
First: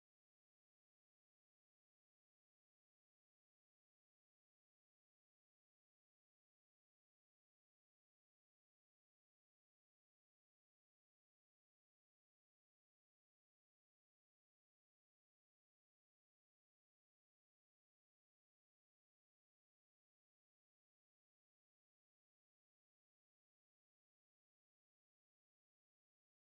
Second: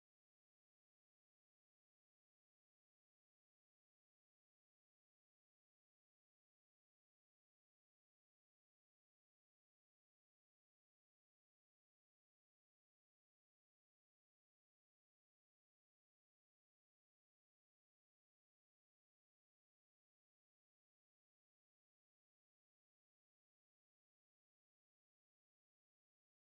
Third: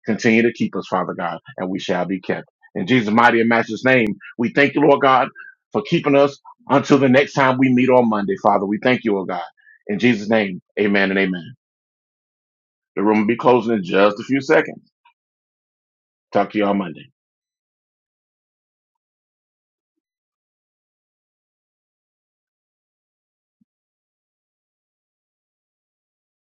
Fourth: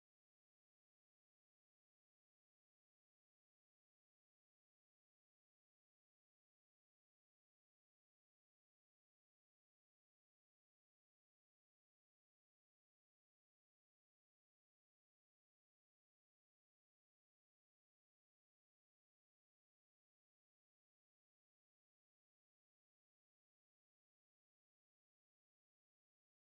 [SPEAKER 1] continue to keep us, Father God, and we shall be kept. In Jesus' mighty and matchless name, we thank you, Lord God, for keeping us until the next time we meet on Monday, Father. We thank you, O God. In Jesus' name, amen and amen. The room will be closing in just a few seconds. Talk to you on Monday.